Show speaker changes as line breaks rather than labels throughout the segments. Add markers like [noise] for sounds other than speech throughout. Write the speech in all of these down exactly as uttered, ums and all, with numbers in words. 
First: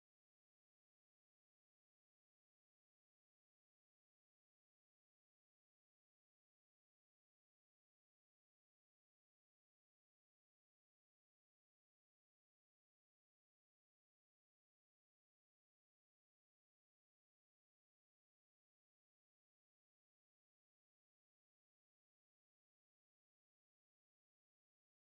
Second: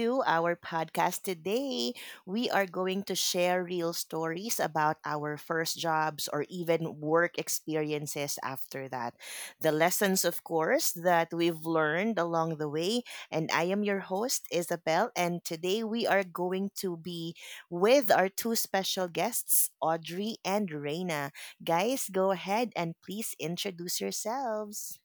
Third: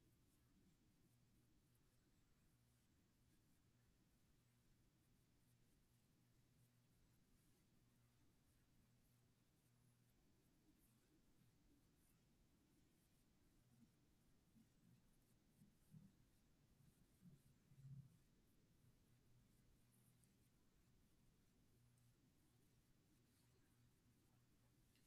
to our podcast today. We are going to share real stories about our first jobs or even work experiences after that. The lessons, of course, that we've learned along the way. And I am your host, Isabel, and today we are going to be with our two special guests, Audrey and Reina. Guys, go ahead and please introduce yourselves.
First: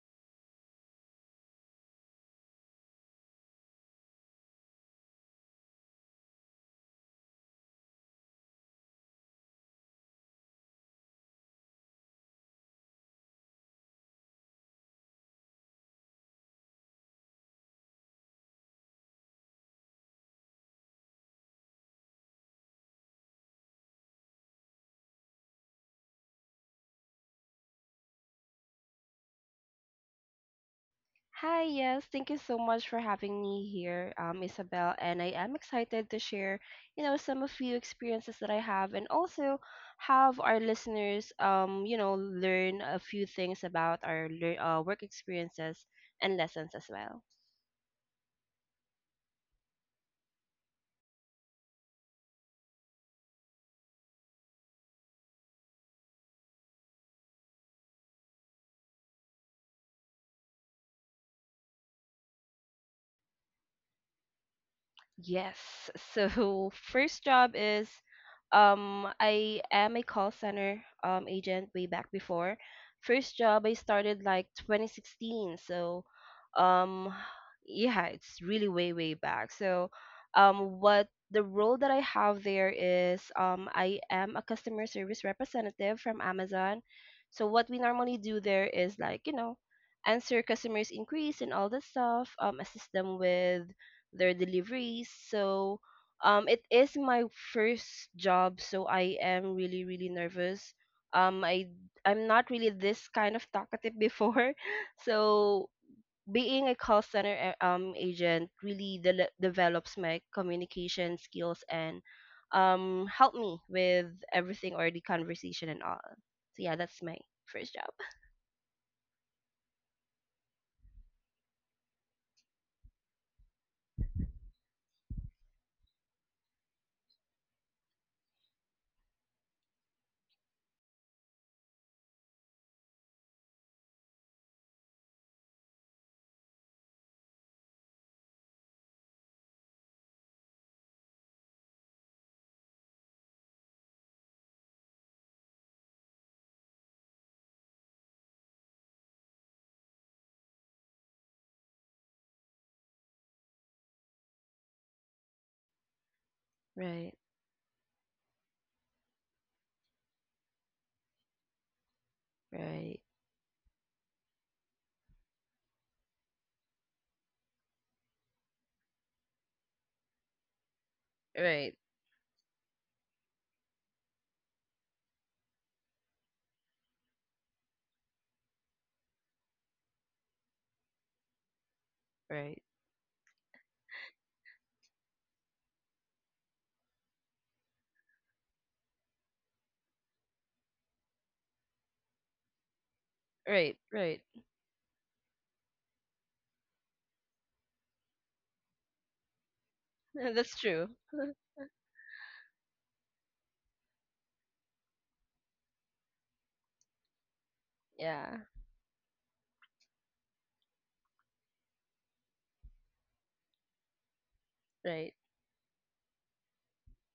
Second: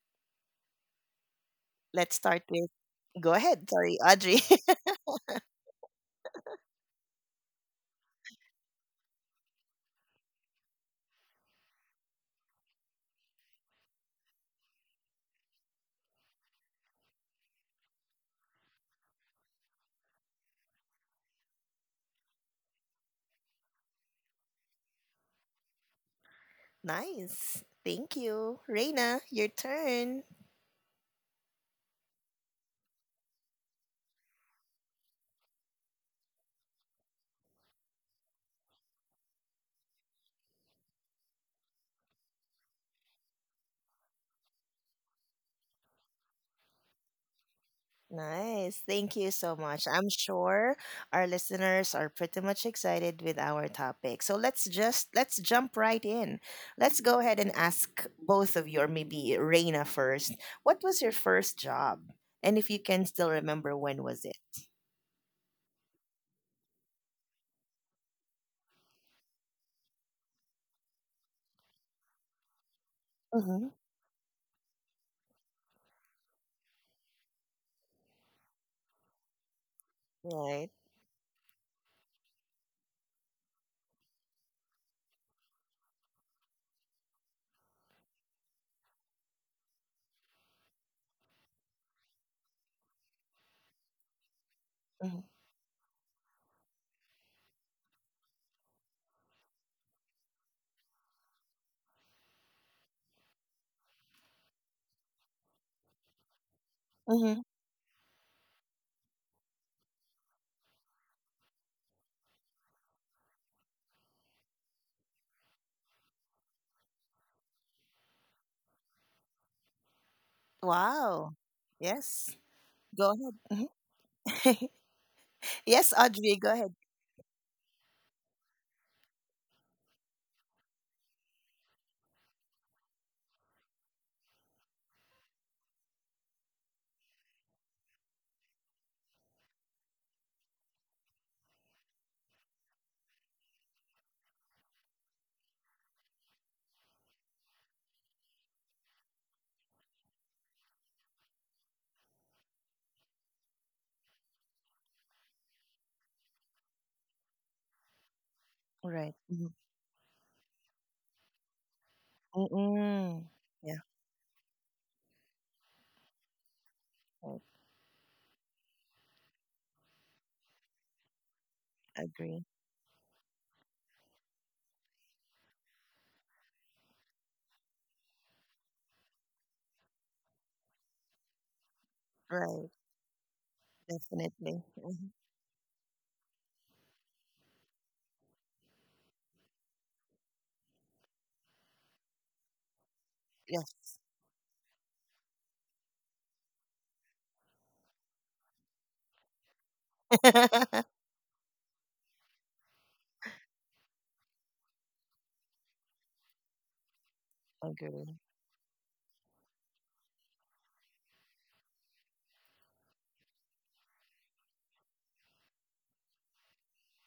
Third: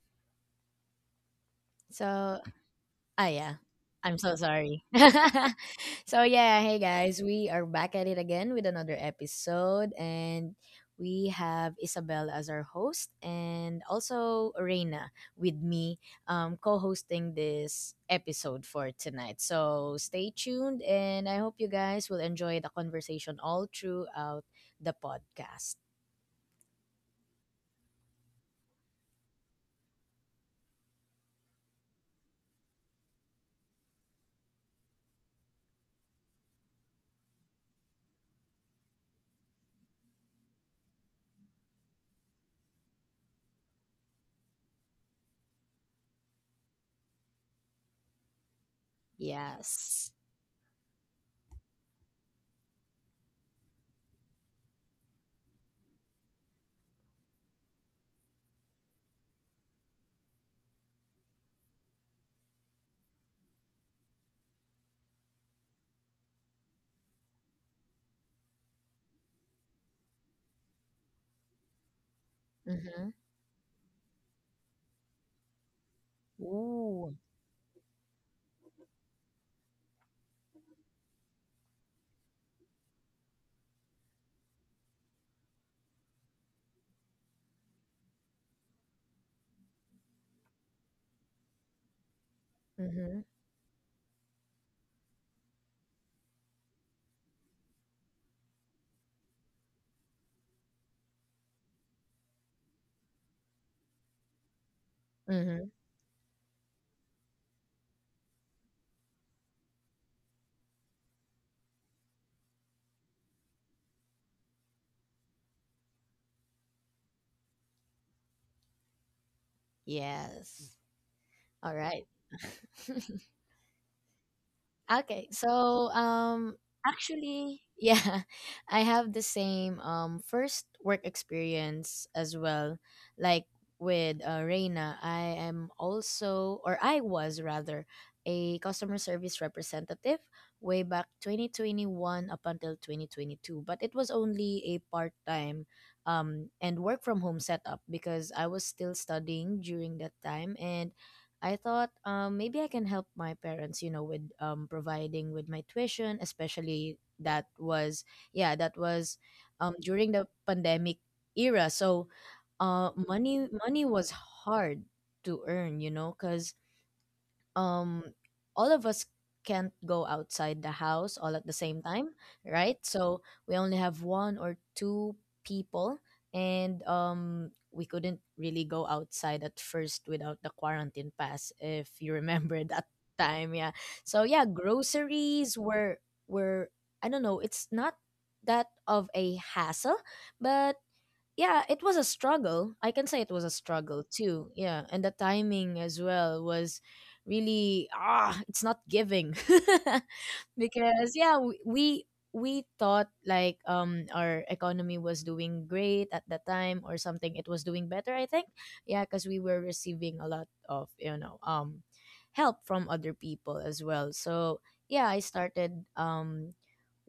Let's
So,
start with,
ah,
go
yeah.
ahead, sorry,
I'm so
Audrey. [laughs]
sorry. [laughs] so, Yeah, hey guys, we are back at it again with another episode, and we have Isabel as our host, and also Reina with me, um, co-hosting this episode for tonight. So, stay tuned, and I hope you guys will enjoy the conversation all throughout the podcast.
Nice. Thank you. Reina, your turn.
Hi, yes, thank you so much for having me here, um, Isabel, and I am excited to share, you know, some of few experiences that I have and also have our listeners, um, you know, learn a few things about our lear- uh, work experiences and lessons as well.
Nice. Thank you so much.
Yes.
I'm sure our listeners are pretty much excited with our topic. So let's just let's jump right in. Let's go ahead and ask both of you or maybe Reina first. What was your first job? And if you can still remember, when was it?
Yes. So [laughs] first job is um I am a call center um agent way back before.
Mm-hmm.
First job I
Mhm.
started like twenty sixteen. So um
Ooh.
[sighs] yeah, it's really way way back. So
Right.
um what the role that I have there is um I am a customer service representative from Amazon. So what we normally do there is like, you know, answer customers' inquiries and all that stuff, um assist them
Mm-hmm.
with their deliveries.
Mhm.
So um, it is my first job, so I am really really nervous. Um, I I'm not really this kind of talkative before, [laughs]
Mm-hmm.
so being a call center
Mhm.
a- um agent really de- develops my communication skills and um help me with everything or the conversation and all. So yeah, that's my first job.
Yes.
Wow.
All right.
Yes. Go ahead. Mhm. [laughs]
[laughs] Okay. So,
yes, Audrey,
um,
go ahead.
actually, yeah, [laughs] I have the same um first work experience as well. Like with uh, Reina, I am also, or I was rather, a customer service representative way back twenty twenty-one up until twenty twenty-two. But it was only a part time um and work from home setup because I was still studying during that time, and I thought um, maybe I can help my parents, you know, with um, providing with my tuition, especially
Right,
that was, yeah, that
Right.
was
Mhm.
um, during the pandemic era. So uh,
right,
Mm-mm.
money
Yeah.
money was hard to earn, you know, because
Right.
um all of us can't go outside the house all at the
right,
same time,
Agree.
right? So we only have one or two people, and um we couldn't really go outside at first without the quarantine pass, if you
right,
remember [laughs]
Right.
that time, yeah. So yeah,
Definitely. Mhm.
groceries were were I don't know, it's not that of a hassle, but yeah, it was a struggle. I can say it was a
right,
Yes.
struggle
right.
too. Yeah, and the timing as well was really ah, it's not giving. [laughs]
[laughs] That's true.
[laughs]
Because yeah, we we we thought like um our economy was doing great at that time or something. It was doing better,
Agree.
I
Yeah,
think. Yeah, because we were receiving a lot of you know um help from other people as well. So
right.
yeah, I started um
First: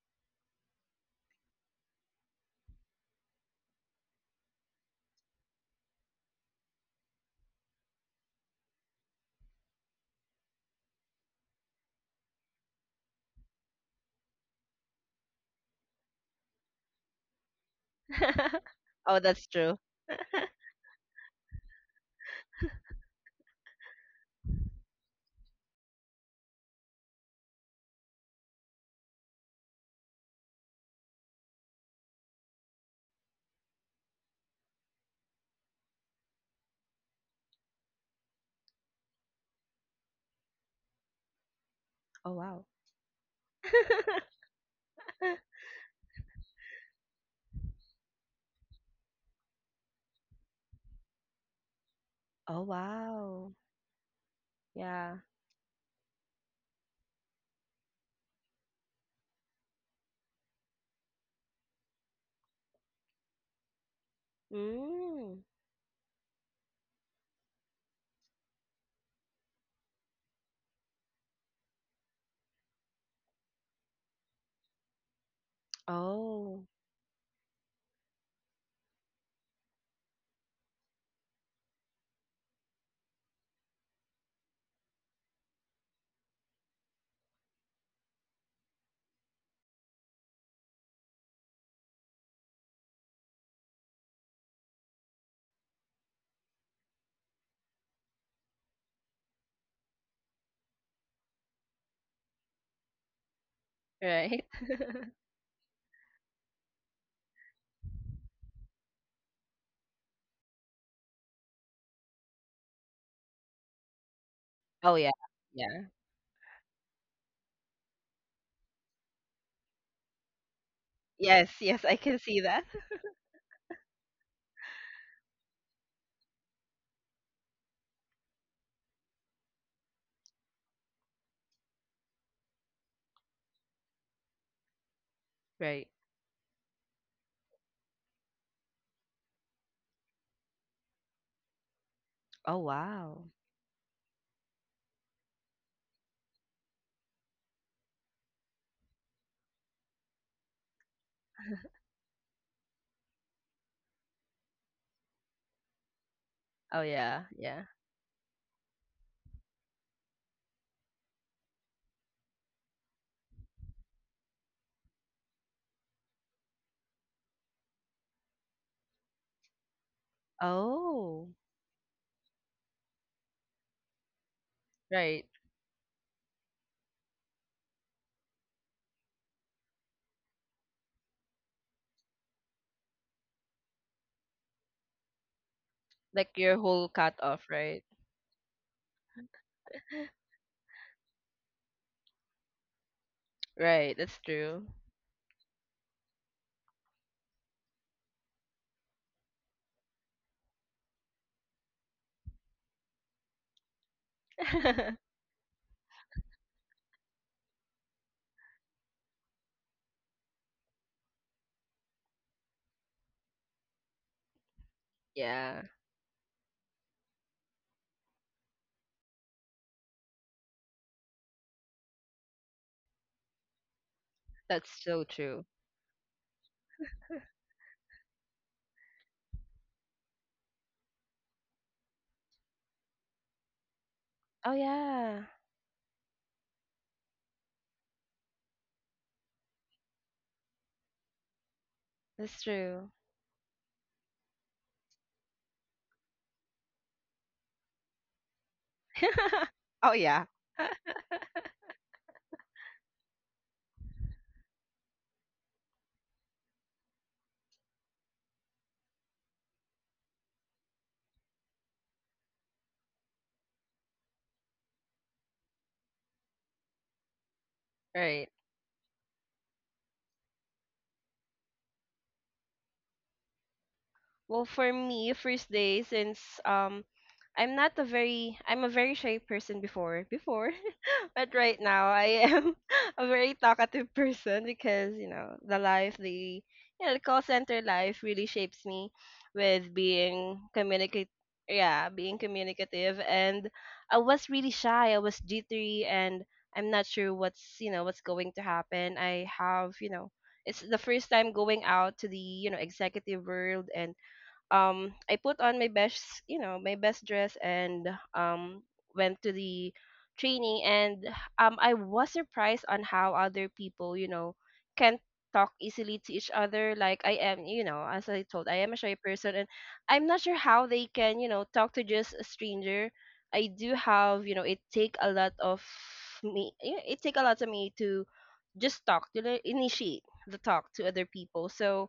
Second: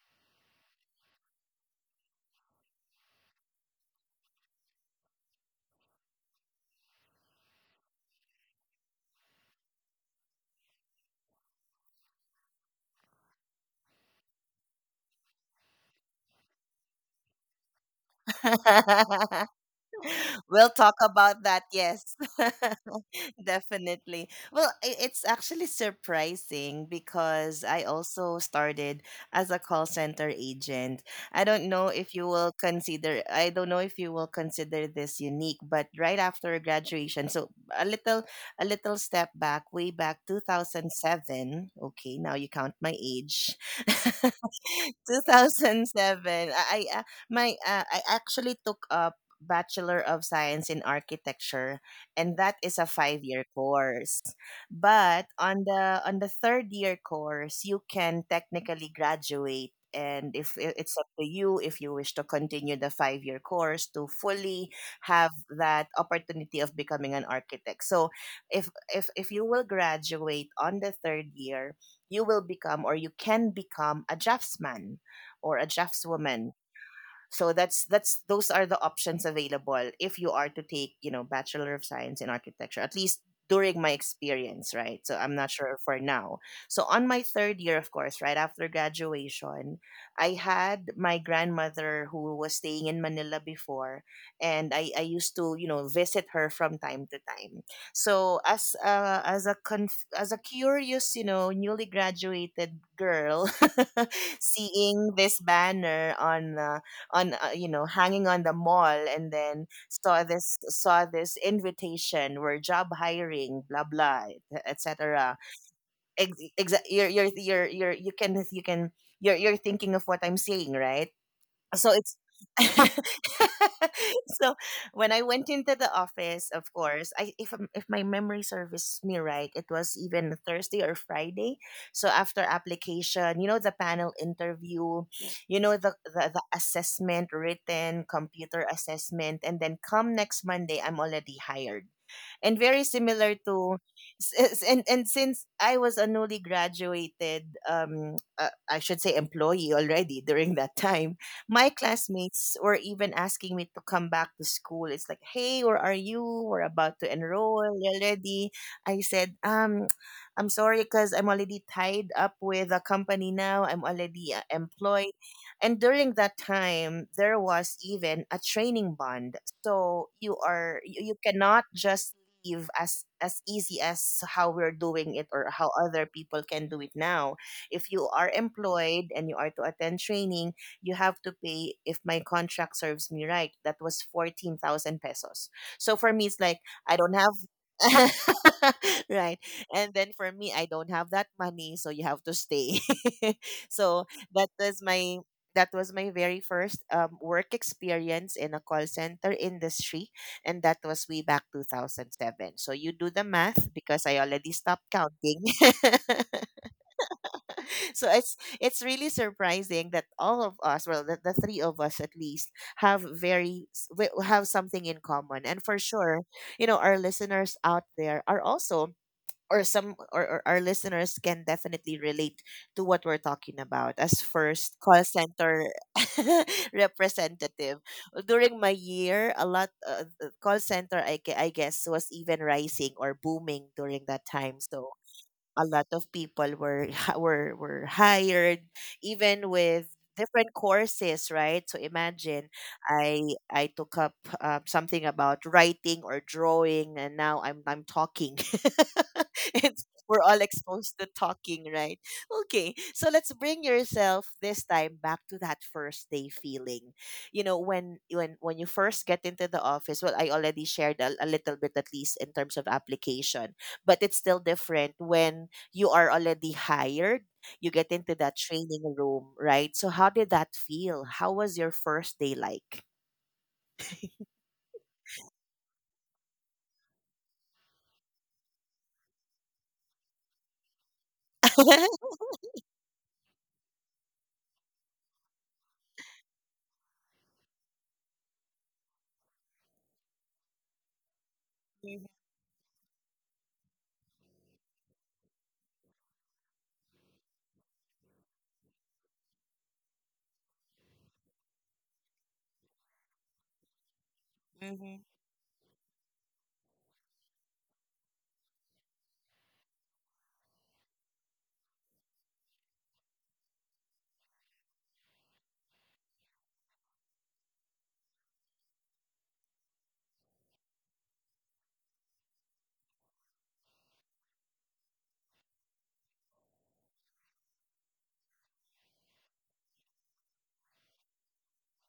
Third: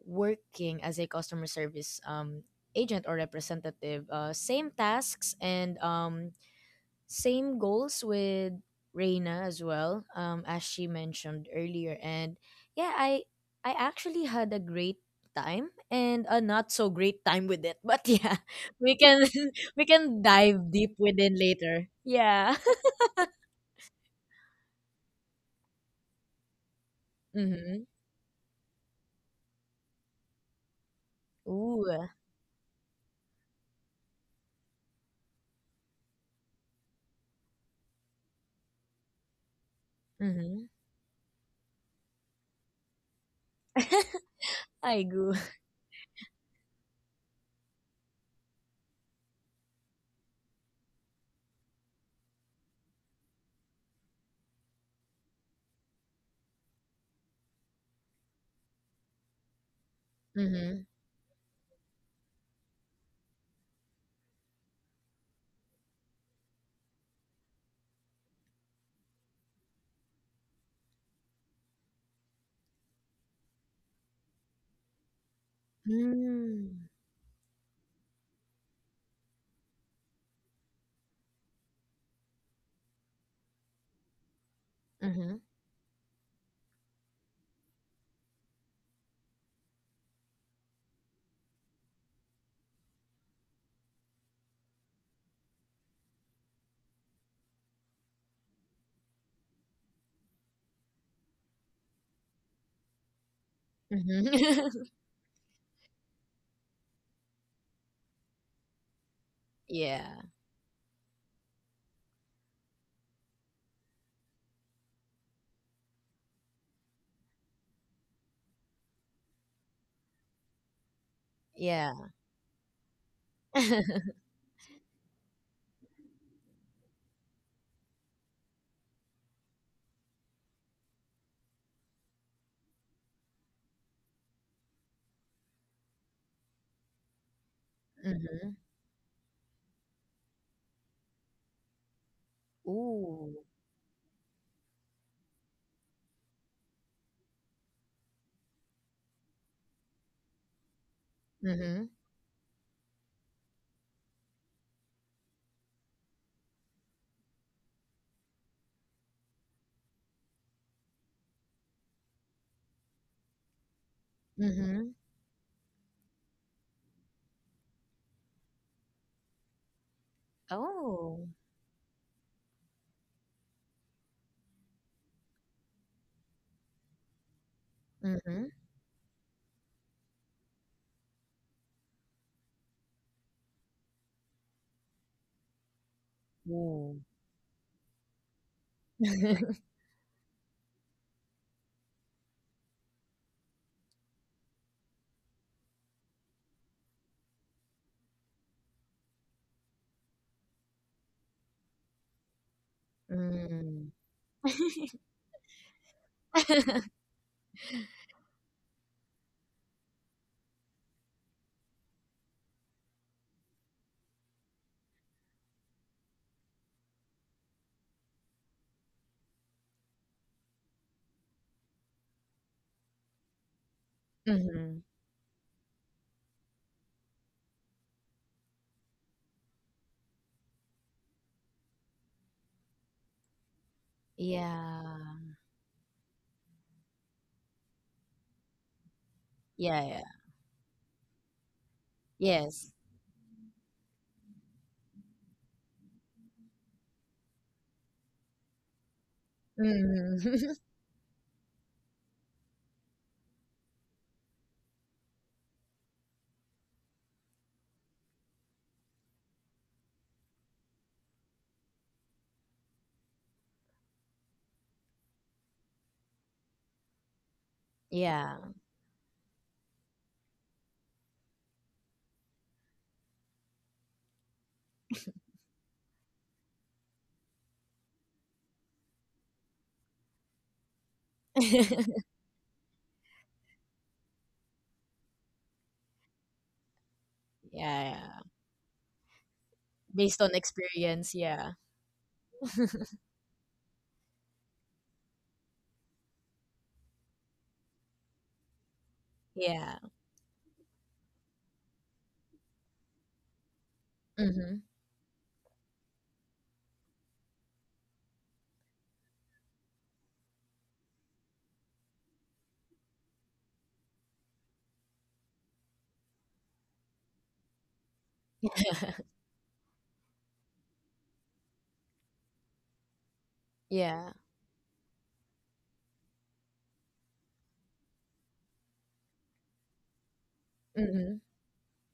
working as a customer service um, agent or representative. Uh, same tasks and um, same goals with Reina as well, um, as she mentioned earlier. And yeah, I I actually had a great time and a not so great time with it. But yeah,
[laughs]
[laughs] we
Oh,
can [laughs]
that's
[laughs]
true.
we can
we'll
dive deep
talk
within
about that.
later.
Yes.
Yeah.
[laughs] Definitely. Well, i- it's actually surprising
[laughs]
because I
Mm-hmm.
also started as a call center agent. I don't
Ooh.
know if you will consider, I don't know if you will consider this unique, but right after graduation, so a little a little step back, way back
Mm-hmm.
two thousand seven. Okay,
Oh,
now you
wow.
count my age.
[laughs]
[laughs]
I go. [laughs]
two thousand seven. I, I uh, my uh, I actually took up Bachelor of Science in Architecture, and that
Oh,
is a 5 year
wow.
course.
Yeah.
But on the on the third year course you can technically graduate, and if I-
Mm-hmm.
it's up to you if you wish to continue the five year course to fully have
Mm.
that opportunity of becoming an architect. So if if if you will graduate on the third year, you will become, or you can become, a draftsman or a draftswoman.
Oh,
Mm-hmm.
So that's that's those are the options available if you are to take, you know, Bachelor of Science in Architecture, at least during my experience, right? So I'm not sure for now. So on my third year, of course, right after graduation, I had my grandmother who was staying in Manila before, and i, I used to, you know, visit her from time to time. So as a, as a conf- as a curious, you know, newly graduated girl, [laughs]
right.
Mm-hmm. [laughs]
seeing
[laughs]
this banner on uh, on uh, you know, hanging on the mall, and then saw
Yeah.
this, saw this invitation where, job hiring, blah blah,
Oh, yeah.
etc.
Yeah.
ex- exa- you're, you're you're you're you can you can you're you're thinking of what I'm saying, right?
Yes, yes,
so
I
Yeah.
it's
can see that. [laughs]
[laughs]
[laughs]
So when I went into the office, of course, I if I'm- if my memory serves me right, it was even Thursday or Friday. So after application, you know, the panel interview, you know,
Right.
the the, the assessment, written
Mhm.
computer assessment, and then come next Monday, I'm already hired,
Oh,
and very
wow.
Ooh.
similar to s- s- and and since I was a newly graduated, um uh, I should say, employee already during that time, my
Mhm.
classmates were even asking me to come back to school. It's like, hey, where are you? We're
Oh,
about to
yeah. Yeah.
enroll already. I said, um I'm sorry, because I'm already tied up with a company now. I'm already uh,
Mhm.
employed. And during that time, there was even a training bond. So you are, you, you
Oh.
Oh,
cannot just achieve as as easy as how we're doing
right.
it, or how other people can do it now. If you are
Mhm.
employed and you are to attend training, you have to pay, if my contract serves me right, that was fourteen thousand pesos. So for me,
Like
it's
your
like,
whole
Ooh.
I
cut
don't have,
off, right?
[laughs] right.
[laughs]
And then, for me, I don't have that money, so you have to stay. [laughs]
Right,
So
that's
that
true.
was my, that was my very first um, work experience in a call center industry, and that was way back two thousand seven. So you do the math,
Mm.
because I already stopped
[laughs]
[laughs]
counting. [laughs] So it's it's really surprising that all of us, well, the, the three of us at least, have very s- we have something in common.
Yeah,
And for sure, you know, our listeners out there are also, or some or, or our listeners can definitely relate to what we're talking about as
that's
first
Mhm.
so
call
true.
center [laughs] representative. During my year, a lot, uh, uh, call center, I, gue- I guess, was even rising or booming during that
Oh,
time,
Yeah.
so
yeah.
a lot of people were [laughs] were were hired, even
Yeah,
with
yeah.
different courses, right? So
That's
imagine,
Yes.
true.
i i took up, um, something about writing or drawing, and now i'm i'm talking. [laughs]
[laughs]
it's
Oh, yeah.
we're all
Mhm. [laughs]
exposed to talking, right? Okay, so let's bring yourself this time back to that first day feeling. You know, when when when you first get into the office, well, I already shared a, a little bit, at least in terms of application, but it's still different when you are already hired, you get
[laughs]
into
Right.
Yeah.
that training room, right? So how did that feel? How was your first day like?
Well, for me, first day since um I'm not a very I'm a very shy person before before, [laughs] but right now
[laughs]
[laughs]
I am [laughs] a very talkative person because you know the life the you know the call center
Yeah,
life
yeah.
really shapes me with
Based on
being communicate
experience, yeah.
yeah
Mhm,
being
[laughs]
communicative and I was really shy, I was jittery, and I'm not sure what's you know what's going to happen. I have,
Yeah.
you know, it's the first time going out to the, you know, executive world and
Mhm.
um
mhm,
I put on my best, you know, my best dress and um went to the training and um I was surprised on how other people, you know, can talk easily to each other. Like I am, you know, as I told, I am a shy
[laughs]
person and I'm not sure how they can, you know, talk to just a stranger. I do
Yeah.
have, you know, it take a lot of me it take a lot of me to just talk to the- initiate the talk to other
Mhm.
people. So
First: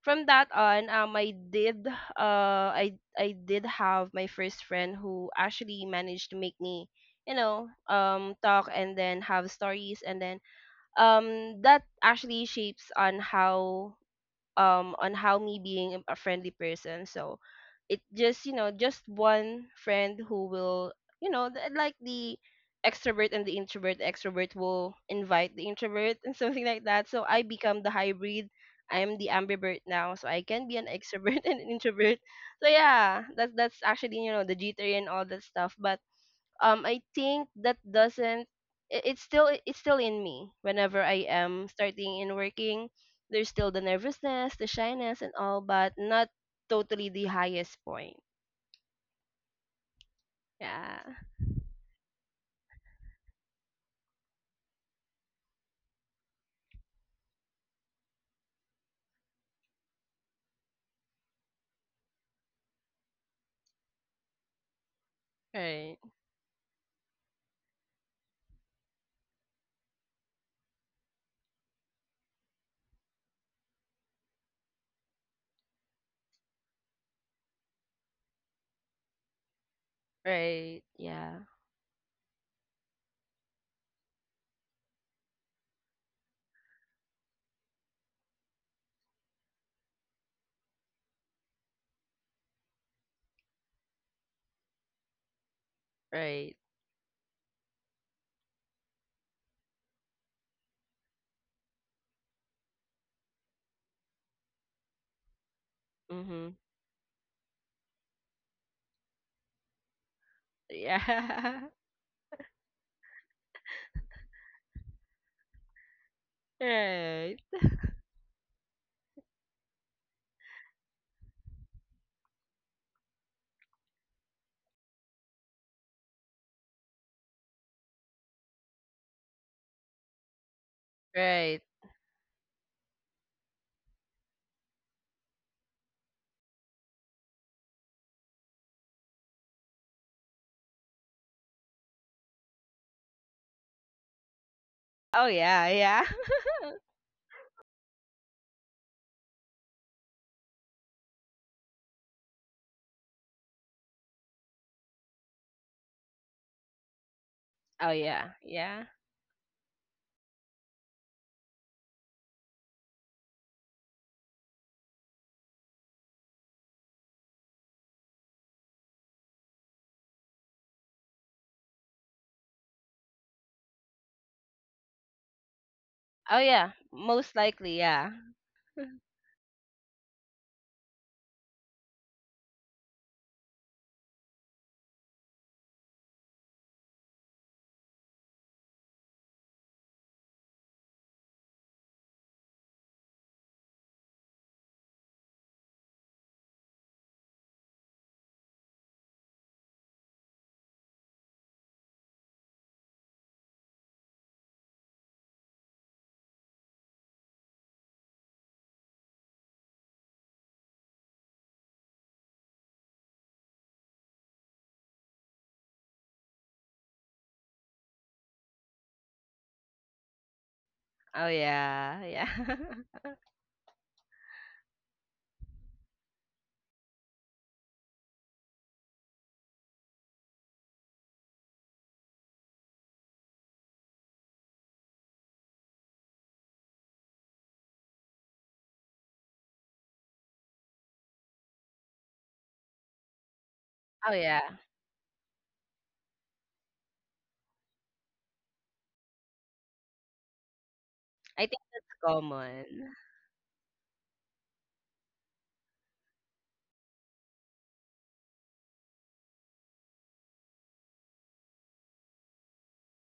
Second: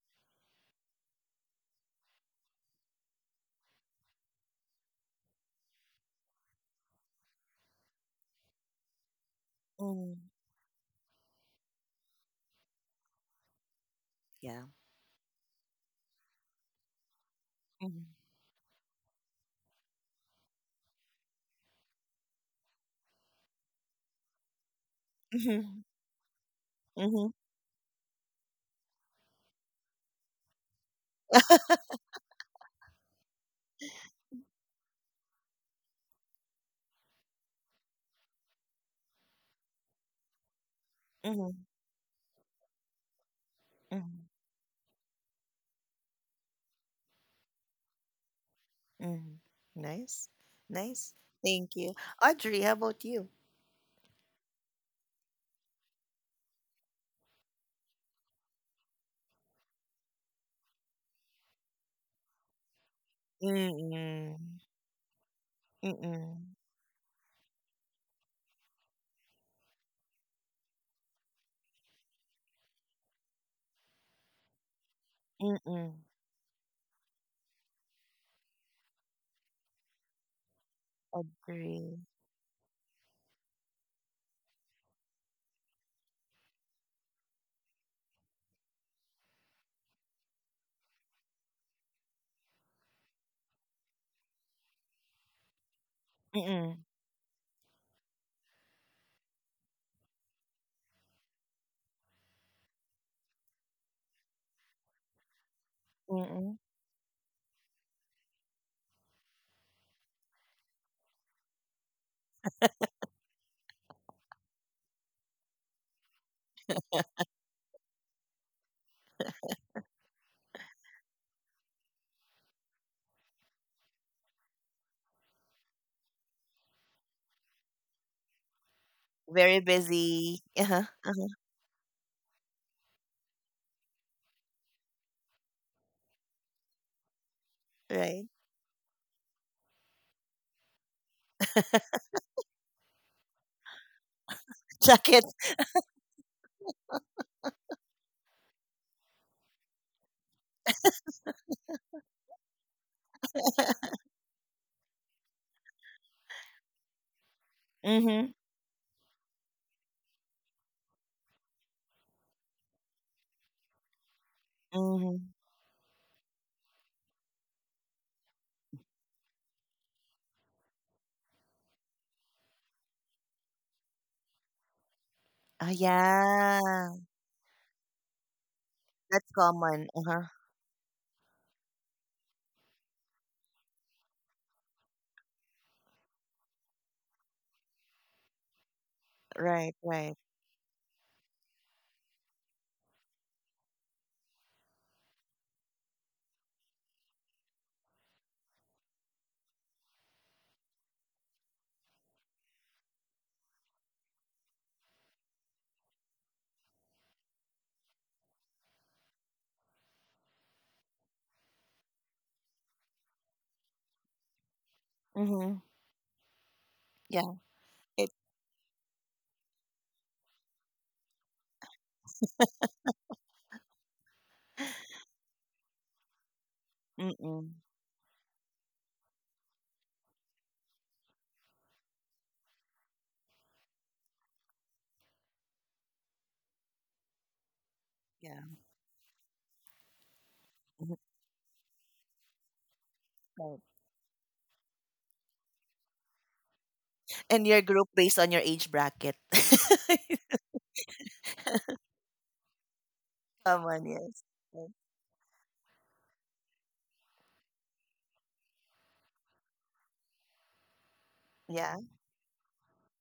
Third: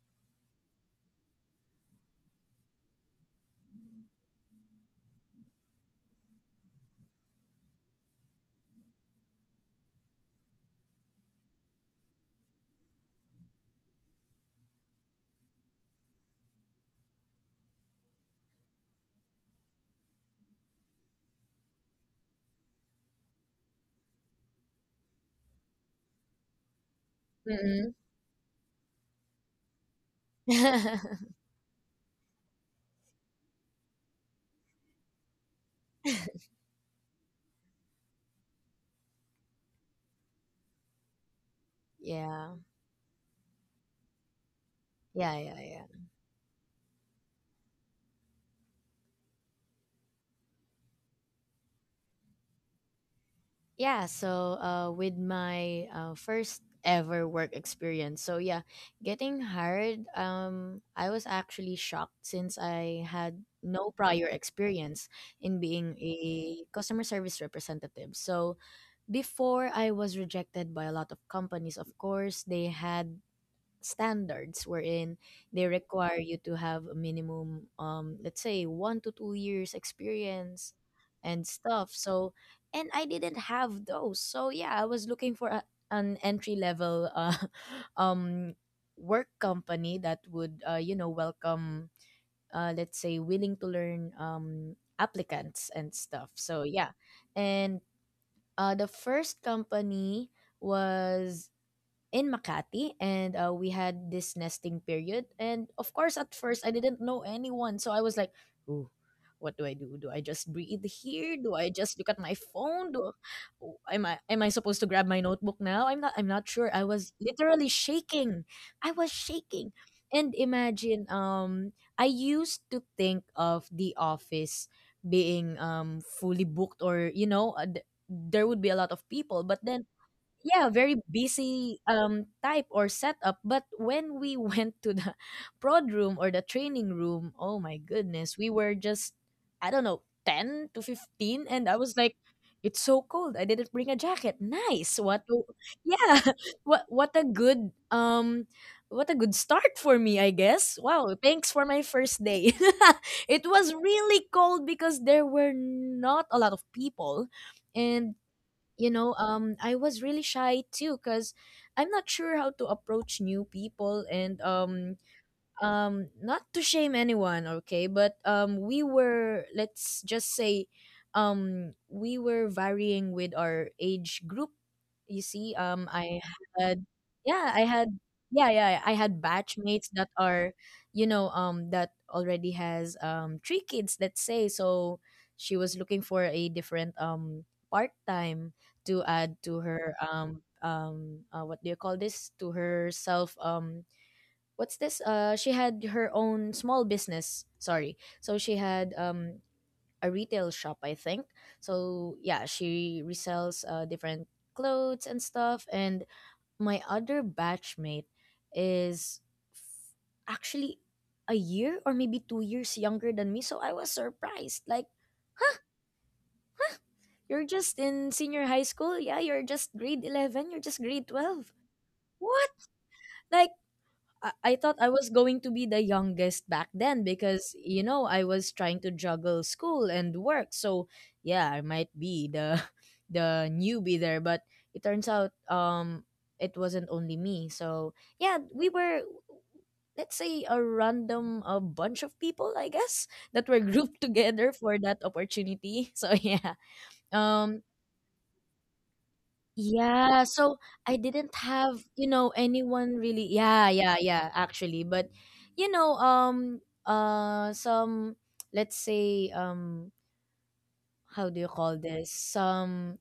from that on, um, I did uh I I did have my first friend who actually managed to make me, you know, um talk and then have stories and
mhm,
then um that actually shapes on how
yeah.
um on how me being a friendly person. So it
Mhm,
just, you know, just one friend who will, you know, th- like the extrovert and the introvert, the extrovert will invite the
mhm,
introvert, and [laughs] something like that. So
mhm,
I become the
Mhm.
hybrid. I am the ambivert now, so I can be an
[laughs]
extrovert [laughs] and an introvert. So yeah, that's that's actually, you know, the jitter and all that stuff. But um I think that doesn't i- it's still it's still in me whenever I
mhm,
am starting in
Yeah.
working. There's still the
mhm,
nervousness, the shyness, and
Yeah, yeah,
all,
yeah.
but not totally the highest point.
mhm. [laughs] Nice.
Yeah.
Nice. Thank you. Audrey, how about you?
Yeah, so uh, with my uh, first ever work experience, so yeah, getting hired, um, I was actually shocked since I had no prior
Mm-mm.
experience in being
Right.
Mm-mm.
a customer service representative. So before I was rejected by a lot of companies. Of course, they had standards wherein they
Mm-mm.
require you to have a minimum um let's say one to two years experience
Right. Yeah.
and stuff,
Agree.
so and I didn't have those. So yeah, I was looking for a, an entry level uh, [laughs] um work company that would uh, you know, welcome uh, let's say willing to learn um applicants and stuff,
Right.
so
Mm-mm.
yeah. And uh, the first company was in Makati, and uh, we had this nesting period. And of course, at
Mhm.
Mm-mm.
first, I didn't know anyone. So I was like, ooh, what do I do? Do I just breathe here? Do
Yeah.
I just look at my phone? Do oh, am I am I supposed to grab my notebook now? I'm not I'm not
[laughs]
sure. I was
Right.
literally shaking. I was shaking. And imagine um I used to think of the office being um fully booked, or you know, uh, th- there would be a lot of people,
Very
but then
busy. [laughs]
yeah,
Uh-huh.
very
Right.
busy um type or setup. But when we [laughs] went to the prod room or the training room, oh my
Right.
goodness, we were just, I don't know, ten to fifteen, and I was like, it's so cold, I didn't bring a jacket. Nice
Check
what
Oh
it.
a-
yeah, yeah.
yeah.
[laughs]
[laughs] what what a good um what a good start for me, I guess. Wow, thanks for my first day. [laughs] It was really cold because there were not a lot of people.
Oh
And
yeah,
Mm-hmm.
yeah.
you know, um, I was really shy too because I'm not sure how to approach new people. And um,
Mm-hmm.
um not to shame anyone, okay, but um we were, let's just say, um we were varying with our age group, you see.
Oh,
um i
Oh
yeah.
yeah,
had
most
yeah, i
likely,
had
yeah.
yeah yeah i had
That's
batchmates
common.
that
Uh-huh.
are, you know, um that already has um three kids, let's say. So she was looking for a different um part time to add to
Right,
her
right.
um um uh, what do you call this, to herself. Um what's this? Uh, she had her own small business. Sorry. So she had um a retail shop, I think. So yeah, she resells uh, different clothes and stuff. And my other batchmate is f- actually a year or maybe two years younger than me. So I was surprised. Like, huh?
Mm-hmm.
Huh?
Yeah.
You're just in
It
senior high school? Yeah, you're just grade eleven, you're just grade
Oh
twelve.
yeah, yeah.
What?
[laughs]
Like, I I thought I was going to be the youngest back then
Mm-mm.
because you know, I was trying to juggle school and work. So yeah, I might be the [laughs] the newbie there, but it turns out um it wasn't only me. So yeah,
Yeah.
we were, let's say, a
mhm,
random a bunch of people, I guess, that
right.
were grouped [laughs]
Oh yeah.
together for that opportunity. [laughs] So yeah.
And your
Um
group based on your age bracket.
yeah,
[laughs]
so I didn't
I think
have,
that's
you know,
common.
anyone really. Yeah,
Common,
yeah,
yes.
yeah,
Right.
actually, but you know, um uh some, let's say, um how do you
Yeah.
call this, some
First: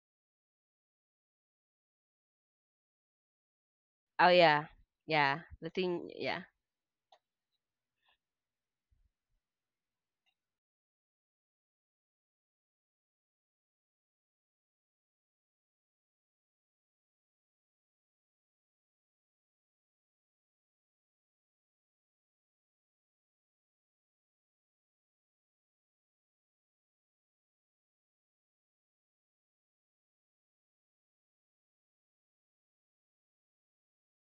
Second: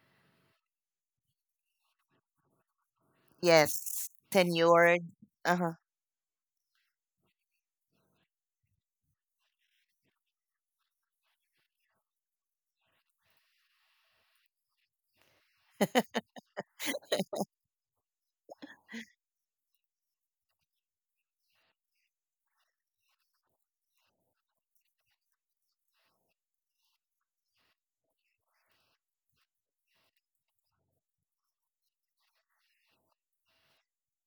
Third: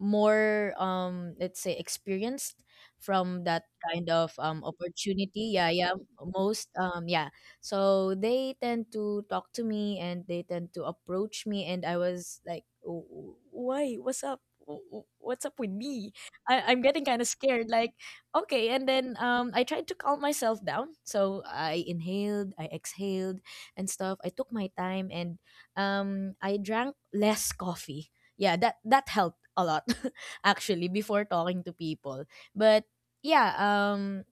more um let's say experienced from that kind
Yes.
Oh
of um
yeah.
Tenured.
Yeah.
opportunity. Yeah,
The
Uh-huh.
yeah,
thing, yeah.
most um yeah, so they tend to talk to me and they tend to approach me, and I was like, "W- w- Why, what's up? W- w- what's up with me? I, I'm getting kind of scared." Like, okay, and then um I tried to calm myself down, so I inhaled, I exhaled and stuff. I took my time and um I drank less coffee. Yeah, that that helped a lot [laughs] actually before talking to people. But yeah, um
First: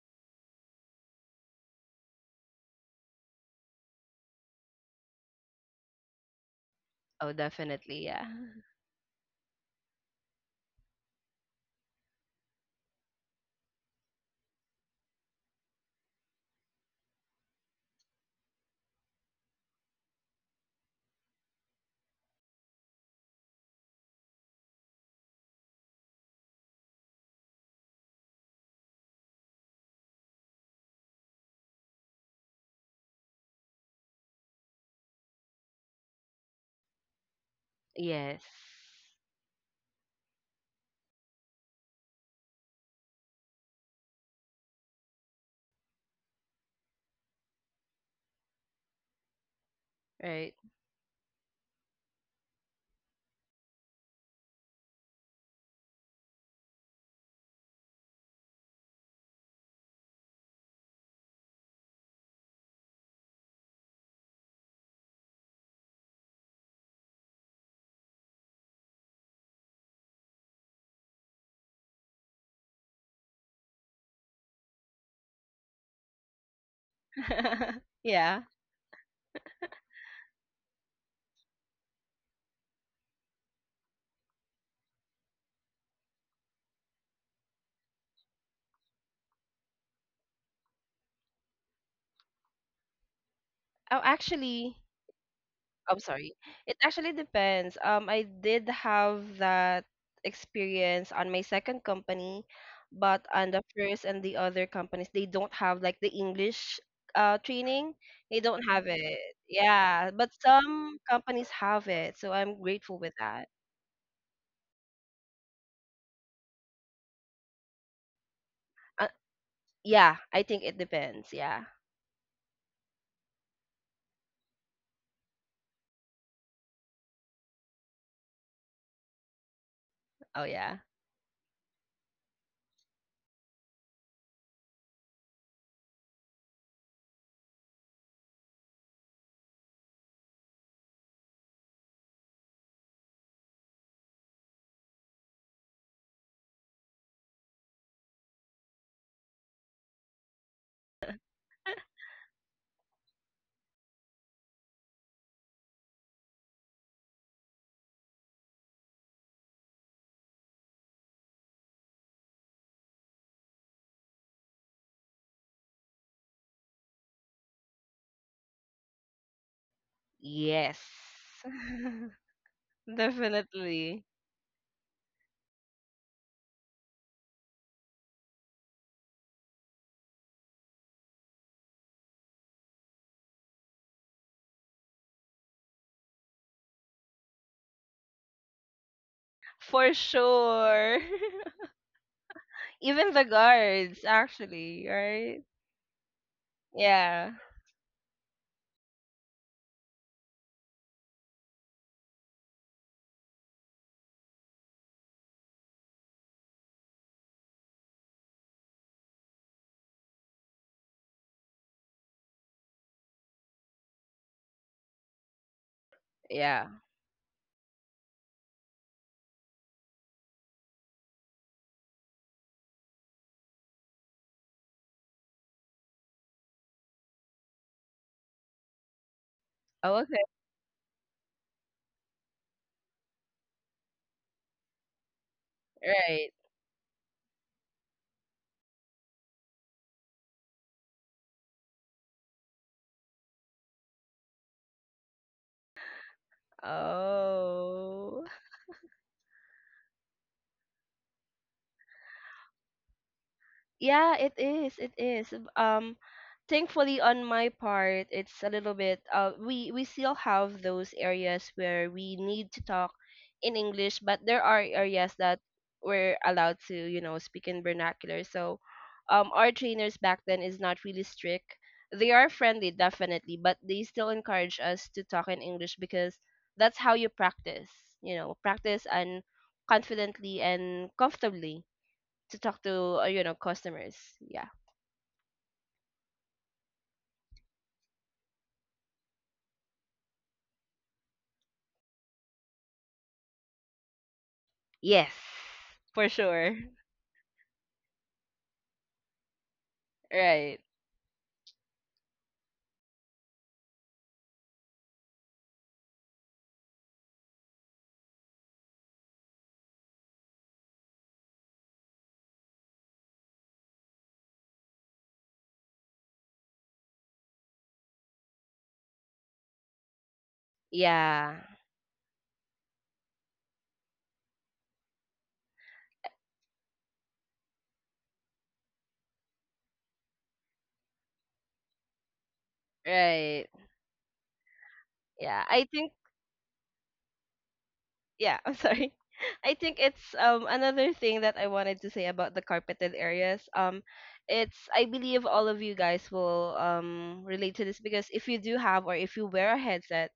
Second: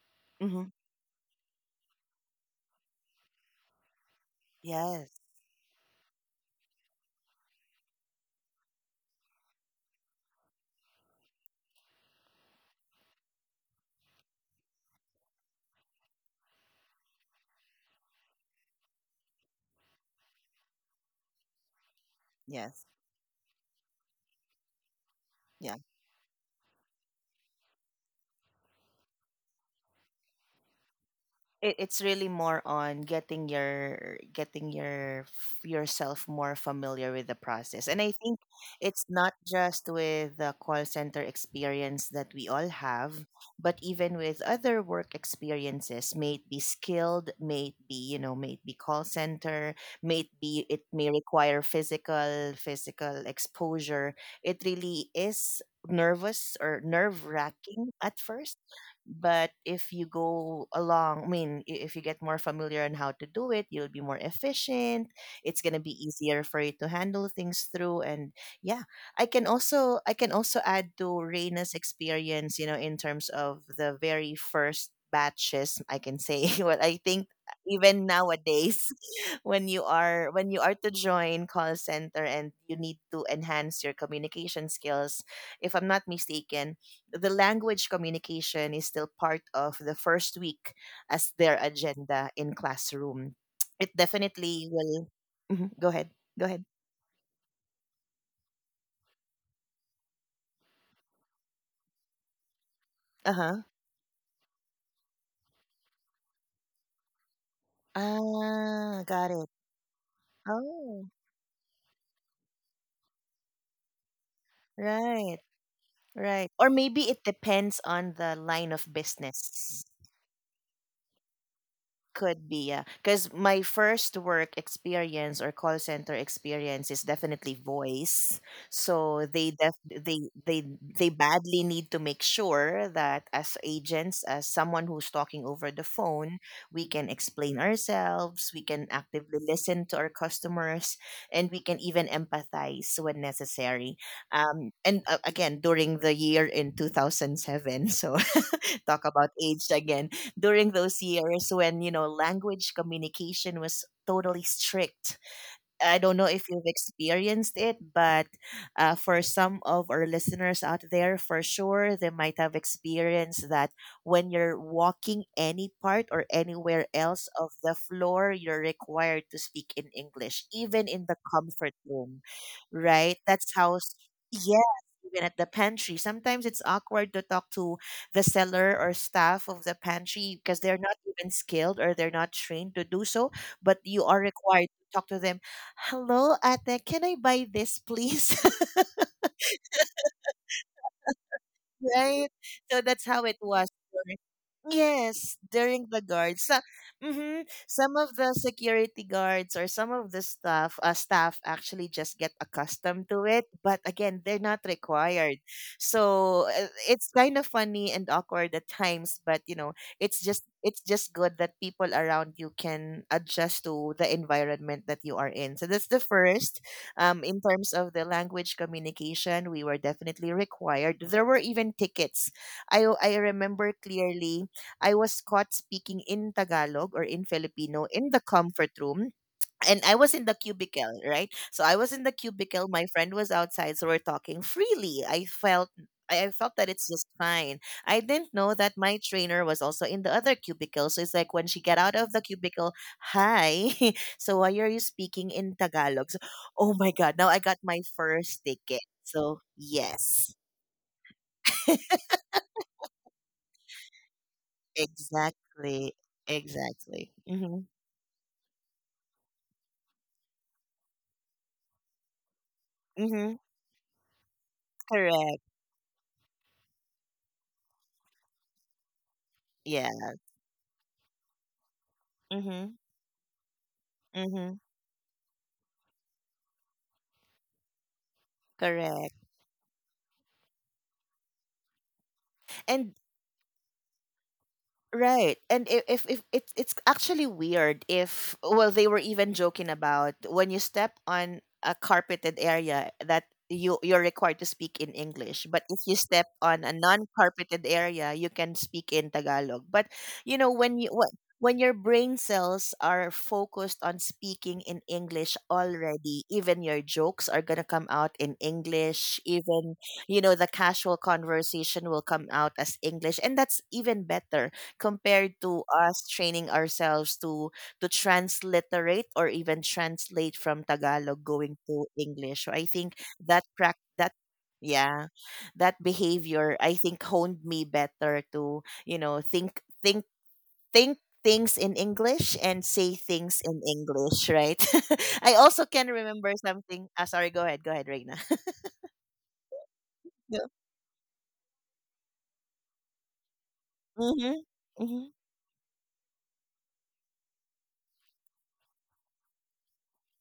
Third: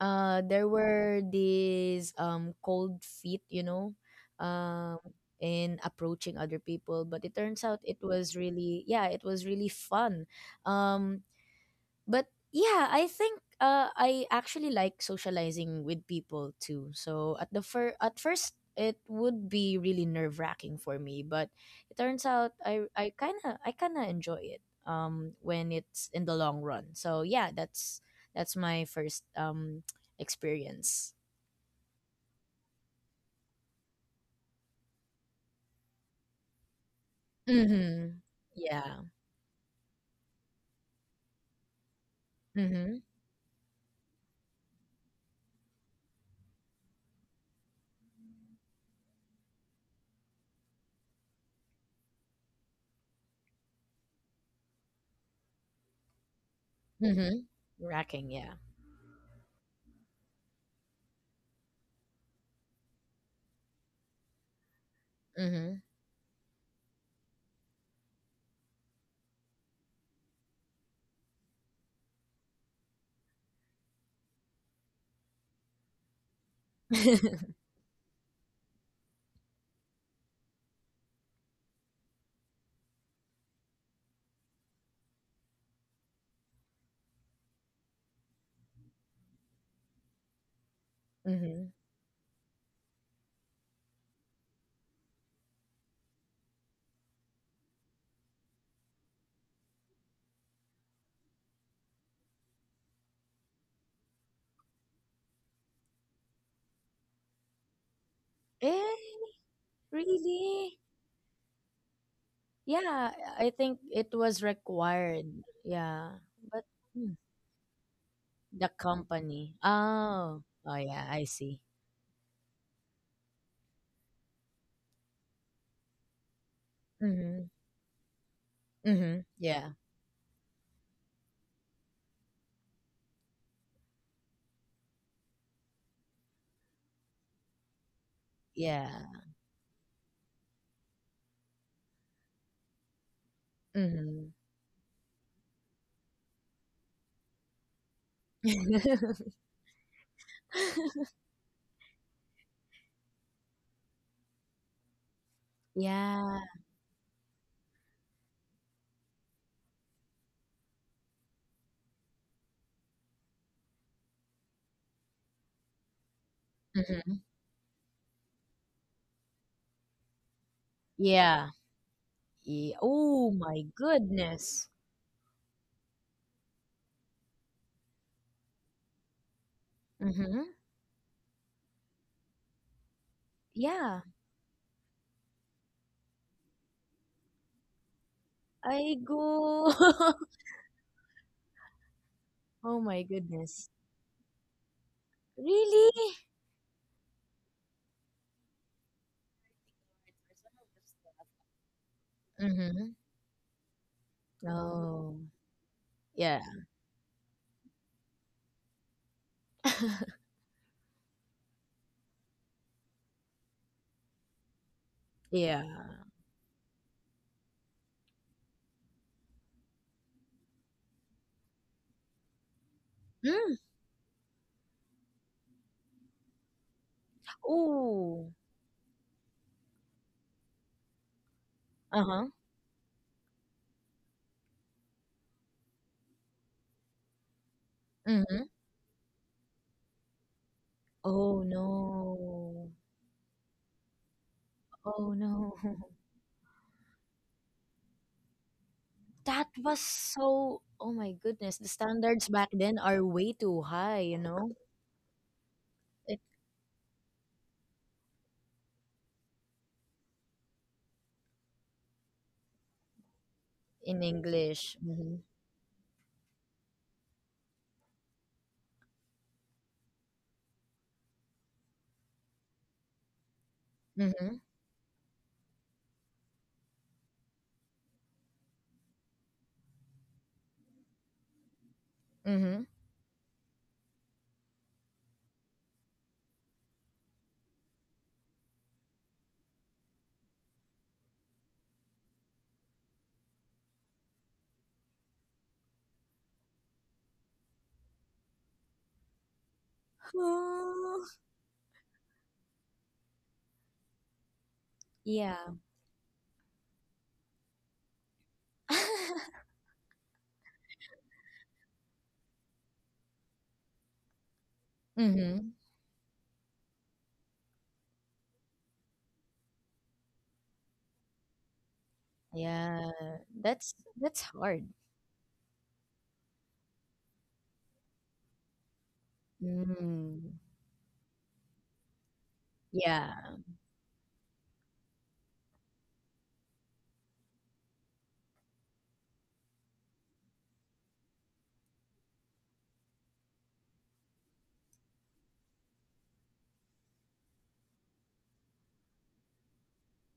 uh there
Mm-hmm.
were these um cold feet, you know, um
Yes.
in approaching other people. But
Oh
it turns out it
definitely, yeah.
was really, yeah, it was really fun. um but yeah, I think uh, I actually like socializing with people too. So at the fir- at first it would be really nerve wracking for me, but it turns out I I kind of I kind of enjoy it um when
Yes.
it's in the long run. So yeah, that's that's my first um [tsk] experience.
it, it's really more on getting your, getting your f- yourself more familiar with the process, and I
Mhm.
think
Yes.
Yeah.
it's not just with the call center experience that we all
Mhm.
have, but even with other work experiences, may it be skilled, may it be, you know, may it be call center, may it
Right.
be it may require physical, physical exposure. It really is nervous or nerve
Mhm.
wracking at
Racking, yeah.
first, but if you go along, I mean, i- if you get more familiar on how to do it, you'll be more efficient. It's gonna
Mhm.
be easier for you to handle things through. And yeah, I can also, I can also add to Reina's experience, you know, in terms of the very first batches. I can say [laughs] what I think,
[laughs]
[laughs]
even
Yeah.
nowadays, [laughs] when you are, when you are to join call center, and you need to enhance your communication skills, if I'm not mistaken, the language communication is still part of the first week as their
Mhm.
agenda in classroom. It
Oh,
definitely
actually,
will. Mhm. Go
I'm
ahead.
sorry.
Go ahead.
It actually depends. Um I did have that experience on my second company, but
Uh
on
huh.
the first and the other companies they don't have like the English uh training. They don't have
Ah,
Eh,
it.
got it.
Yeah. But
really?
some
Oh,
companies have it. So I'm grateful
Yeah,
with that.
I think it was required.
right,
Yeah.
right.
But
Or maybe
mm,
it depends on the
the
line of
Uh,
company.
business.
yeah, I
Oh.
think
Oh
it
yeah, I
depends.
see.
Yeah.
Could be, yeah. Because my first work experience, or call center experience, is
Mhm.
definitely voice.
Mhm.
So they
Yeah.
def- they
Oh
they
yeah.
they badly need to make sure that as agents, as someone who's talking over the phone, we can explain ourselves, we can
Yeah.
actively listen to our customers, and we can even empathize when necessary.
Mhm.
Um, and uh, again, during the year in two thousand seven, so [laughs] talk about
[laughs]
age again. During those years, when, you know language communication was totally strict, I don't know
Yeah.
if you've experienced it, but uh, for some of our listeners out there, for sure, they might have experienced that when you're walking any part or anywhere
Mhm.
else of the floor, you're required to speak in English,
Yes.
even in the
Yeah.
comfort
[laughs]
room,
yeah.
right?
Oh
That's
my
how, s-
Definitely.
yes,
goodness.
even at the pantry. Sometimes it's awkward to talk to the seller or staff of the pantry
Mhm.
because they're not even skilled, or they're not trained to do so, but
Yeah.
you are required to talk to them. Hello, ate, can I buy this, please? [laughs]
I go.
For
[laughs]
sure. [laughs]
Right,
Oh
so
my
that's
Even the
how it
goodness.
was
guards,
during-
actually,
yes,
right?
during the
Really?
guards. So,
Yeah.
hmm some of the security guards or some of the staff, uh, staff actually just get
Mhm.
accustomed to it, but again, they're not
Oh.
required.
Yeah.
So uh, it's kind of funny and awkward at times, but, you know it's
[laughs]
just it's just good that people around you can adjust to the environment that you are in.
Yeah.
So that's the first.
Yeah.
Um, in terms of the language communication, we were definitely required. There were even tickets. I, I
Hmm?
remember clearly, I was caught speaking in Tagalog, or in Filipino, in the
Oh.
comfort room, and
Oh,
I was
okay.
in the cubicle, right? So I was in the
Uh-huh.
cubicle. My friend was outside, so we're talking freely. I felt, I I
Right.
felt that it's just fine. I didn't
Mhm.
know that my trainer was also in the other cubicle. So it's like,
Oh,
when she get out of the
no.
cubicle, hi. [laughs] So, why are you
Oh,
speaking in
no. [laughs]
Tagalog? So, oh my god! Now I got my
Oh.
first ticket. So
That was
yes,
so, oh my goodness, the standards back then are way too high,
Yeah,
you
it
know?
is. It is. Um,
exactly,
um,
It
thankfully
exactly.
on my
Mm-hmm.
part, it's a little bit. Uh, we we still have those areas where we need to talk
Mm-hmm.
in
in
English, but there are
English. Mhm.
areas
Correct.
that we're allowed to, you know, speak in vernacular. So, um, our
Yeah.
trainers back then is not really strict. They are friendly,
Mm-hmm.
definitely, but they still
Mhm.
Mm-hmm.
encourage us to talk in English because that's how you practice. You know, practice
Correct.
and confidently and comfortably to talk
Mhm.
And
to uh, you know, customers. Yeah.
Right. And if, if, if it's it's actually weird. If well they were even joking about when you step on a carpeted area that you you're required to speak in
Yes,
English, but if you
for
step
sure.
on a non-carpeted area, you can speak in Tagalog. But you know
Right.
when you wh-
[sighs]
when your brain cells are focused on speaking in English
Yeah.
already, even your jokes are gonna come out in English,
[laughs]
even you know the casual conversation will come out as English, and that's even better compared
Mhm.
to us training ourselves to to transliterate or even translate from Tagalog
Yeah.
going to English. So I
Yeah.
think that prac
That's
that
that's hard.
yeah, that behavior I think honed me better to, you know, think think
Mm.
think things in English and say
Yeah.
things
Right.
in English, right? [laughs] I
Yeah.
also
I
can
think,
remember something. Ah, sorry, go ahead, go ahead, Reina.
yeah,
[laughs]
I'm sorry. [laughs] I think it's,
No.
um another thing that I wanted to say about the carpeted areas. Um
Mm-hmm.
it's, I
hmm
believe all of you guys will um relate to this, because if you do have or if you wear a headset,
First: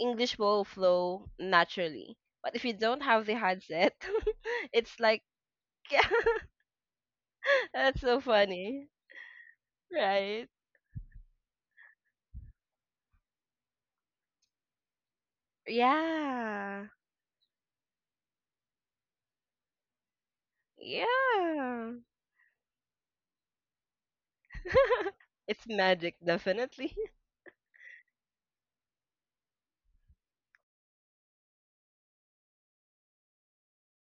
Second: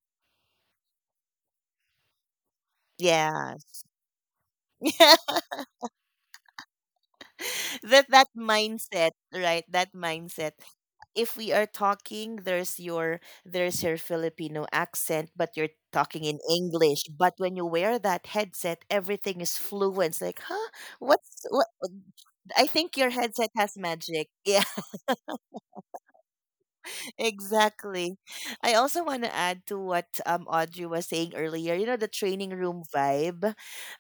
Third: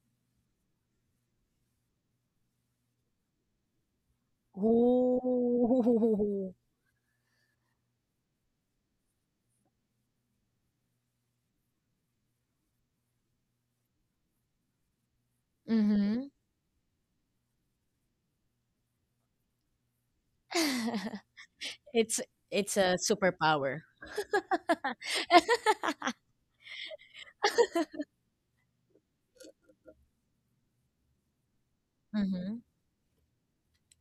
English will flow naturally. But if you don't have the
Yes.
headset, [laughs] it's like
[laughs]
[laughs] yeah,
Ooh. [laughs]
that's
that
so
that
funny.
mindset, right? That
Right.
mindset. If we are talking, there's your there's your Filipino accent, but you're talking
Mhm.
in
Yeah.
English. But when you wear that headset, everything is fluent. It's like, huh? What's what?
Yeah.
[laughs] It's
I
it's a
think your headset has
superpower.
magic. [laughs] Yeah.
[laughs]
[laughs] It's magic, definitely. [laughs]
Exactly. I also want to add to what um Audrey was saying earlier. You know the training
Hmm.
room vibe.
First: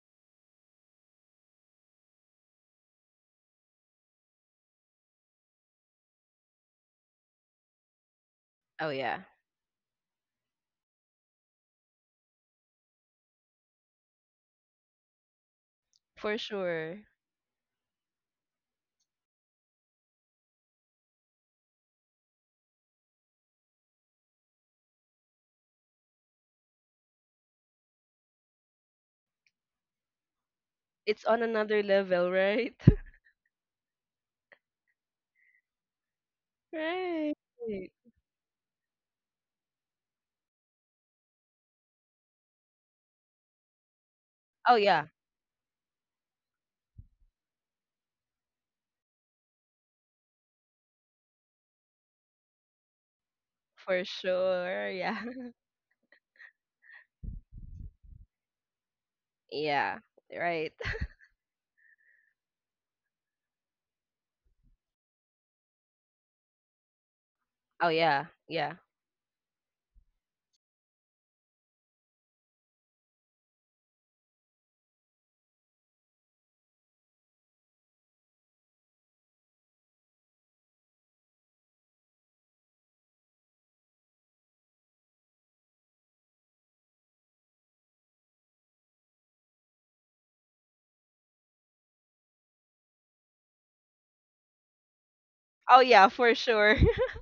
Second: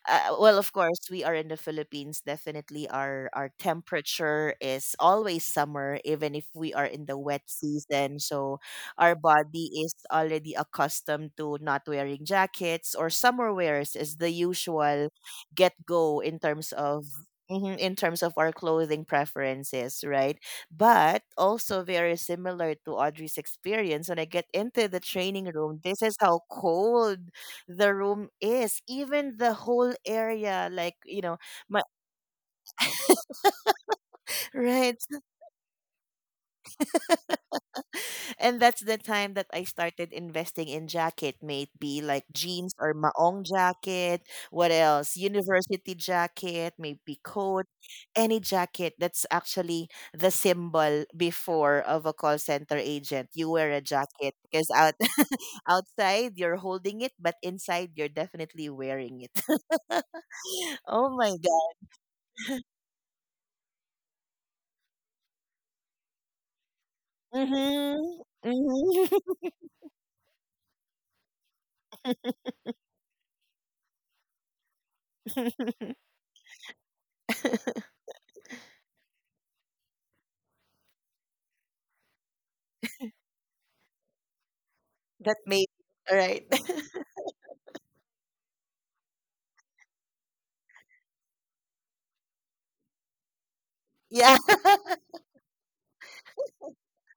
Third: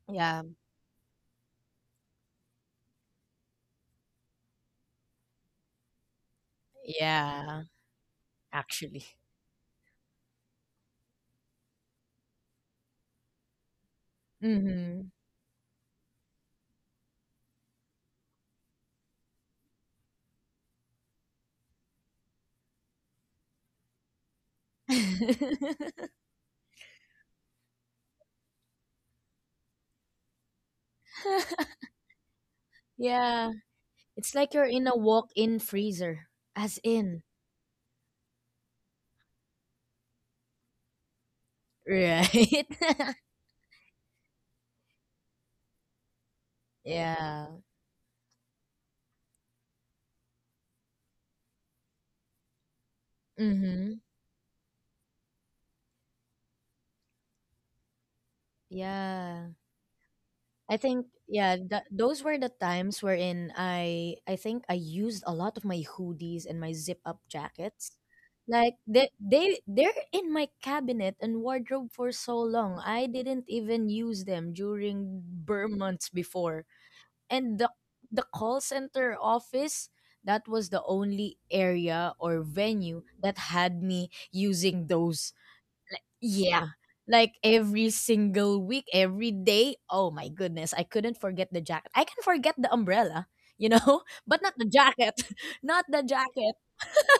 Uh,
Yeah,
well, of course, we are in the Philippines. Definitely, our our temperature is always summer, even if we are in the wet
yeah,
season. So
Oh
actually.
our
yeah,
body is already accustomed to not wearing jackets, or summer wears is the
Hmm.
usual get go
for
in terms
sure.
of Mhm, in terms of our clothing preferences, right? But also very similar to Audrey's experience. When I get into the training room, this
[laughs]
is how cold the room is. Even the whole area, like, you
It's
know,
on another
my
level, right? [laughs]
Yeah, it's
[laughs]
like you're in a
right.
walk-in freezer, as in,
Right.
And that's the time that I started investing in jacket, maybe like
right?
jeans or
[laughs]
maong jacket. What
Oh yeah,
else? University jacket, maybe
Yeah.
coat, any jacket that's actually the symbol before of a call center agent. You wear a
Hmm.
for
jacket because
sure.
out
Yeah. [laughs]
outside, you're holding it, but inside, you're definitely wearing it.
Yeah.
Yeah, right.
I
[laughs] Oh
think
[laughs]
my
yeah,
God.
th- those were the times wherein I I think I used a lot of my hoodies and my zip up
Oh
jackets.
Mm-hmm.
yeah, yeah.
Like they
Mm-hmm.
they they're in my cabinet and wardrobe for so long. I didn't even use them during burn months before. And the
[laughs]
the call center office, that was the only area or venue that had me using those,
that made all right.
yeah.
[laughs]
Like every single week, every day. Oh my goodness. I couldn't forget the jacket. I can forget the umbrella, you know, [laughs]
Yeah,
but not the jacket. [laughs]
Oh
Not the
yeah, for
jacket.
sure. [laughs]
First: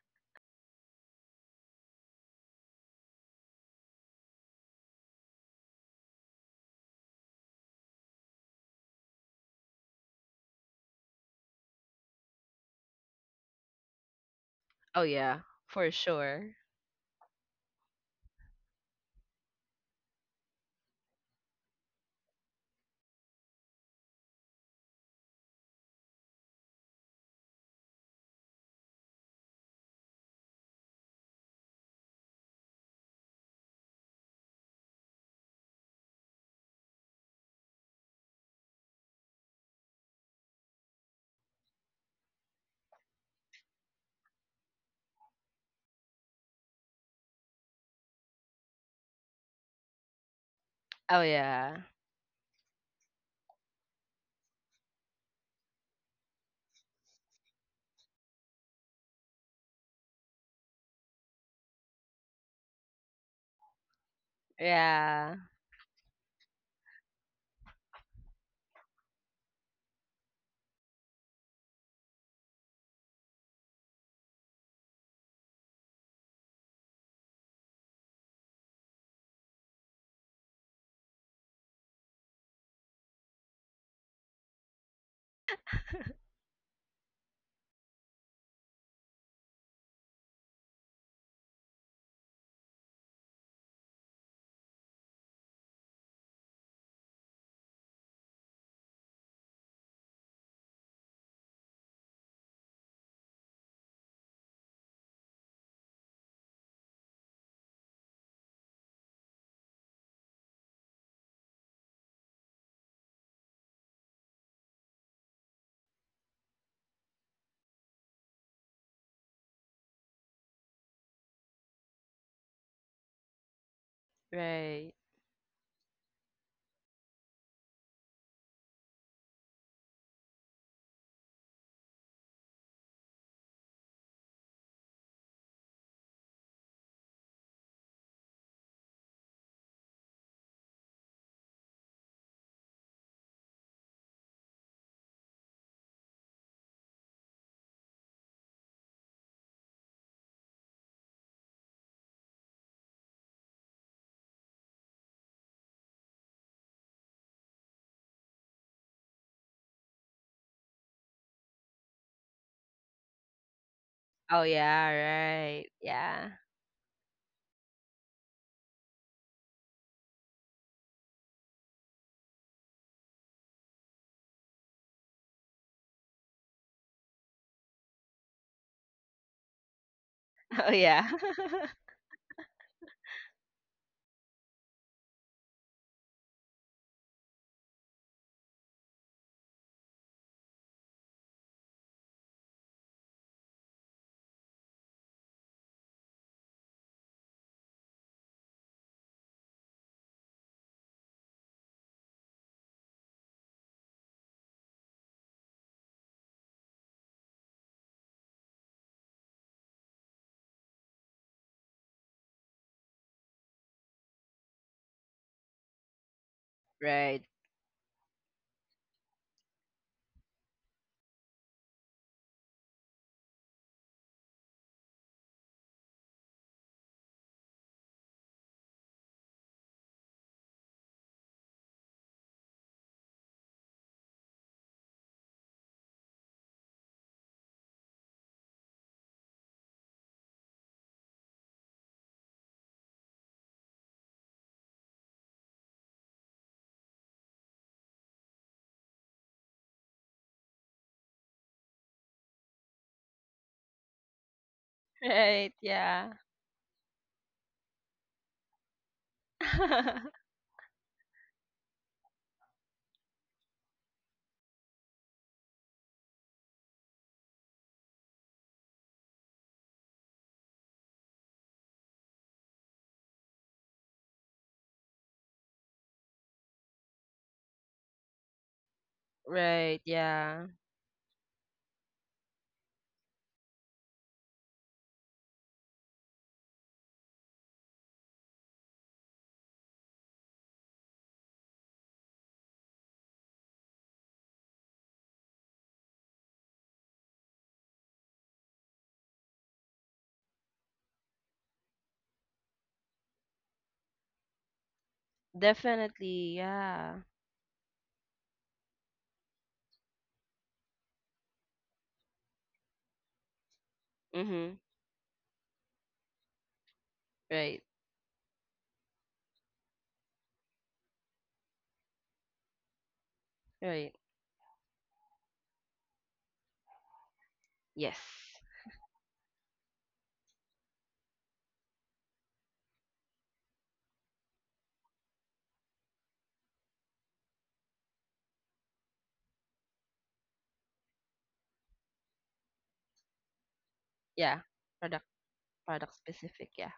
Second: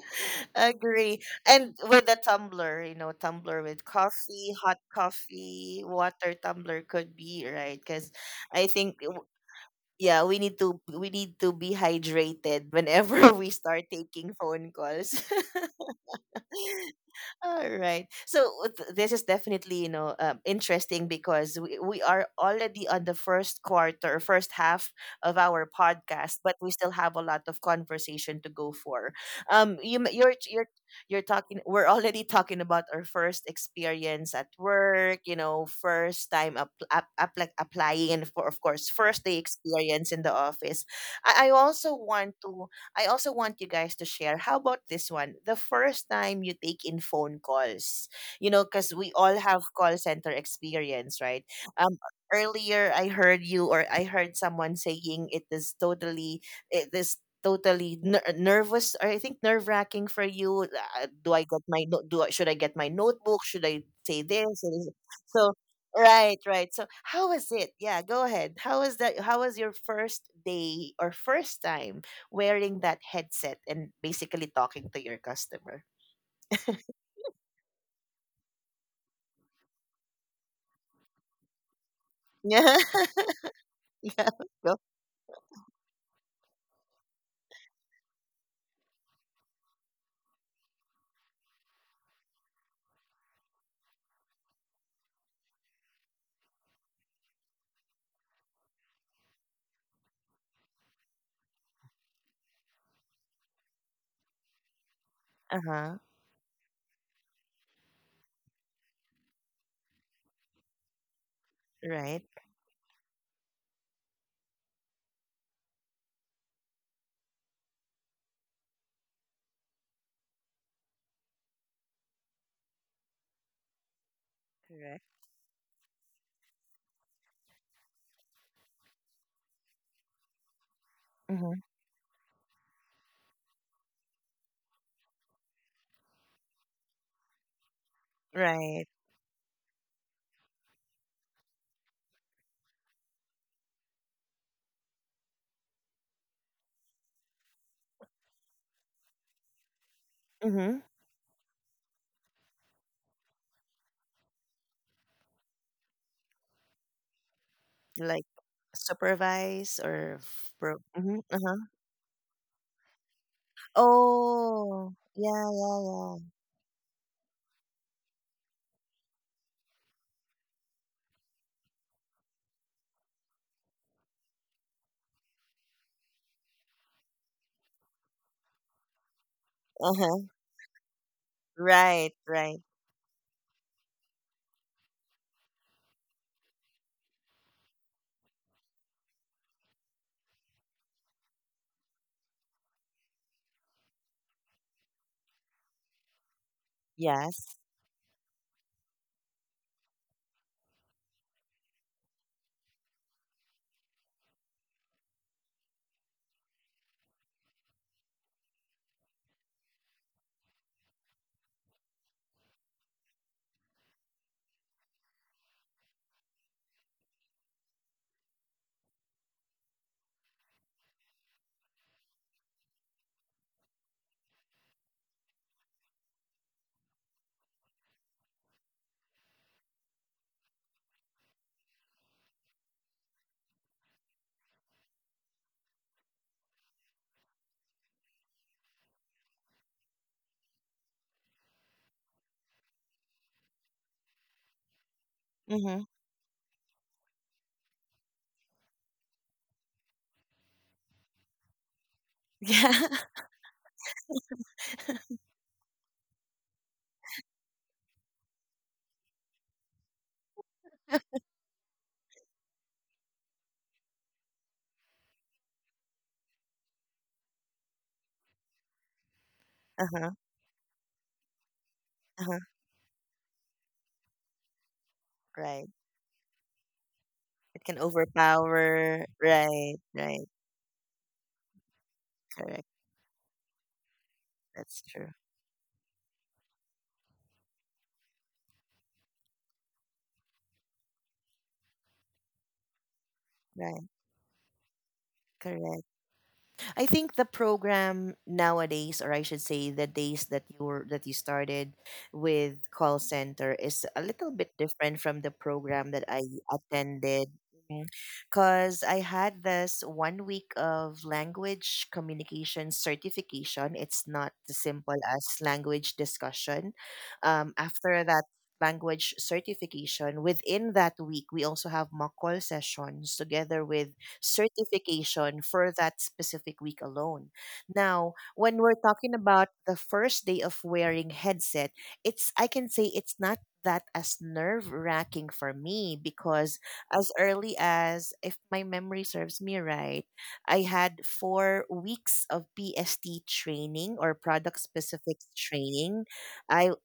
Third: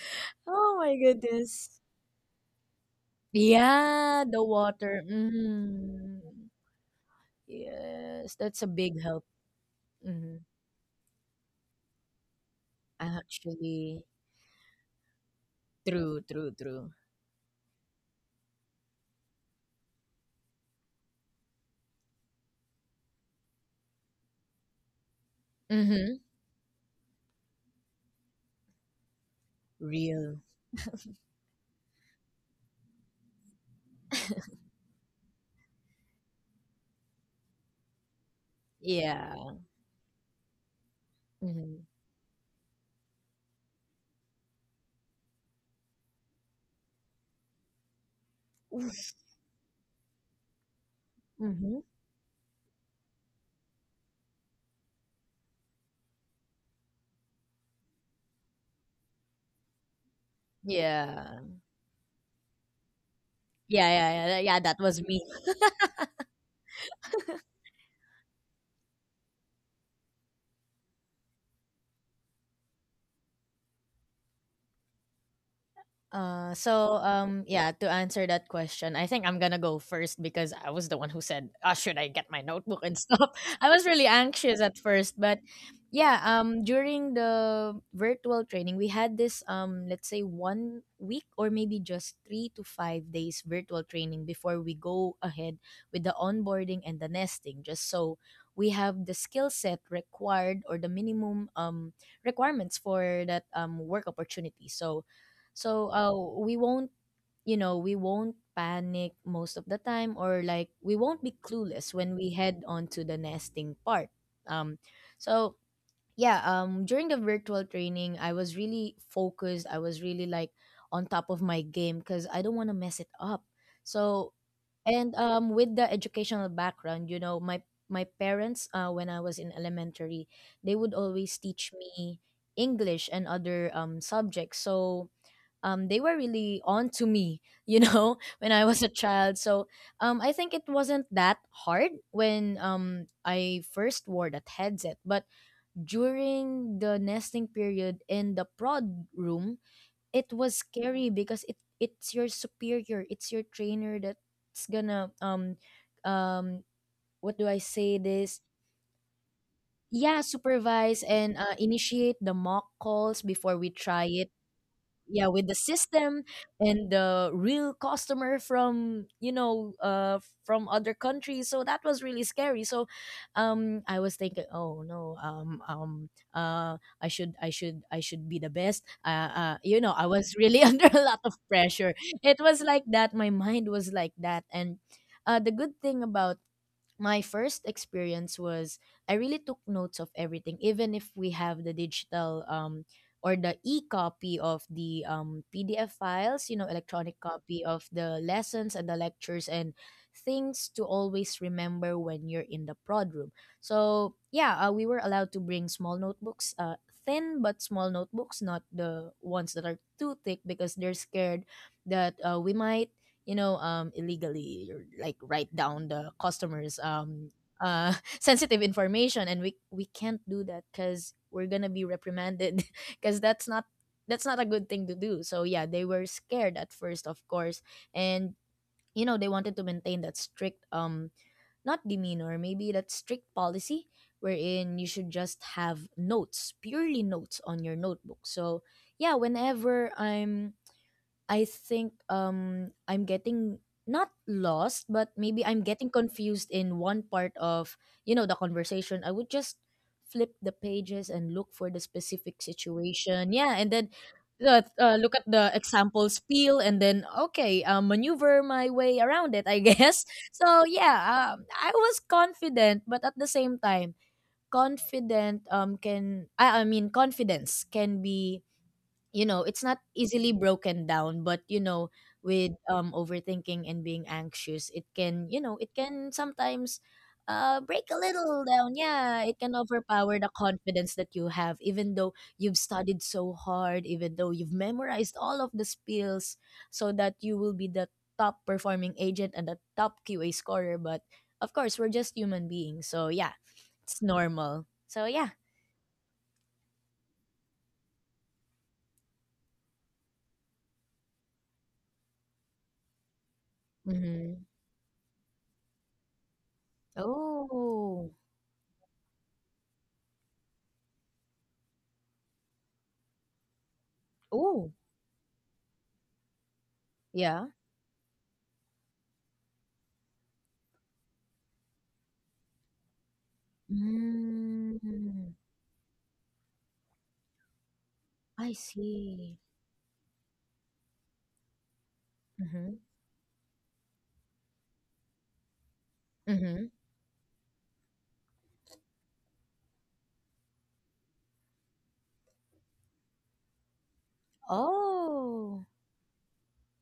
[laughs]
Oh my
agree. And
goodness.
with the tumbler, you know, tumbler with
Yeah, the
coffee, hot
water.
coffee,
Mm.
water tumbler could be right because
Yes, that's
I
a
think
big
w-
help.
yeah,
Hmm.
we need to we need to be hydrated whenever [laughs] we start
Actually,
taking phone
Oh
calls.
yeah, for
true, true,
sure.
true.
[laughs] All right. So th- this is definitely, you know, um, interesting because we, we are already on the first quarter, first half of our
Mm-hmm.
podcast, but we still have a lot of conversation to go for. Um, you m- you're
Real.
you're you're talking. We're already talking about our first experience at work. You know, first time up, up, apply applying, and for, of course, first
Yeah.
day experience in the office. I, I
Mm-hmm.
also want to I also want you guys to share. How about this one? The first time you take in phone calls, you know, because we all have call center experience,
Oh
right?
Mm-hmm.
yeah.
Um, earlier I heard you, or I heard someone saying it is totally, it is totally ner- nervous, or I think nerve wracking for you. Uh, do
Yeah.
I get my no- do I, should I get my notebook? Should I
Yeah,
say
yeah, yeah,
this?
yeah.
Should
That
I-
was me.
Yeah.
So right, right. So how was it? Yeah, go ahead. How was that? How was your first day or first time wearing that headset and basically talking to your customer.
Uh,
[laughs]
so um, yeah, to answer that question, I think I'm gonna go first because I was the one who said, "Ah, should I get my
Yeah.
notebook and
[laughs]
stuff?" [laughs] I was really
Yeah.
anxious at
Go.
first, but yeah, um, during the virtual training, we had this um, let's say one week or maybe just three to five days virtual training before we go ahead with the onboarding and the nesting, just so we have the skill set required or the minimum um requirements for that um work opportunity. So so
Uh-huh.
uh, we won't, you know, we won't panic most of the time, or like we won't be clueless when
Right.
we head on to the nesting part. Um, so yeah, um, during the virtual training, I was really focused. I was really like on top of my game because I don't want to mess it up. So
Right.
Correct.
and um, With the educational background, you know, my my parents uh, when I was in elementary, they would always
Mm-hmm.
teach me English and other um, subjects. So um, they were really on to me, you know, [laughs] when I was
Right.
a child. So um, I think it wasn't that hard when um, I first wore that headset. But during the nesting period in the prod room, it was
Mm-hmm.
scary because it it's your superior, it's your trainer that's gonna um um what do I say
Like
this?
supervise or
Yeah,
f- pro.
supervise
Mm-hmm.
and uh,
Uh-huh.
initiate the mock calls before we try it
Oh yeah,
Oh,
yeah
yeah,
with the
right.
yeah,
system
yeah.
Yeah.
and the real customer from you know uh from other countries. So that was really scary. So um I was thinking, oh no, um um uh I should i should i should be the best uh, uh you know, I
Uh-huh.
was really [laughs]
[laughs] Oh
under a
yeah.
lot
[laughs]
of pressure.
Right,
It
right.
was like that, my mind was like that. And uh, the good thing about my first experience was I really took notes of everything, even if we have the digital um, or the e copy of the um, P D F files, you know, electronic
Yes.
copy of the lessons and the lectures and things to always remember when you're in the prod room. So, yeah, uh, we were allowed to bring small notebooks, uh, thin but small notebooks, not the ones that are too thick because they're scared that uh, we might, you know, um illegally or like write down the customers
Right.
um uh [laughs] sensitive information. And we we can't do that, cuz we're going to be reprimanded. [laughs] Cuz that's not, that's not a good thing to do. So yeah, they were scared at first, of course. And you know, they wanted to maintain that strict um not demeanor, maybe that strict policy wherein you should just have notes, purely notes on your notebook. So yeah, whenever I'm I think um I'm getting not lost, but maybe I'm
Mm-hmm.
getting confused in one part of, you know, the conversation. I would just flip the pages and look for the specific
[laughs] Yeah.
situation. Yeah, and then uh, uh, look at the
Right,
example
yeah.
spiel and then okay, uh, maneuver my way around it, I guess.
[laughs]
[laughs] So yeah, um, I was confident, but at the same time, confident um can I, I mean, confidence can be, you know, it's not
Uh-huh.
easily broken down. But you know,
Uh-huh.
with um overthinking and being anxious, it can, you know,
Right.
it can sometimes
It
uh
can
break a little down.
overpower.
Yeah, it can
Right,
Right,
overpower
right.
the
yeah.
confidence that you have, even though
Correct.
you've studied so hard, even though you've
That's true.
memorized all of the spills so that you will be the top performing agent and the top Q A scorer. But of course, we're just human beings, so yeah,
Right.
it's normal. So yeah.
Correct. I think the program nowadays, or I should say the days that you were that you started with call center, is a little
Hmm.
bit different from the program that I
Definitely, yeah.
attended.
Oh.
Because I had this one week of language communication certification. It's not as
Mm-hmm.
Oh
simple as language discussion.
yeah.
Um,
Right,
after that language certification, within that week, we also have mock call sessions together with
right.
Mm,
certification for that specific week alone.
Yes.
Now,
I
when we're talking
see.
about the first day of wearing headset, it's I can
Mhm,
say it's not that as nerve wracking for me because
mhm.
as early as, if my memory serves me right, I had four weeks of P S T training, or
Yeah.
product
Product
specific
Oh.
product
training.
specific,
I
yeah.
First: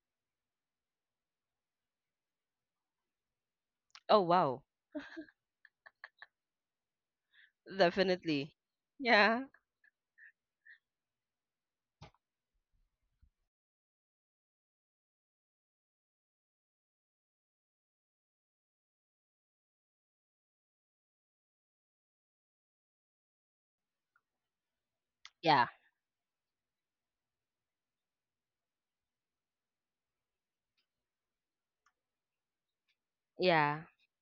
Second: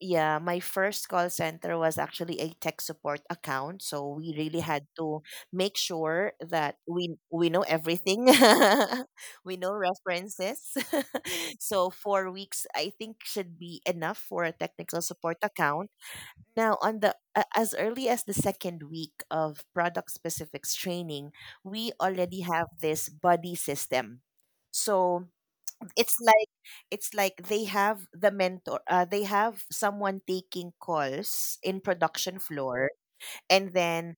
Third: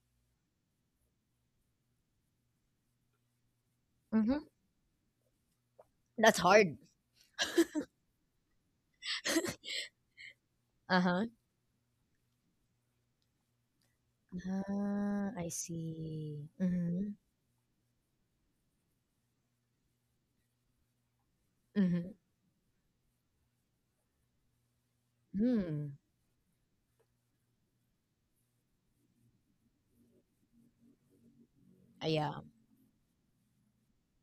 yeah, my first call center was actually a tech support account, so
Oh
we
Mhm.
really
wow.
had to make sure
That's
that
hard.
we we know everything.
Definitely.
[laughs]
Yeah.
We know references.
Uh-huh.
[laughs] So four weeks I think should be enough for a technical
Ah,
support
I
account.
see.
Now, on
Mhm,
the a- as early as the second week of product specifics training, we
mhm.
already have this buddy system. So
Yeah.
Hmm.
it's like it's like they have the mentor, uh, they have someone taking calls in
Uh, yeah.
production floor, and
Yeah.
then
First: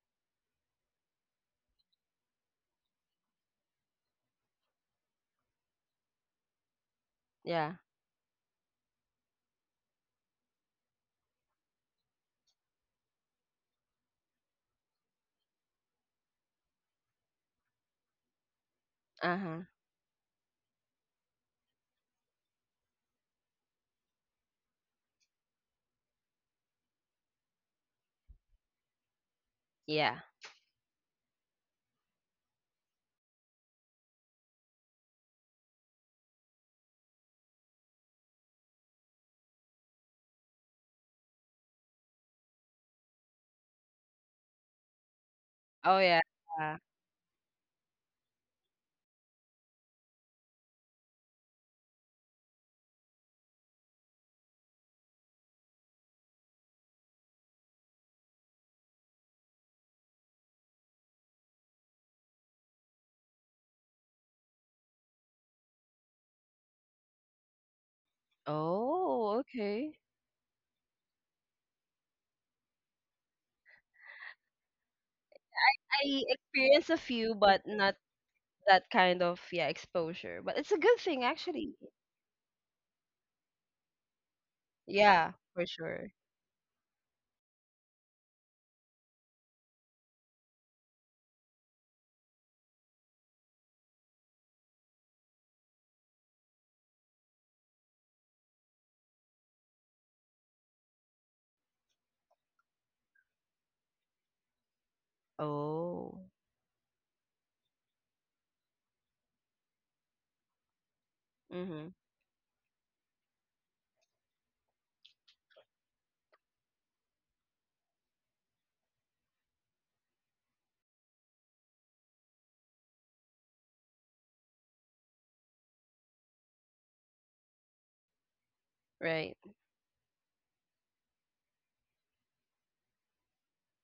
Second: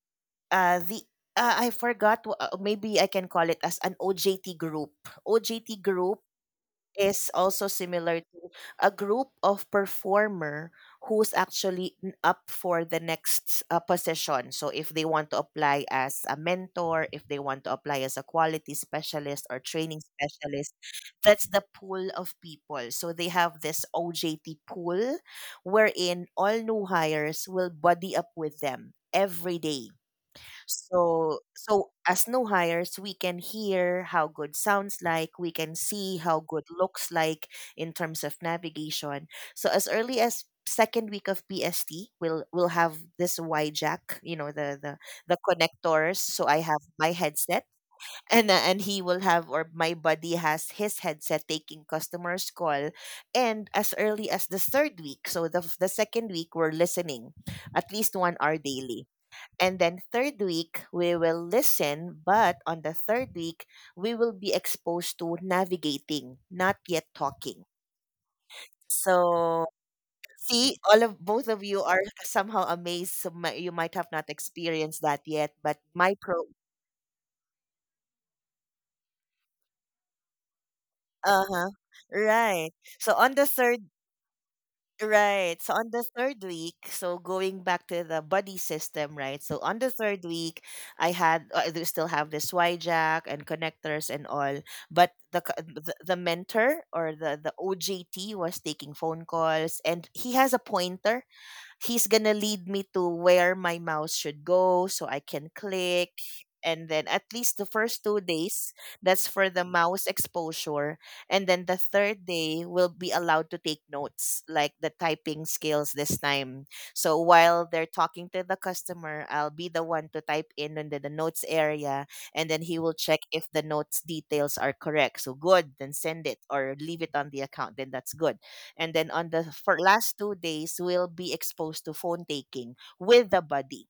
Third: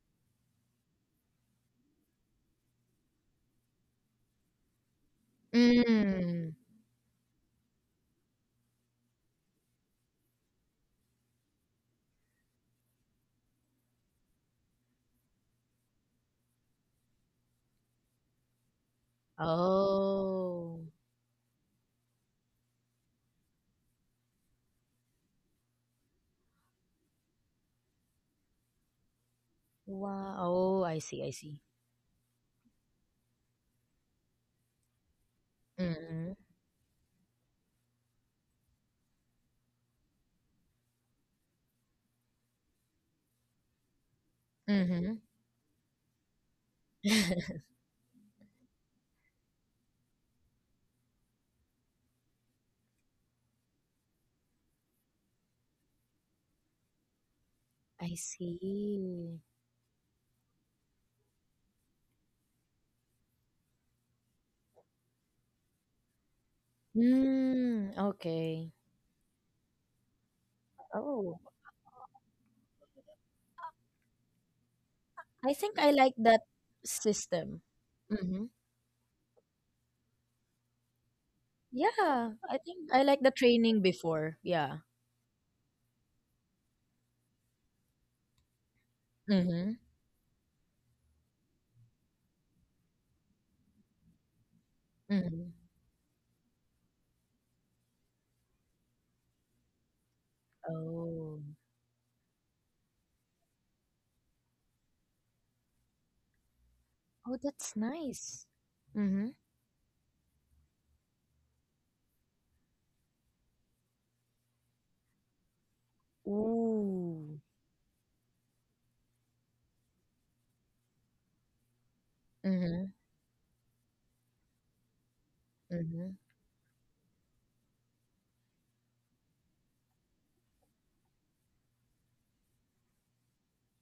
uh the uh, I forgot wh- uh, maybe I can call it as an O J T group O J T group
Mm.
is also
Yeah.
similar to a group of performer who's actually n- up for the next, uh, position. So if they want to apply as a mentor, if they want to apply as a quality specialist or
Uh-huh.
training specialist,
Oh.
that's the pool of people. So they have this O J T pool wherein all new hires will buddy up with them every day,
Yeah.
Wow. Oh, I see, I
so
see.
so as new hires, we can hear how good sounds like, we can see
Mhm,
how good looks like in terms of navigation. So as early as second week of P S T, we'll we'll have this Y jack, you know, the the
mhm.
the
Oh
connectors.
yeah.
So I
Yeah.
have my headset
[laughs]
[laughs] and uh, and he will have, or my buddy has his headset taking customers call, and as early as the third week, so the, the second week we're listening at least
I
one hour daily,
see.
and then third week, we will listen, but on the third week, we will be exposed to navigating, not yet talking.
Mm, okay.
Oh,
So,
okay.
see, all of both
Oh,
of you are [laughs] somehow amazed. So mi- you might have not experienced that yet,
I
but
think I
my
like
I
pro.
that
experience a few
system.
but not
Mhm.
that kind of, yeah, exposure. But it's a good thing
Uh huh.
actually.
Yeah, I
Right.
think I
So
like
on
the
the third
training before. Yeah.
Yeah,
Right.
for
So on the
sure.
third week, so going back to the buddy system, right? So
Mm-hmm.
on the third week, I had uh, I do still have this Y jack and connectors and all, but the c-
Mm-hmm.
the, the mentor or the the O J T was taking phone calls, and he has a pointer,
Oh.
he's gonna lead me to where my mouse should go so I can click.
Oh.
And then at
Oh,
least the
that's
first two
nice.
days, that's
Mm-hmm.
for the mouse exposure. And then the
Mm-hmm.
third day will be allowed to take notes, like the typing skills this time. So
Ooh.
while they're talking to the customer, I'll be the one to type in under the notes area, and then he
Mm-hmm.
will check if the notes details are correct. So good, then
Mm-hmm.
send it or leave it on the account, then that's good, and then on
Right.
the for last two days we'll be exposed to phone taking with the buddy.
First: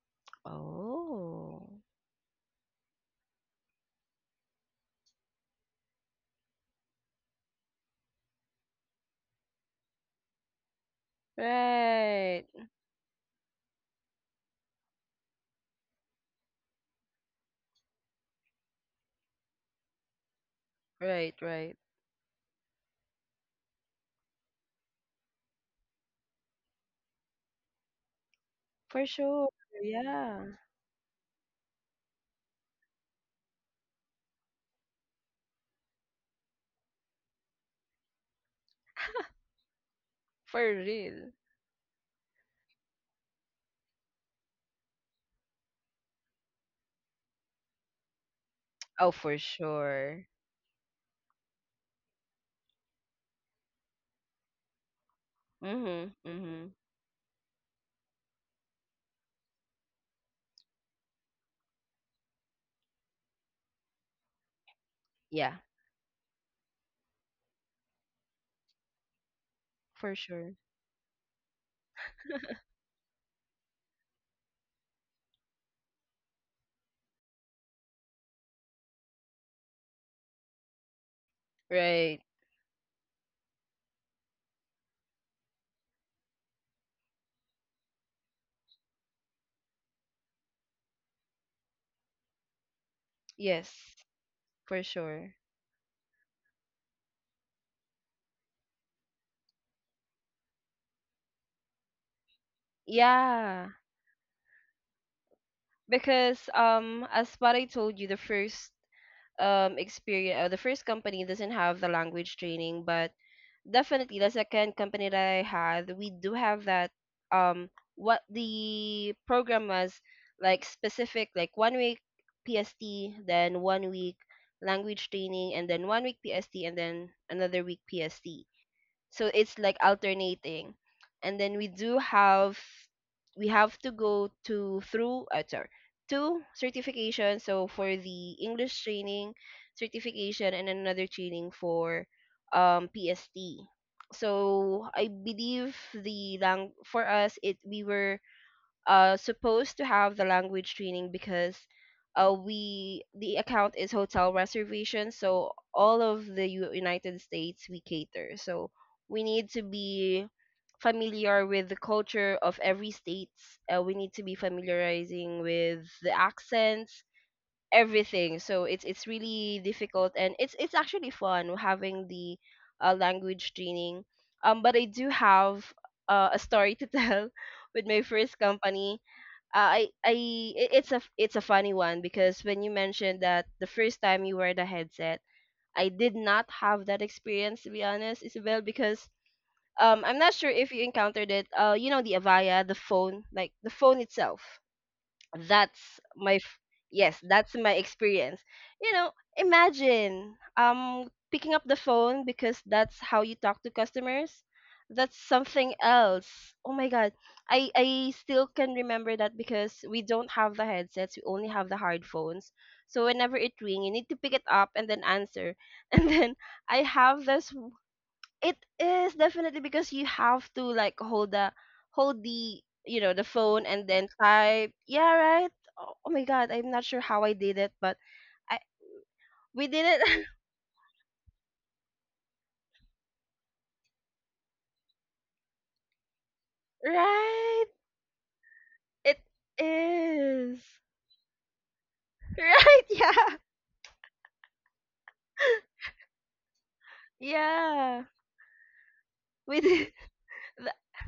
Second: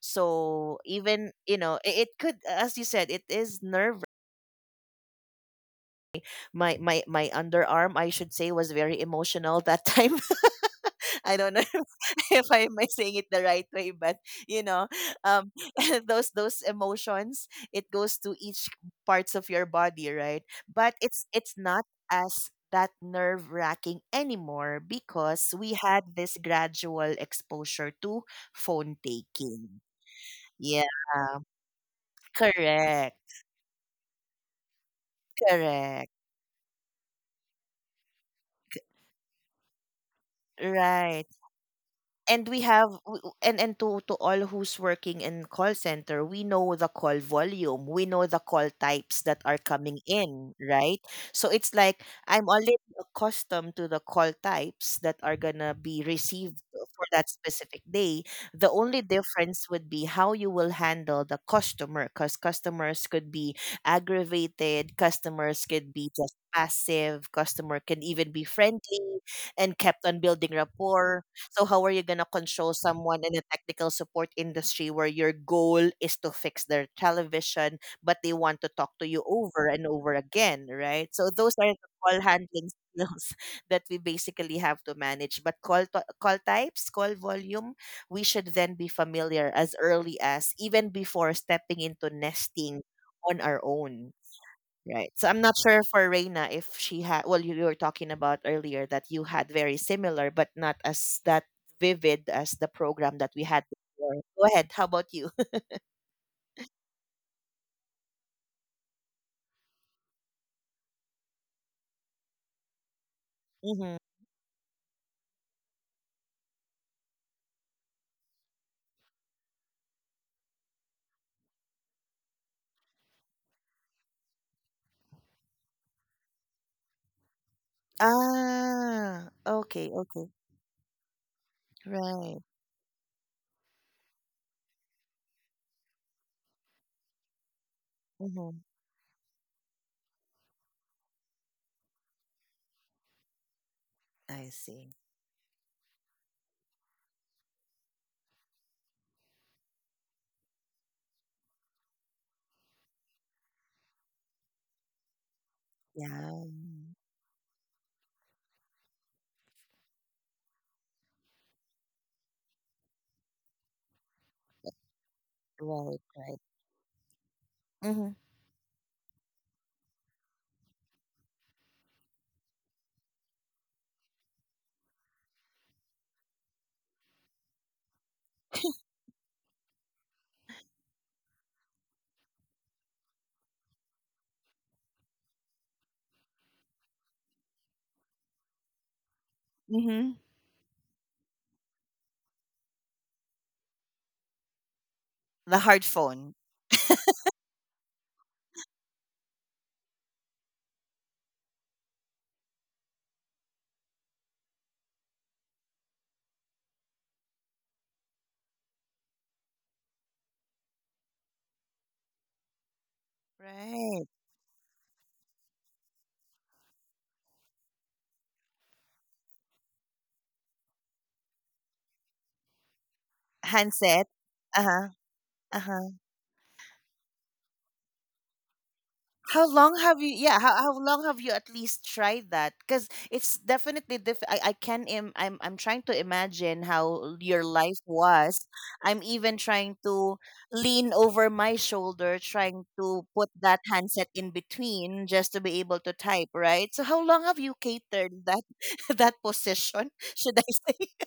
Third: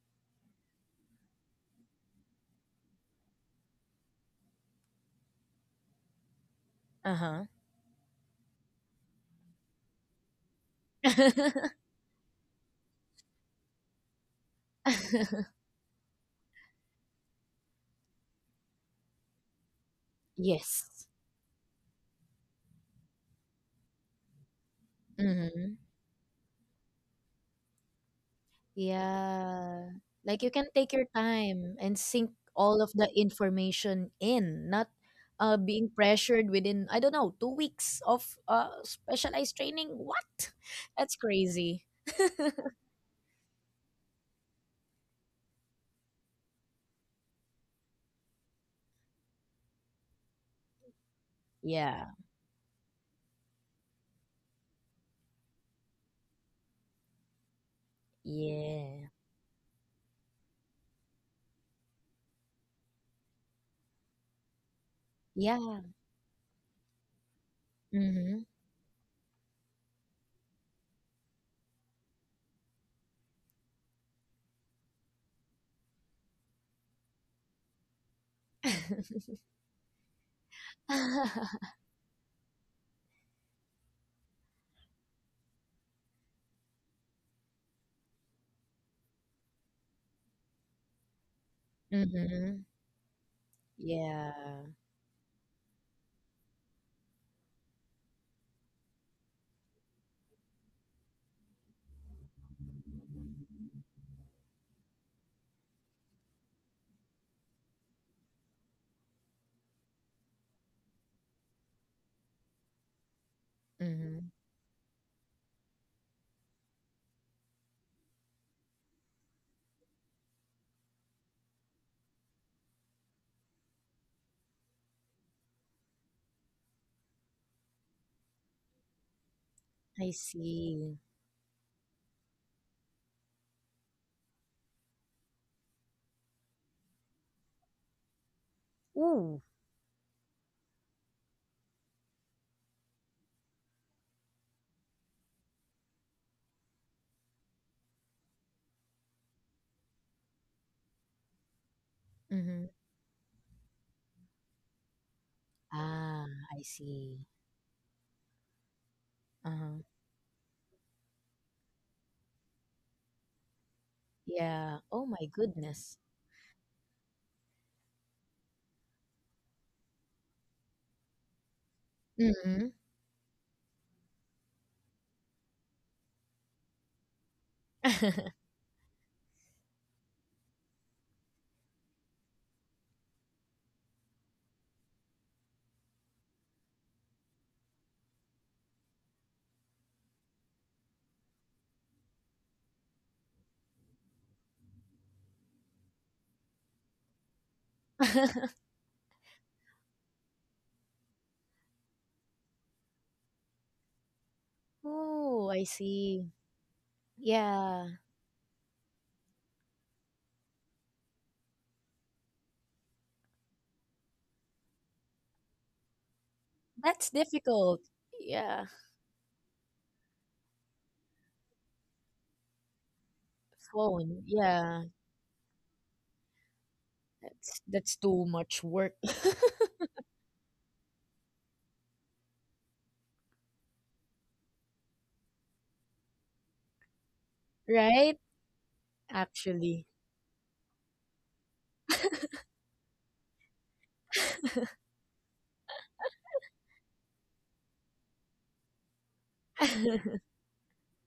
So even you know
Oh.
it, it could, as you said, it is nerve my my my
Uh-huh.
underarm, I should say, was very emotional [laughs] that time. [laughs] I don't know
[laughs]
[laughs] if,
Right.
I am saying it the right way, but you know, um, [laughs] those those emotions it goes to each parts of your body, right? But
Yes.
it's
Right,
it's
right.
not as that nerve wracking anymore because we
Mm-hmm.
had this gradual exposure to phone
For sure.
taking.
Yeah. Like
Yeah.
you can
Yeah,
take your time and sink all of the
correct,
information in, not uh being
correct,
pressured within, I don't know, two weeks of uh specialized training. What?
For
[laughs] That's
right.
real.
crazy.
And we have w- w- and and to to all who's working in call center, we know the call volume, we know the call
Oh,
types
for
that are coming
sure.
in, right? So it's
Yeah.
like I'm already accustomed to the call types that are gonna be
Mhm.
received
Mhm.
for that specific day. The
Yeah.
only difference would be how you will handle the customer because customers could be aggravated,
Yeah,
customers
Yeah.
could be just passive, customer can even
Mhm.
be friendly and kept
for
on
sure.
building rapport. So how are you gonna control someone in the technical support industry where your goal is to fix their television, but they want to talk to you over and over again, right? So those are the
Right.
call handling skills [laughs] that we basically have to manage. But call to- call types, call volume, we should then be familiar as early as even before stepping into
Mhm. [laughs]
nesting on our
Yes,
own.
Yeah.
for
Right. So
sure.
I'm not sure for Reina if she had, well, you, you were talking about earlier that you had very similar, but not as that vivid as the program that we had
Yeah,
before. Go ahead. How about you?
because um as what I told you, the first um experience, uh, the first company doesn't have the language training, but
[laughs] hmm
definitely
Mhm.
the second company that I had, we do have that um what the program was like specific, like one week P S T, then one week language training, and then one week P S T, and then another week P S T. So
Ah,
it's like
okay,
I
okay.
alternating,
see.
and then we do
Right.
have, we have to go to through, uh, sorry, two certifications, so for the
Mm-hmm.
English training
Ooh.
certification and another training for um PST.
I
So
see.
I believe the lang for us, it, we were uh supposed to have the language training because uh
Mhm.
we, the account is hotel reservation, so all of
Ah,
the
Yeah.
I
U- united
see.
States we cater, so we need to
Uh-huh.
be familiar with the culture of every state. uh, we need to be
Yeah. Oh my
familiarizing with
goodness.
Right,
the
right.
accents,
Mm-hmm.
everything. So it's it's really difficult, and it's it's actually fun having the
Mhm.
uh, language training. um but I do have uh, a story to [laughs] tell with my first company. uh, I I i- it's a it's a funny one because when you mentioned that the first time you wear the headset, I did not have that experience, to be honest, Isabel, because um I'm
Mm-hmm.
not sure if you encountered it. Uh, you know the Avaya, the phone, like the phone itself,
The hard
that's my
phone.
f- yes, that's my experience.
[laughs]
You know, imagine um picking up the phone because that's how you talk to customers. That's
Oh, I
something
see.
else. Oh my god, i
Yeah.
i still can remember that because we don't have the headsets, we only have the hard phones. So whenever it ring, you need
Right.
to pick it up and then answer [laughs] and then I
That's
have this.
difficult.
It
Yeah.
is definitely because you have to like hold the hold the, you know, the phone and then
Handset.
Phone.
type.
Yeah.
Uh-huh.
Yeah, right. Oh,
Uh-huh.
oh my god, I'm not sure how I did
That's
it, but
that's too
I.
much work.
How
We
long
[laughs]
did it.
have you? Yeah, how, how long have you at least tried that? Because it's definitely diff. I, I can. Im- I'm I'm trying to imagine
[laughs]
how your
Right.
life
Right?
was. I'm
It
even trying
Actually.
to
is.
lean over my shoulder,
[laughs]
trying
Right.
to put
Yeah,
that handset in between just to be able to type. Right. So how long have you
yeah.
catered that [laughs] that
We
position?
did.
[laughs]
Should I
[laughs] th-
say?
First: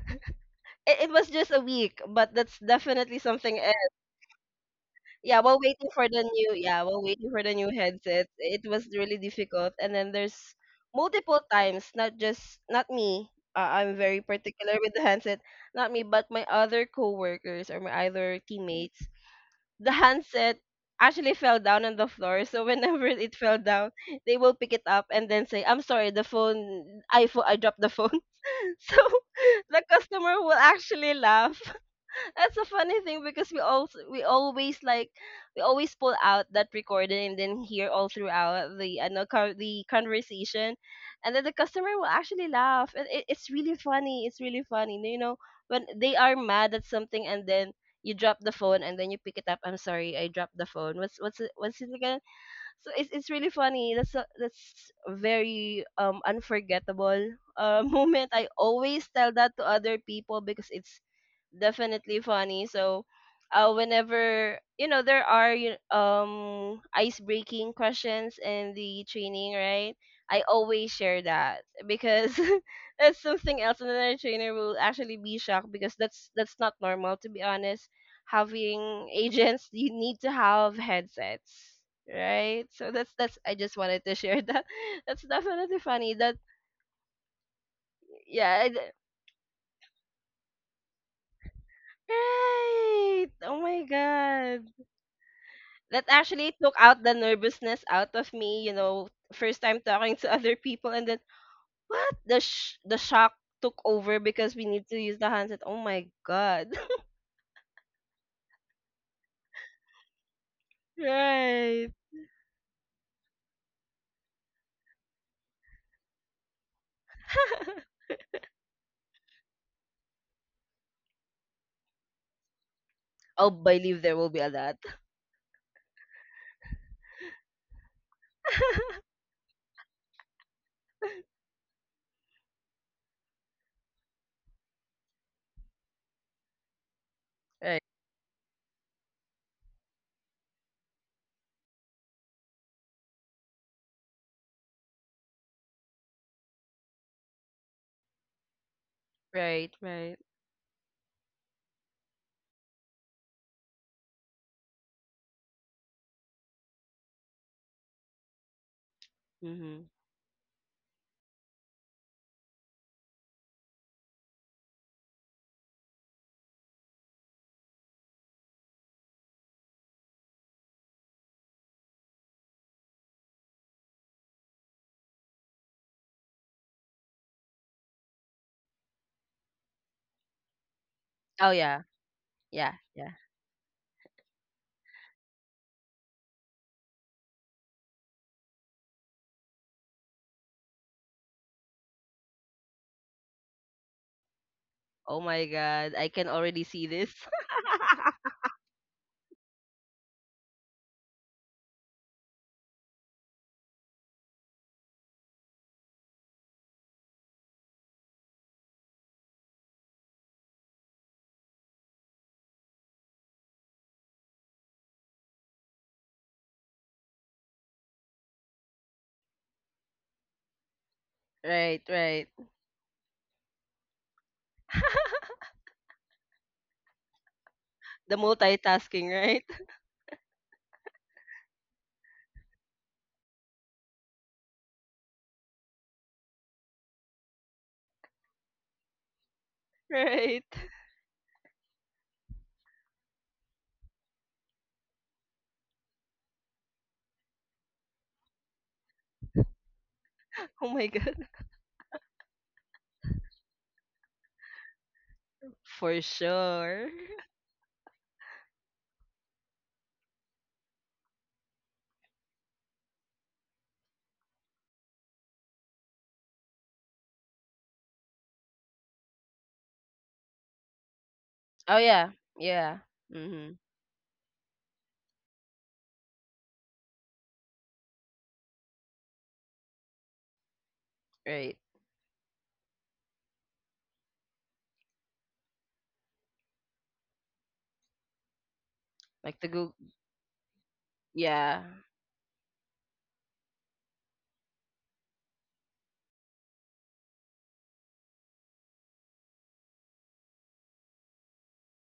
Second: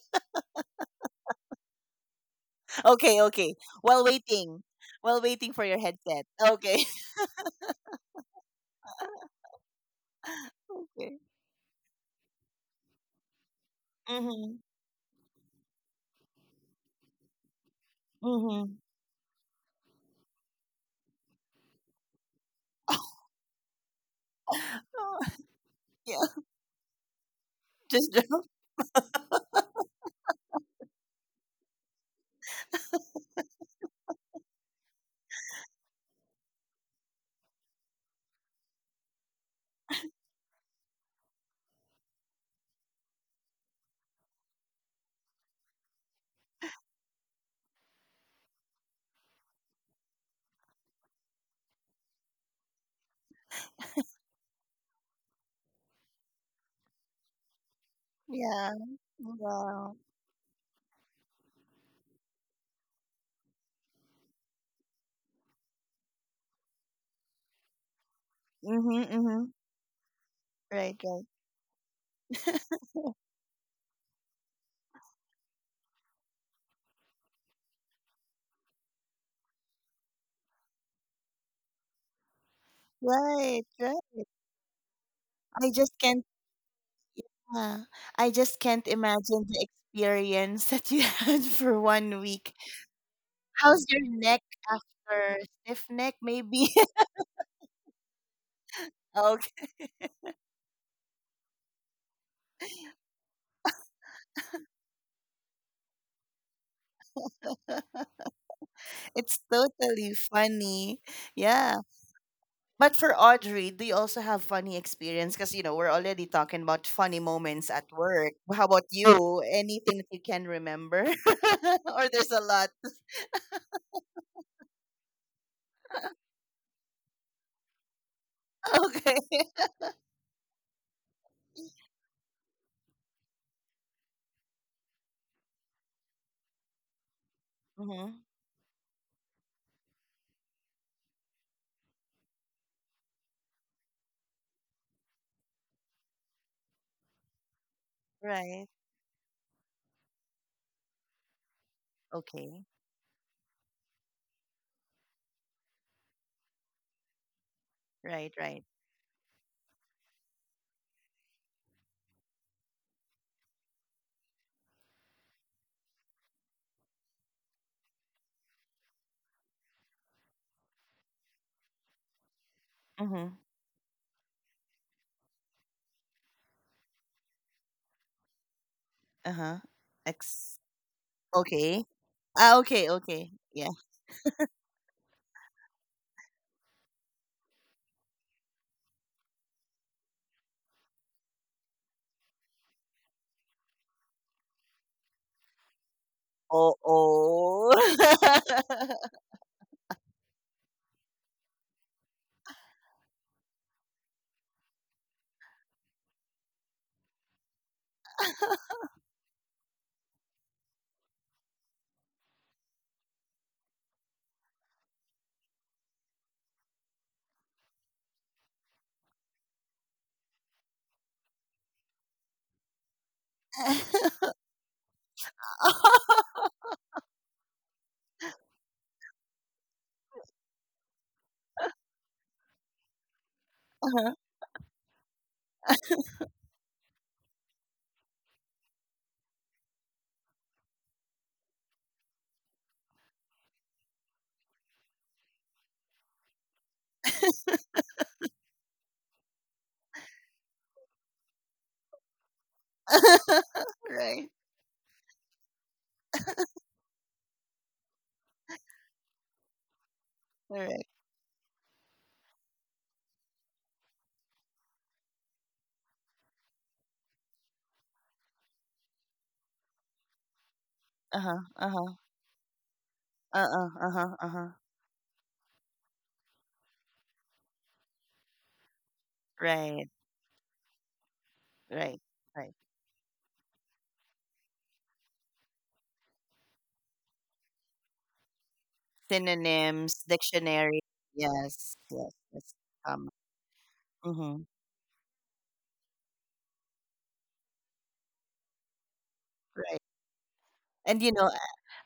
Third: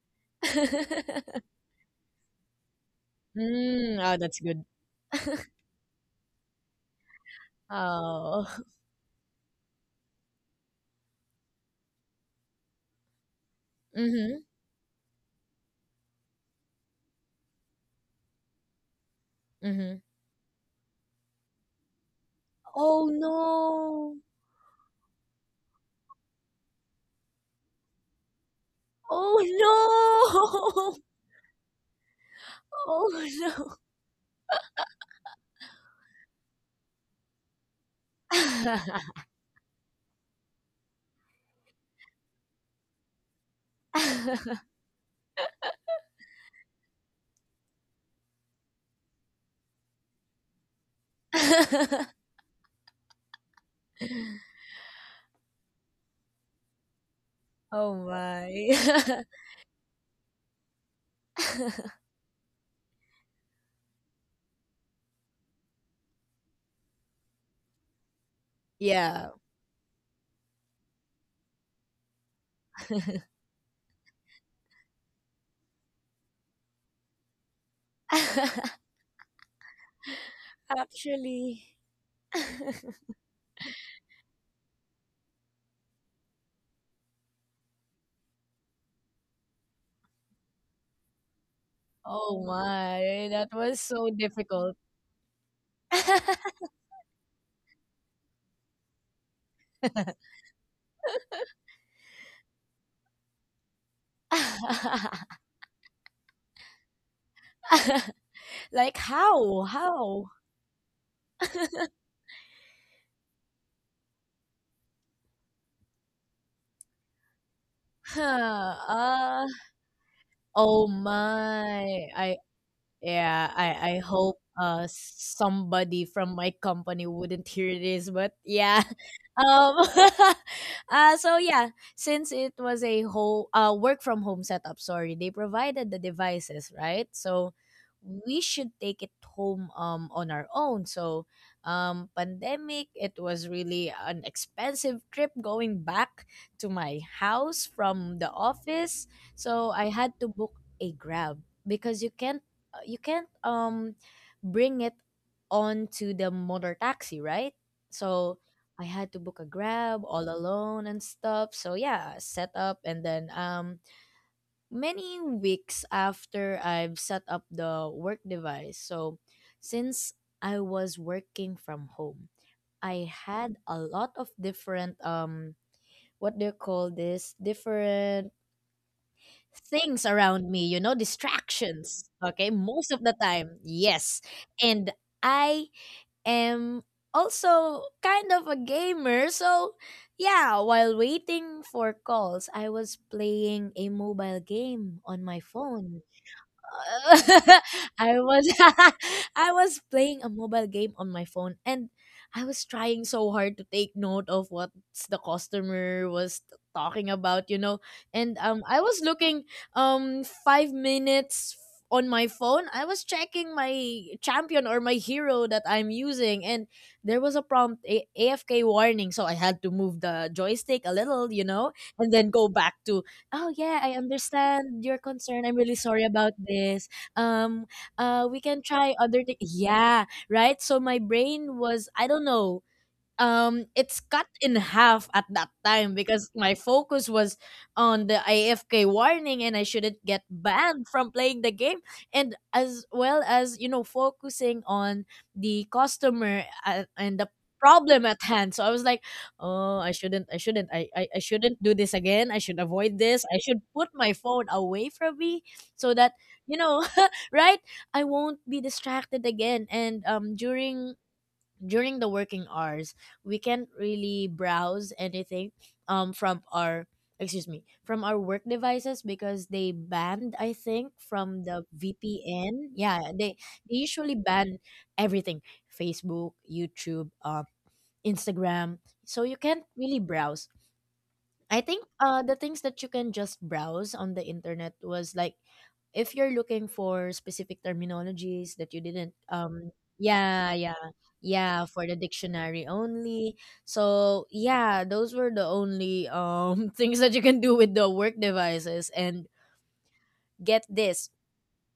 It, it was just a week, but that's
[laughs]
definitely
Okay. Okay.
something.
Mm,
While
oh, that's
waiting,
good.
while
Yeah,
[laughs]
waiting
while
for your
waiting for the
headset.
new, yeah,
Okay.
while waiting for the new headset,
Oh. [laughs]
it was really difficult. And then there's
[laughs] Okay.
multiple times, not just not me. uh, I'm very
Mhm.
Mm-hmm.
particular with the handset. Not me, but my other coworkers or my other
Mm-hmm.
teammates, the
Mhm.
handset actually fell down on the floor. So whenever
Oh
it fell down,
no.
they will pick it up and then say, "I'm sorry, the
[laughs]
phone, I, fo- I dropped the
Just
phone."
[laughs] joke.
[laughs] So
Oh
the customer will
no.
actually laugh. That's a
[laughs]
funny
Oh
thing because we
no.
also we always like we always pull out that recording and then hear all throughout the uh, no, co- the conversation, and then the customer will actually laugh. And it, it's really funny. It's really
[laughs]
funny. You know, when they are mad at something and then you drop the phone and then you pick it up. "I'm sorry, I dropped the phone. What's what's it, what's it again?" So it's it's really funny. That's a, that's very um unforgettable uh [laughs]
Oh
moment. I
Yeah.
always
my.
tell that to
Wow.
other people because it's
[laughs]
definitely funny. So, uh, whenever you know there are you um ice breaking questions in
Mhm,
the
Yeah.
mhm.
training, right? I always
Right,
share
right.
that because [laughs] that's something else. Another trainer will actually be shocked because that's that's not normal to be honest.
[laughs]
Having agents, you need to have
Actually.
headsets, right? So
[laughs]
that's that's. I
Right,
just
right.
wanted to share that. [laughs] That's
I
definitely
just
funny.
can't
That
uh, I just
yeah. I, d-
can't imagine the experience that you [laughs] had for one
Oh
week.
my.
Right.
That
Oh
was
my
How's your
so
neck
god.
difficult.
after? Stiff
That
neck
actually
maybe?
[laughs]
took out
[laughs]
the nervousness out of me, you know first
Okay.
time talking to other people. And then what the sh- the shock took over because we need to use the
[laughs]
handset. Oh my god.
[laughs]
Like
It's
how?
totally
How?
[laughs]
funny. Yeah.
Right.
But for Audrey, do you also have funny experience? Because you know, we're already talking about funny moments at
[laughs]
work. How
Huh.
about you?
Uh,
Anything that you can
oh
remember? [laughs] Or
my.
there's
I.
a lot. [laughs]
Yeah,
Oh,
I I
believe there will
hope
be a lot.
uh somebody from my company wouldn't hear this, but yeah. [laughs]
[laughs]
Okay.
Um [laughs] uh so yeah, since it was a whole uh work from home setup, sorry, they provided the devices, right? So
Right,
Mm-hmm.
we should take it home um on our own. So um pandemic, it was really an expensive trip going back to my house from the
Right.
office. So
right,
I
right.
had to book a Grab because you can't
Okay.
uh, you can't um bring it onto the motor taxi, right?
Right,
So
right.
I had to book a
Mm-hmm.
Grab all alone and stuff. So yeah, set up and then um many weeks after I've set up the work device. So since I was working from home, I
Mm-hmm.
had a lot of different um what do you call this, different
Uh-huh.
things around
Ex-
me, you know,
Oh yeah.
okay.
distractions. Okay,
Ah,
Yeah,
okay,
most of
yeah.
the
okay.
time,
Yeah.
yes. And I am also kind of a gamer, so yeah, while waiting for calls, I was playing a mobile game
Oh
on my
my god,
phone.
I can already
Oh,
see this. [laughs]
[laughs] I
oh.
was
[laughs]
[laughs] I was playing a mobile game on my phone, and I was trying so hard to take note of what the customer was talking about, you know. And um I was looking um five minutes on my phone. I was checking my champion or my hero that I'm using, and there was a prompt a- AFK warning, so I had to move the joystick a little, you know,
Right,
and
right.
then go back to, oh yeah, I understand your concern, I'm really sorry about this, um
The
uh we can try
multitasking,
other things,
right?
yeah, right. So my brain was, I don't know, um it's
Uh-huh.
cut in half at that time because my focus was on the A F K warning, and I
[laughs]
shouldn't get
Right.
banned from playing the game, and as well as, you know, focusing on the customer a- and the problem at hand. So I was like, oh, i shouldn't i
Oh
shouldn't
my
I, I
god,
i shouldn't do this again, I should avoid this, I should put my
Right.
phone away from me so
for
that, you
sure.
know, [laughs] right, I won't be distracted again. And um
Right.
during during the working hours, we can't really browse anything um from our, excuse me, from our work devices because they banned, I think
Uh-huh.
from the
Oh
Uh-huh.
yeah.
V P N,
Yeah.
yeah, they
Mm-hmm.
Uh-uh.
they
Uh-huh.
usually
Uh-huh.
ban everything, Facebook, YouTube, uh, Instagram, so you can't
Right.
really browse.
Right.
I think
Right.
uh the
Right.
things that you can just browse on the internet was like if you're looking for specific terminologies that you didn't
Like the Google.
um
Synonyms,
yeah,
dictionary.
yeah,
Yeah.
yeah,
Yes.
for the
Yes. Yes.
dictionary
Um.
only. So
Mm-hmm.
yeah, those were the only um [laughs] things that you can do with the work devices, and
Right.
get
And you
this,
know,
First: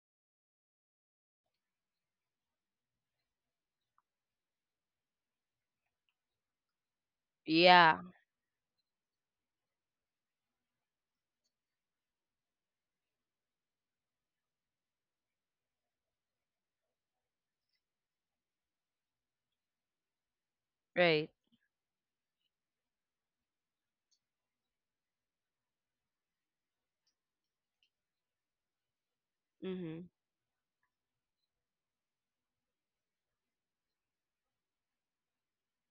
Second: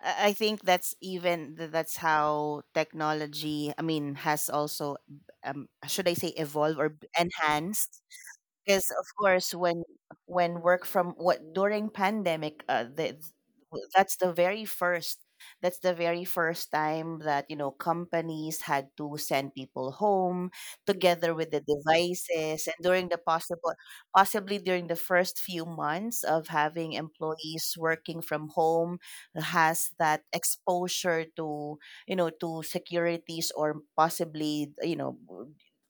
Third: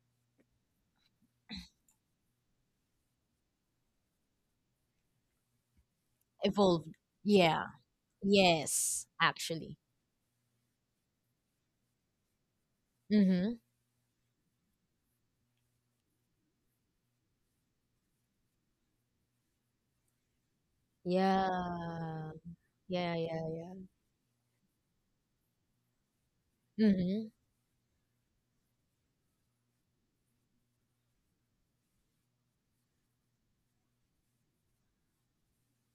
I I think that's even th- that's how technology, I mean, has also, um, should I say, evolved
evolved,
or b-
yeah.
Yeah.
enhanced? Because of
Yes,
course,
actually.
when when work from what during pandemic, uh, the,
Mm-hmm.
that's the very first, that's the very first time that you know companies had to send people home
Right.
together with the
Yeah,
devices. And during
yeah,
the
yeah, yeah.
possible possibly during the first few months of having
Mm-hmm.
employees working from home, has
Mm-hmm.
that exposure to, you know, to securities, or possibly, you know,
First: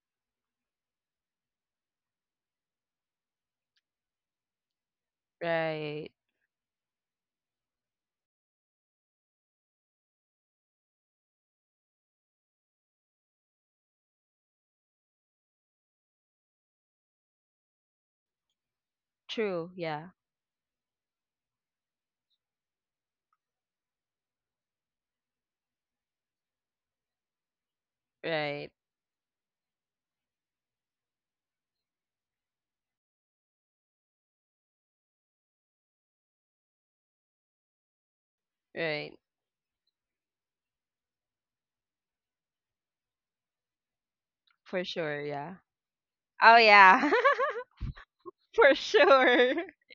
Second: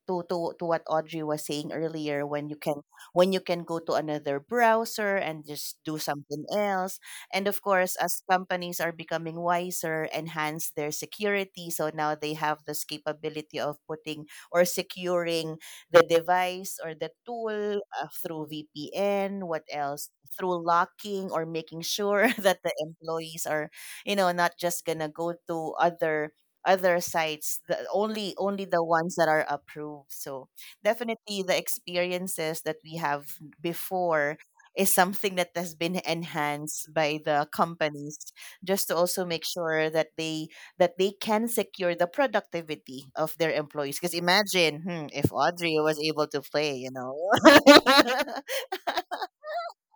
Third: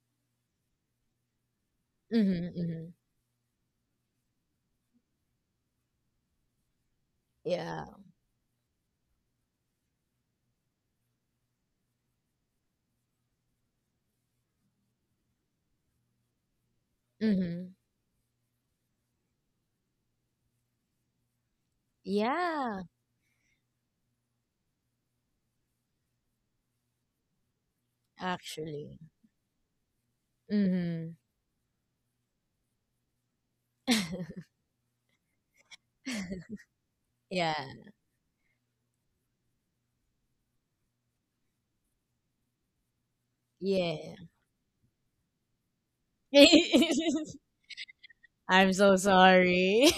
to to to what Audrey was saying earlier, when you
Mm-hmm,
can,
mm-hmm.
when you can go to another browser and just do
Right.
something else. And of
Yeah.
course, as companies are becoming wiser, enhance their security, so now they have this capability of putting or securing the device or the
Mm-hmm.
tool, uh, through V P N. What
True.
else?
Yeah.
Through locking or making sure [laughs] that the
Yeah.
employees are, you know, not just going to go to other other sites, the only only
Right.
the
Actually.
ones that are approved. So
Mm-hmm.
definitely, the experiences that we have before
[laughs]
is something that has been enhanced by the
Yeah,
companies, just to
Right.
also make sure that they, that they can secure the productivity of their employees.
yeah.
Because imagine,
For
hmm,
sure.
if
Yeah.
audrey was able to
Oh,
play you
yeah.
know
[laughs]
[laughs]
[laughs]
I'm
For
so
sure.
sorry.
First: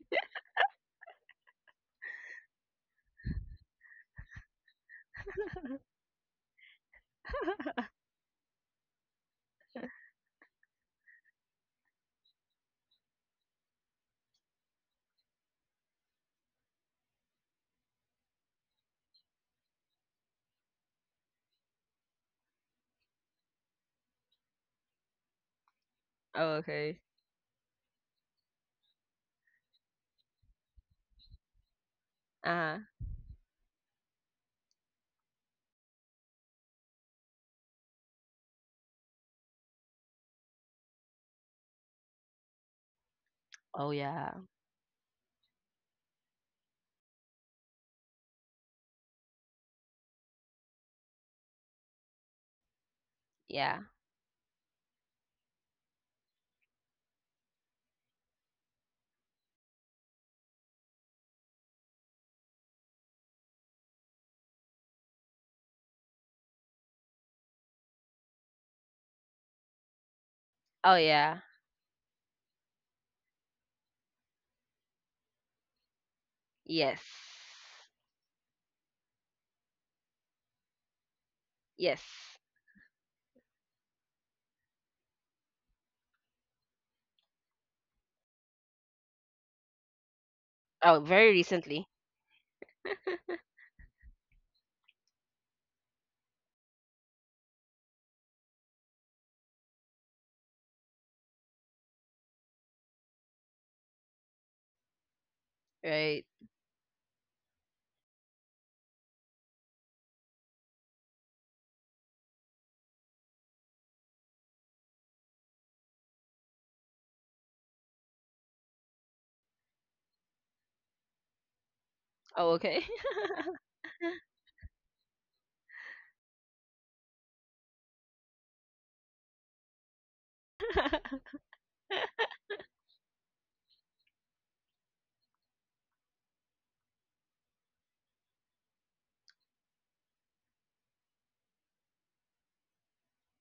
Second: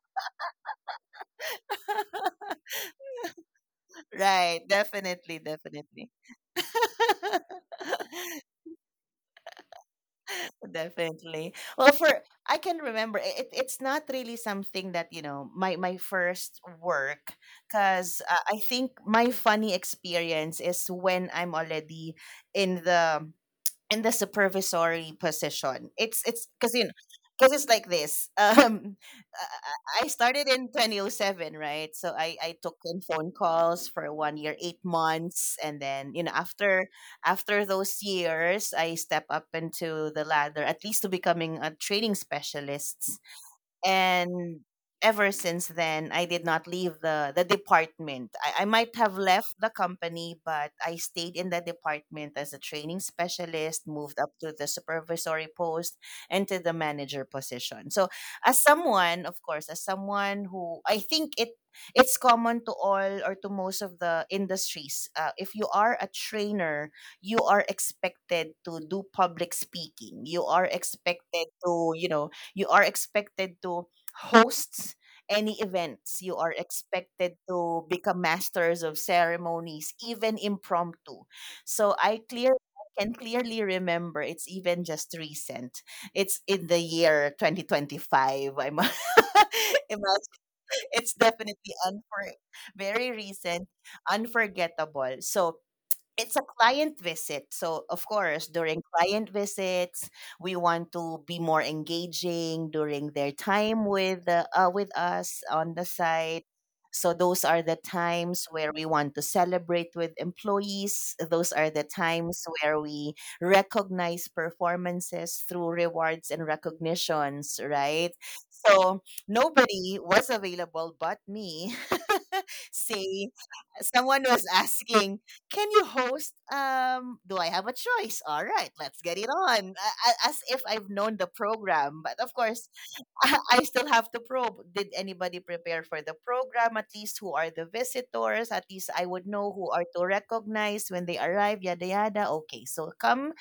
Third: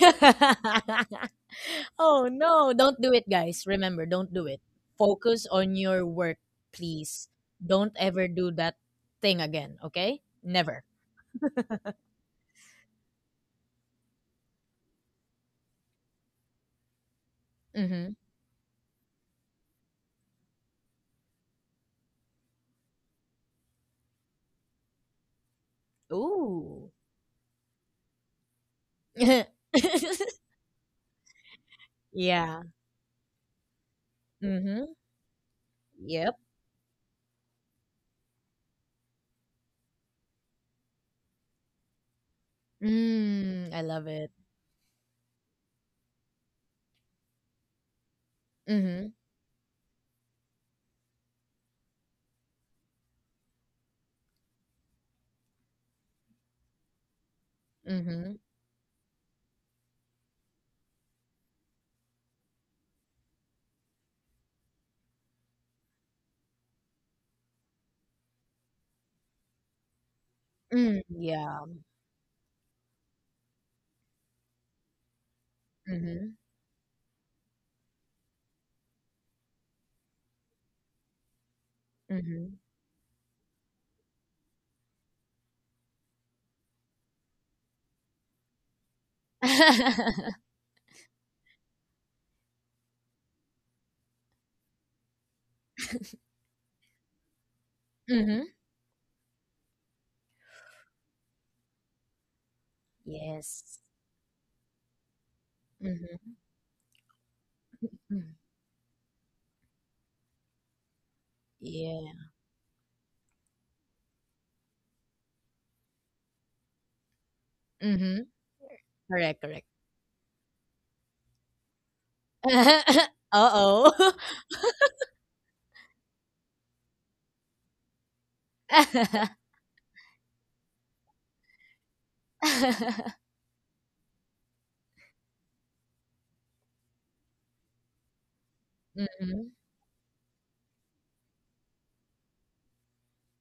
[laughs] Oh no, don't do it, guys. Remember, don't do it.
Right. Definitely,
Focus on your
definitely.
work, please. Don't ever
[laughs]
do that thing again, okay? Never.
Definitely. Well, for I can remember, i- it, it's not really something that, you know, my my first work,
Mm-hmm.
cuz uh, I think my funny experience is when I'm already in the in the supervisory position. It's it's
Oh,
because, you
Ooh.
know,
okay.
because it's like this. [laughs] Um, I I started
[laughs]
in two thousand seven, right? So I I
Yeah.
took
Uh-huh.
in phone calls for one year, eight
Mm-hmm.
months, and then you know
Yep.
after after those years, I step up into the ladder, at least to becoming a training specialist.
Mm, I
Oh,
love
yeah.
it.
And ever since then, I did not leave the the department. I, I might
Mm-hmm.
have left the company, but I stayed in the department as a training
Yeah.
specialist, moved up to the supervisory post and to the manager position. So,
Mm-hmm.
as someone, of course, as someone who I think, it it's common to all or to most of the industries, uh, if you are a trainer, you are expected to do public speaking, you are
Oh,
Mm,
yeah.
expected
yeah.
to, you know you are expected to host any events.
Mm-hmm.
You are
Yes.
expected to become masters of ceremonies, even impromptu. So,
Yes.
I
Mm-hmm.
clear I can clearly remember, it's even just recent. It's in the year twenty twenty-five. I'm [laughs] imagine,
Oh,
it's
very
definitely
recently.
unfor- very recent, unforgettable. So it's a client visit. So, of
[laughs] Mm-hmm.
course, during client visits, we want to be more engaging during their
Yes.
time with the, uh, with us on the
Right.
Mm-hmm.
site. So those are the
Mm,
times where we want to celebrate with employees. Those are the
yeah.
times where we recognize performances through rewards and recognitions, right?
Mhm.
So
Correct, correct.
nobody was available but me.
Oh, okay.
[laughs]
Say
Oh Oo.
someone was asking, "Can you host?" Um, do I have a choice? All right, let's get it on. A- a- As if I've
[laughs]
known the program, but of course, [laughs] I still have to probe. Did anybody prepare for the program? At least, who are the visitors? At least I would know
Mhm.
who are to recognize when they arrive. Yada yada. Okay, so come,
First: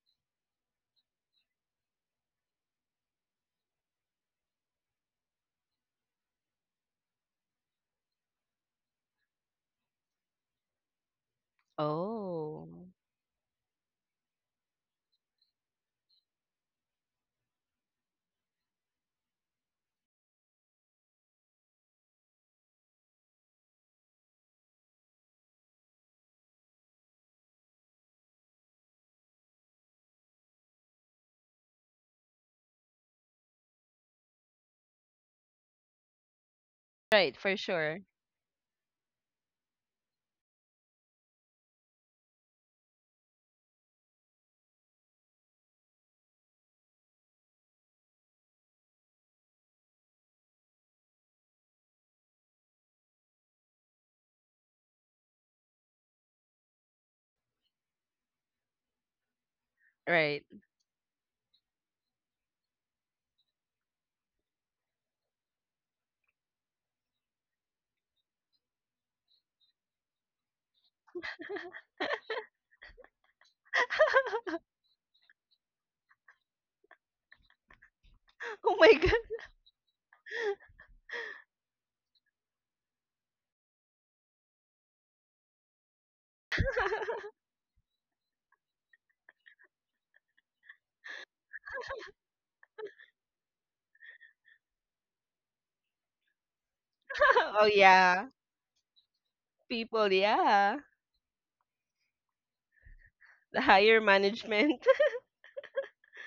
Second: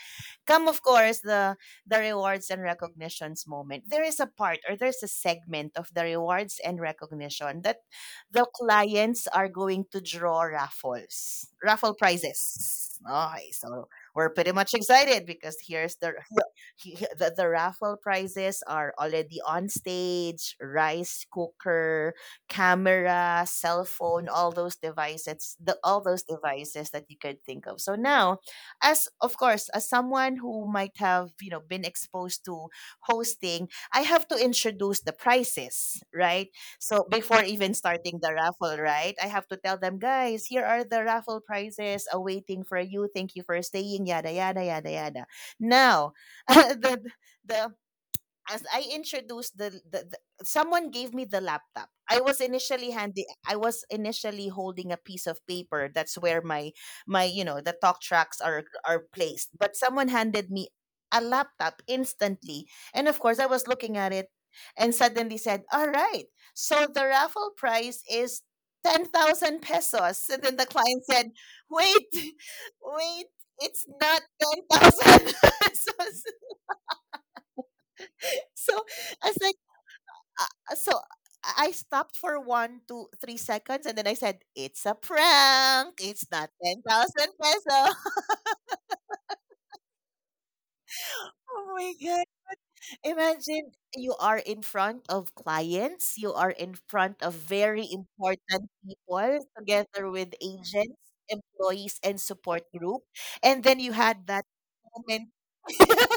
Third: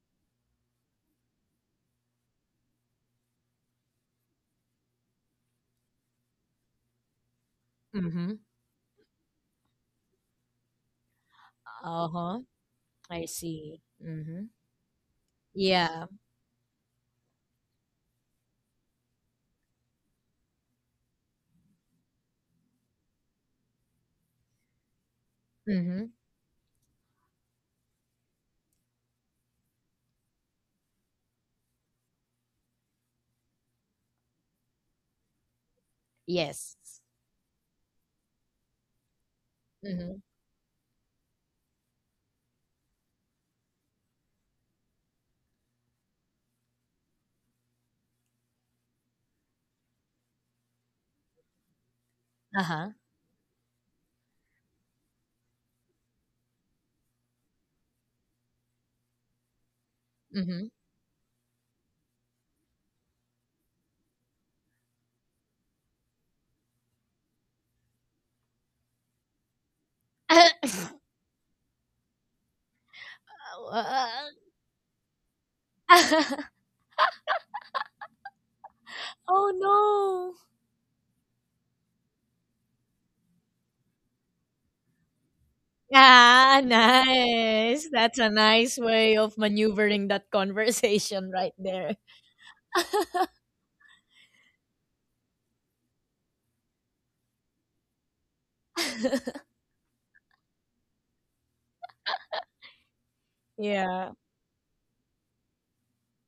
come of course, the, the rewards and recognitions moment, there is a part, or there's a segment of the rewards and recognition, that
Mhm.
the clients are going to draw raffles,
[laughs]
raffle
Uh-huh.
Oh.
prizes.
I
Okay,
see.
so we're
Mhm.
pretty much excited because here's
Yeah.
the [laughs] well, he- he- the, the raffle prizes are already on stage: rice cooker, camera, cell phone, all those devices, the all
Mhm.
those devices that you could think of. So now, as, of course, as someone who might have, you know, been exposed to hosting, I have to introduce the prices, right?
Yes.
So
Right.
before
For
even
sure.
starting the raffle, right, I have to tell them,
Mhm.
"Guys, here are the raffle prizes awaiting for you. Thank you for staying." Yada yada yada yada. Now, [laughs] the the as I introduced, the, the, the someone gave me the laptop. I was initially
Uh-huh.
handy I was initially holding a piece of paper. That's where my, my you know the talk tracks are are placed. But someone
Right.
handed me
Mhm.
a laptop instantly. And of course, I was looking at it and suddenly said, "All right, so the raffle prize is ten thousand pesos." And then the
[laughs]
client said, "Wait, [laughs] wait, it's not ten thousand." [laughs] so,
[laughs]
so
Oh, my God.
as
Oh,
I
no.
uh, so I stopped for one, two, three seconds, and then I said, "It's a prank. It's not
Ah,
ten thousand
nice.
pesos."
That's
[laughs]
a nice way of maneuvering that conversation right
Oh
there.
my god! Imagine you are in front of clients, you are in front of
[laughs] Oh,
very
yeah.
important people,
People.
together with
Yeah.
agents, employees, and support group,
The
and then
higher
you
Yeah.
had that
management. [laughs]
moment, [laughs]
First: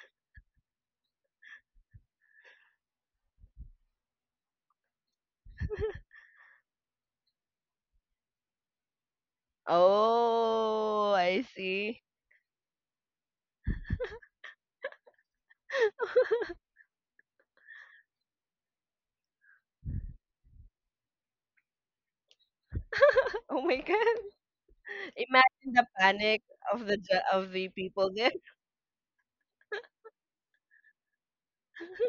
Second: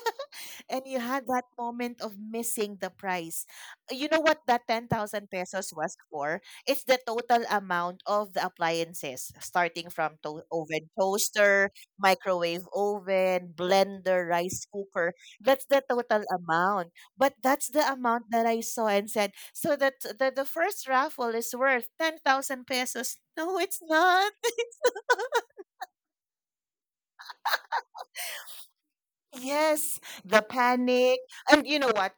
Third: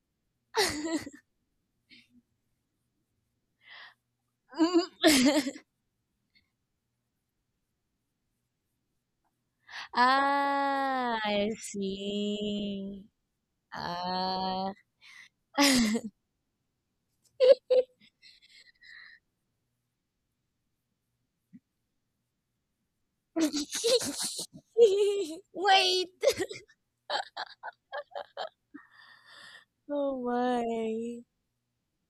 and you had that moment of missing the price. You know what that ten thousand pesos
[laughs]
was for? It's the total amount of the appliances, starting from to- oven
Oh,
Ah,
I
I
toaster,
see.
microwave
see.
oven, blender, rice
Ah.
cooker. That's the
[laughs]
[laughs]
total amount. But that's the amount that I saw and said, so that the, the first raffle is worth ten thousand pesos. No,
Oh
it's
my God.
not.
Imagine the
Wait.
panic of the ju- of the people there.
Yes,
Oh
the panic.
my.
And you know what?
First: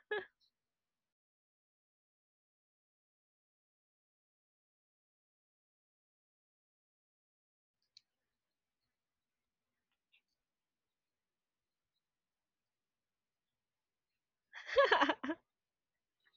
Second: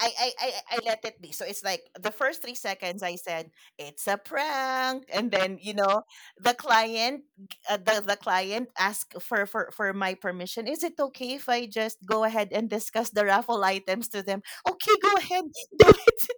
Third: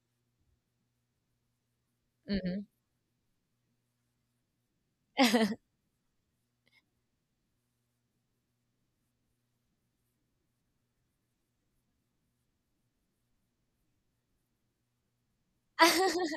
I, I I I let it be. So it's like the first three
Mhm.
seconds I said it's a prank, and then, you
[laughs]
know the client, uh, the the client asked for for for my permission. Is it okay if I just go ahead and discuss the raffle items to them? "Okay, go
[laughs]
ahead, [laughs] do it.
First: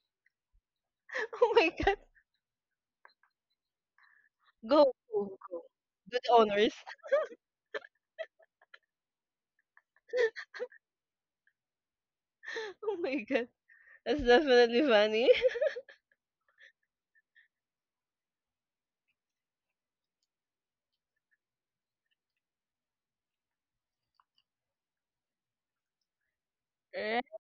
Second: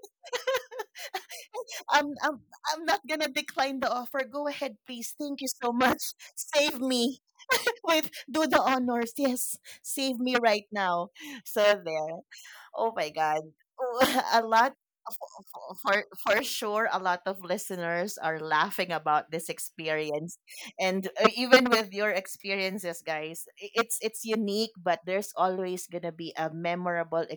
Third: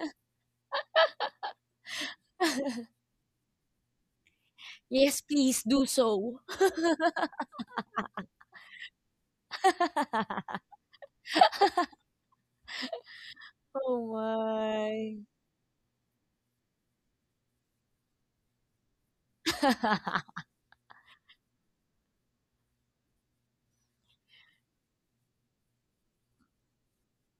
Oh my God.
I'm I'm I'm not gonna decline the offer. Go ahead,
Go,
please.
Yes,
go,
Thank you
go.
please
so
do
much.
Good
so.
owners.
Save me." [laughs] Wait, do the honors. Yes, save me right now. So there.
[laughs]
Oh
Oh
my
my
God.
God.
Oh
That's
[laughs] A lot
definitely
my.
funny.
for, for for sure, a lot of listeners are laughing about this experience.
[laughs]
And uh, even with your experiences, guys, i- it's it's unique, but there's always going to be a memorable
[laughs]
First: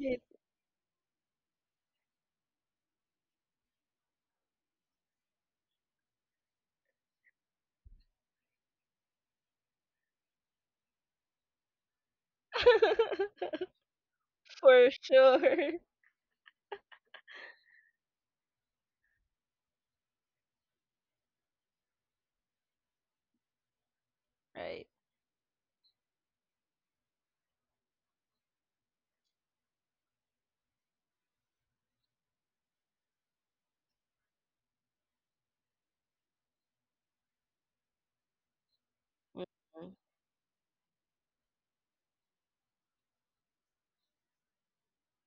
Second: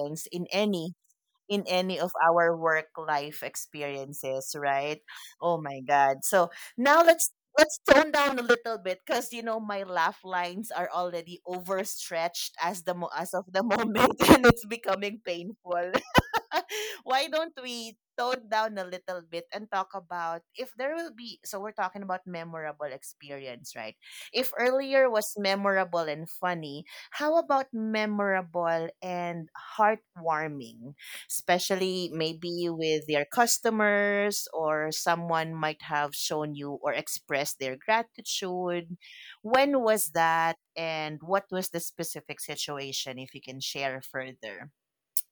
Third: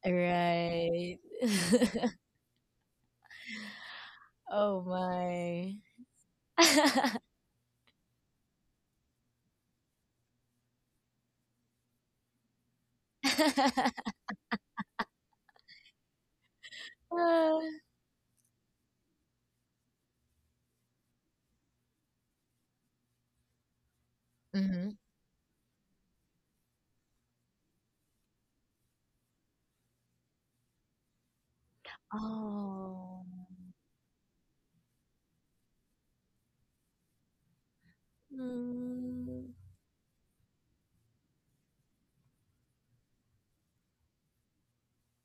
Right.
in any,
Right.
in
[laughs]
any of our work life experiences,
Oh
right? Oh
my.
my God. So now,
[laughs]
let's let's tone down a little bit, because you know, my laugh lines are already overstretched, as the mo- as of
[laughs]
the moment, [laughs] and it's
For
becoming
sure.
painful. [laughs] Why don't
Ah.
we tone down a little bit and talk about, if there will be so we're talking about memorable experience, right? If
Right.
Mhm.
earlier was memorable and funny, how about memorable and heartwarming? Especially maybe with your
Oh.
customers, or someone might have shown you or expressed their gratitude.
Mm,
When
Mhm.
was that, and what was the specific situation? If you can share further,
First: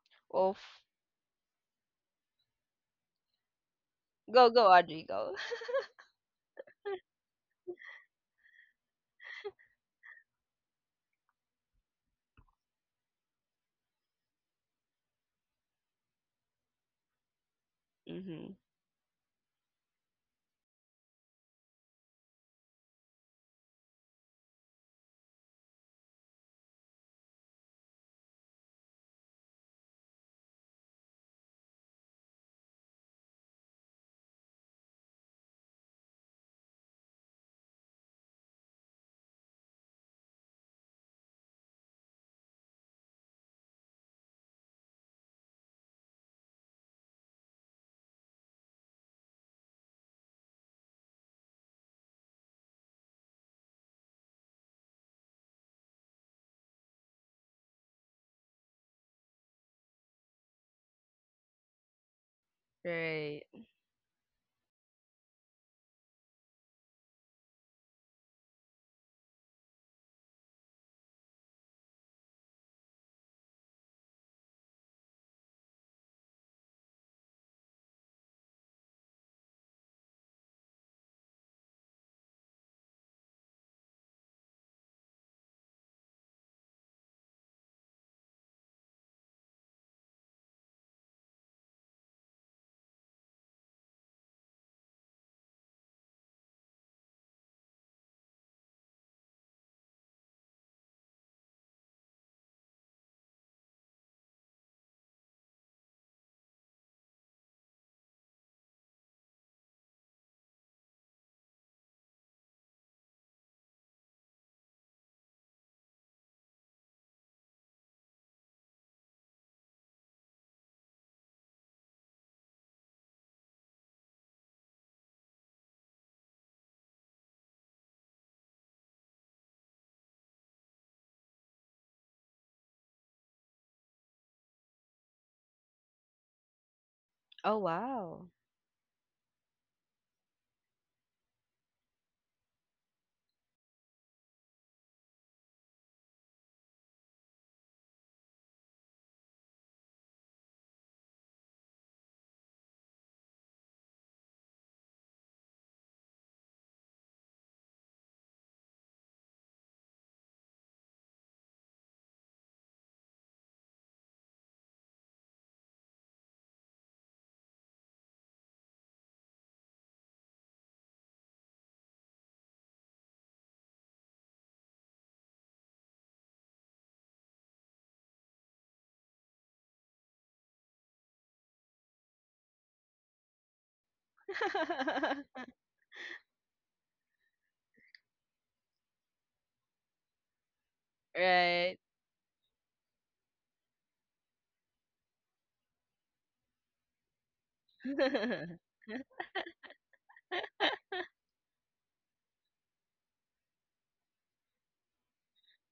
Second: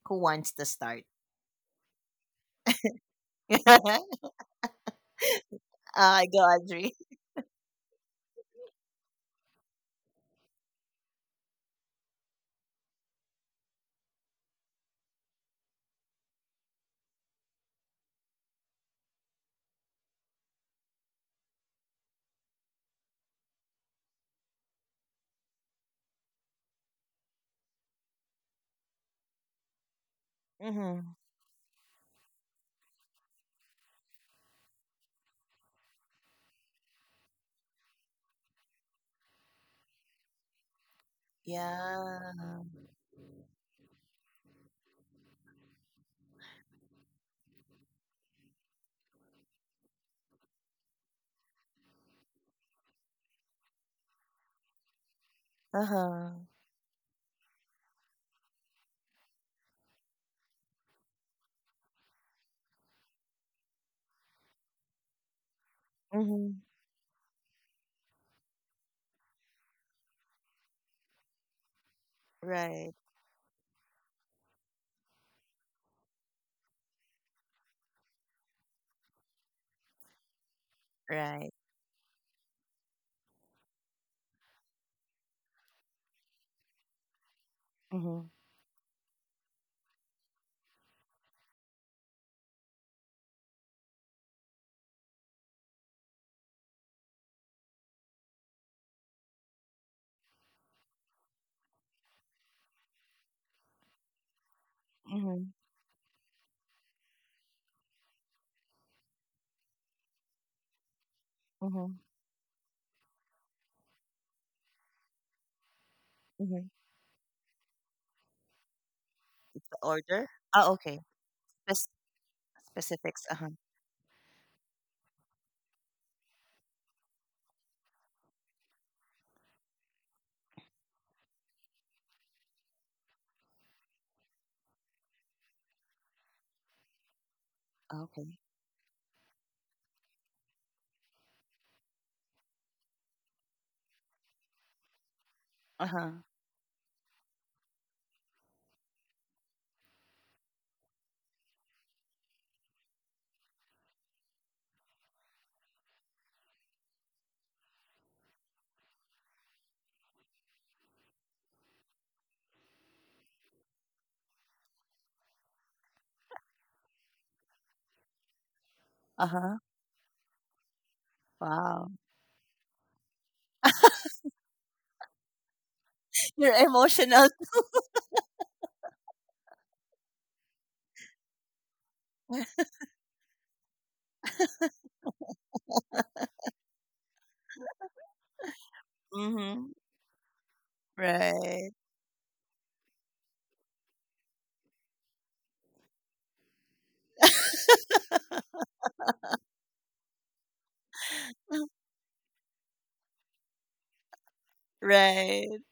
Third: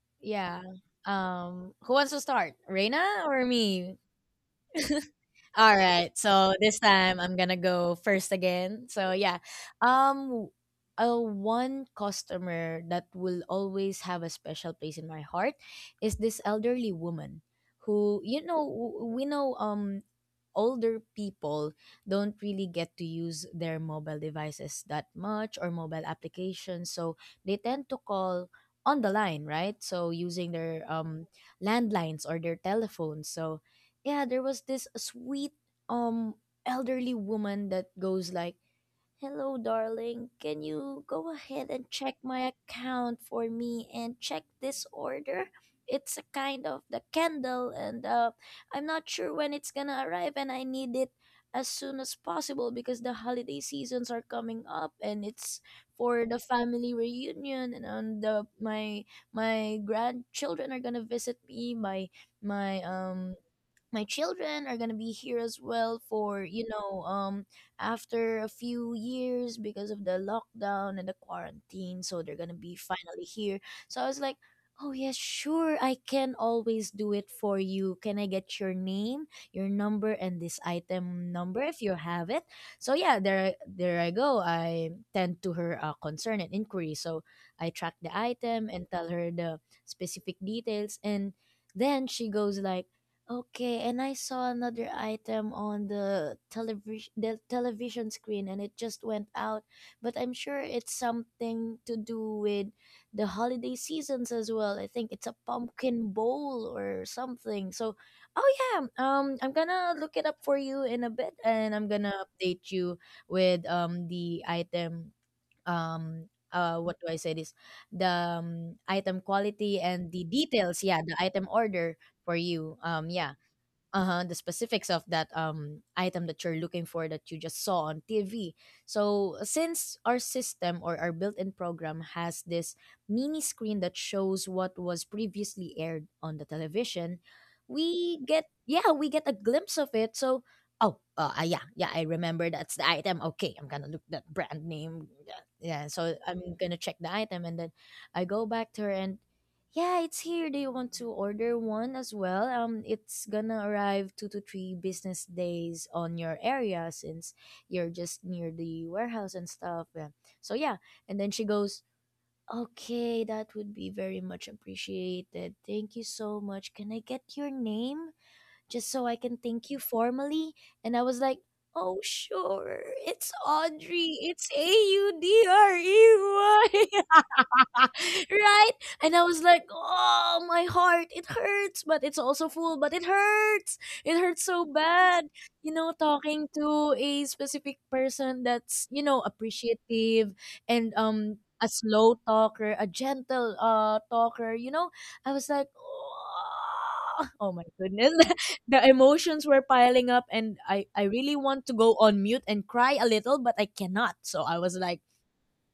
who wants
Oh,
yeah.
to start?
Um, who wants to start? Reina or me?
[laughs]
go, go, Audrey, go. [laughs]
All right.
I go,
So this
Audrey.
time I'm gonna go first again. So yeah, um, a one customer that will always have a special place in my heart is this elderly woman who, you
Mm-hmm.
know, w- we know um older people don't really get to use their mobile devices that much or mobile applications, so they tend to call on the line, right? So using their
Mm-hmm.
um landlines or their telephones. So yeah, there was this sweet um elderly woman that goes like, "Hello, darling. Can you go ahead and check my
Yeah.
account for me and check this order? It's a kind of the candle and uh I'm not sure when it's going to arrive, and I need it as soon as possible because the holiday seasons are coming up, and it's
Uh
for
huh.
the family reunion. And on the my my grandchildren are going to visit me, my my um
Right.
my children are gonna be here as well for
Mm-hmm.
you know um after a few years because of the lockdown and the quarantine, so they're gonna be
Right.
finally here. So I was like, oh, yes, sure, I can always do it for you. Can I get your name, your number, and this item
Right.
number if you have it? So yeah, there there I go. I tend to her uh, concern and inquiry, so I track the
Mm-hmm.
item and tell her the specific details. And then she goes like, "Okay, and I saw another item on the television, the television screen, and it just went out, but I'm sure it's something to do with the holiday seasons as well. I think it's a
Mm-hmm.
pumpkin bowl or something." So, oh, yeah, um I'm going to look it up for you in a bit, and I'm
Mm-hmm.
going to update you with um the item um
Mm-hmm.
uh what do I say this? The um, item
It's the
quality and the
order. Oh,
details, yeah,
okay.
the item
Spec-
order for you. Um
Specifics.
yeah,
Uh huh.
uh-huh, the specifics of that um item that you're looking for, that you just saw on T V. So since our system or our built-in program has this mini screen that shows what was previously aired on the television,
Oh,
we
wow.
Okay.
get, yeah, we get a glimpse of it. So oh, uh, ah, yeah, yeah, I remember, that's the item. Okay, I'm going to look that brand name. Yeah, yeah,
Uh huh.
so I'm going to check the item, and then I go back to her and, yeah, it's here. They want to order one as well. Um, it's gonna arrive two to three business days on your area since you're just near the warehouse and stuff. Yeah. So yeah, and then she goes, "Okay, that would be very much appreciated. Thank you so much. Can I get your name, just so I
Uh
can
huh.
thank you formally?" And I was like,
Wow.
oh, sure. It's Audrey. It's A U D R E
[laughs] You're
Y.
emotional.
[laughs] Right? And I was like, oh, my heart, it hurts, but it's also full, but it hurts. It hurts so bad.
[laughs]
You know, talking to a specific person that's, you know,
Mm-hmm.
appreciative and um a
Right.
Right.
slow talker, a gentle uh talker, you know, I was like, oh, [laughs] oh my goodness. [laughs]
[laughs]
The emotions were piling up, and I, I really want to go on mute and cry a little, but I cannot. So I was like,
Right.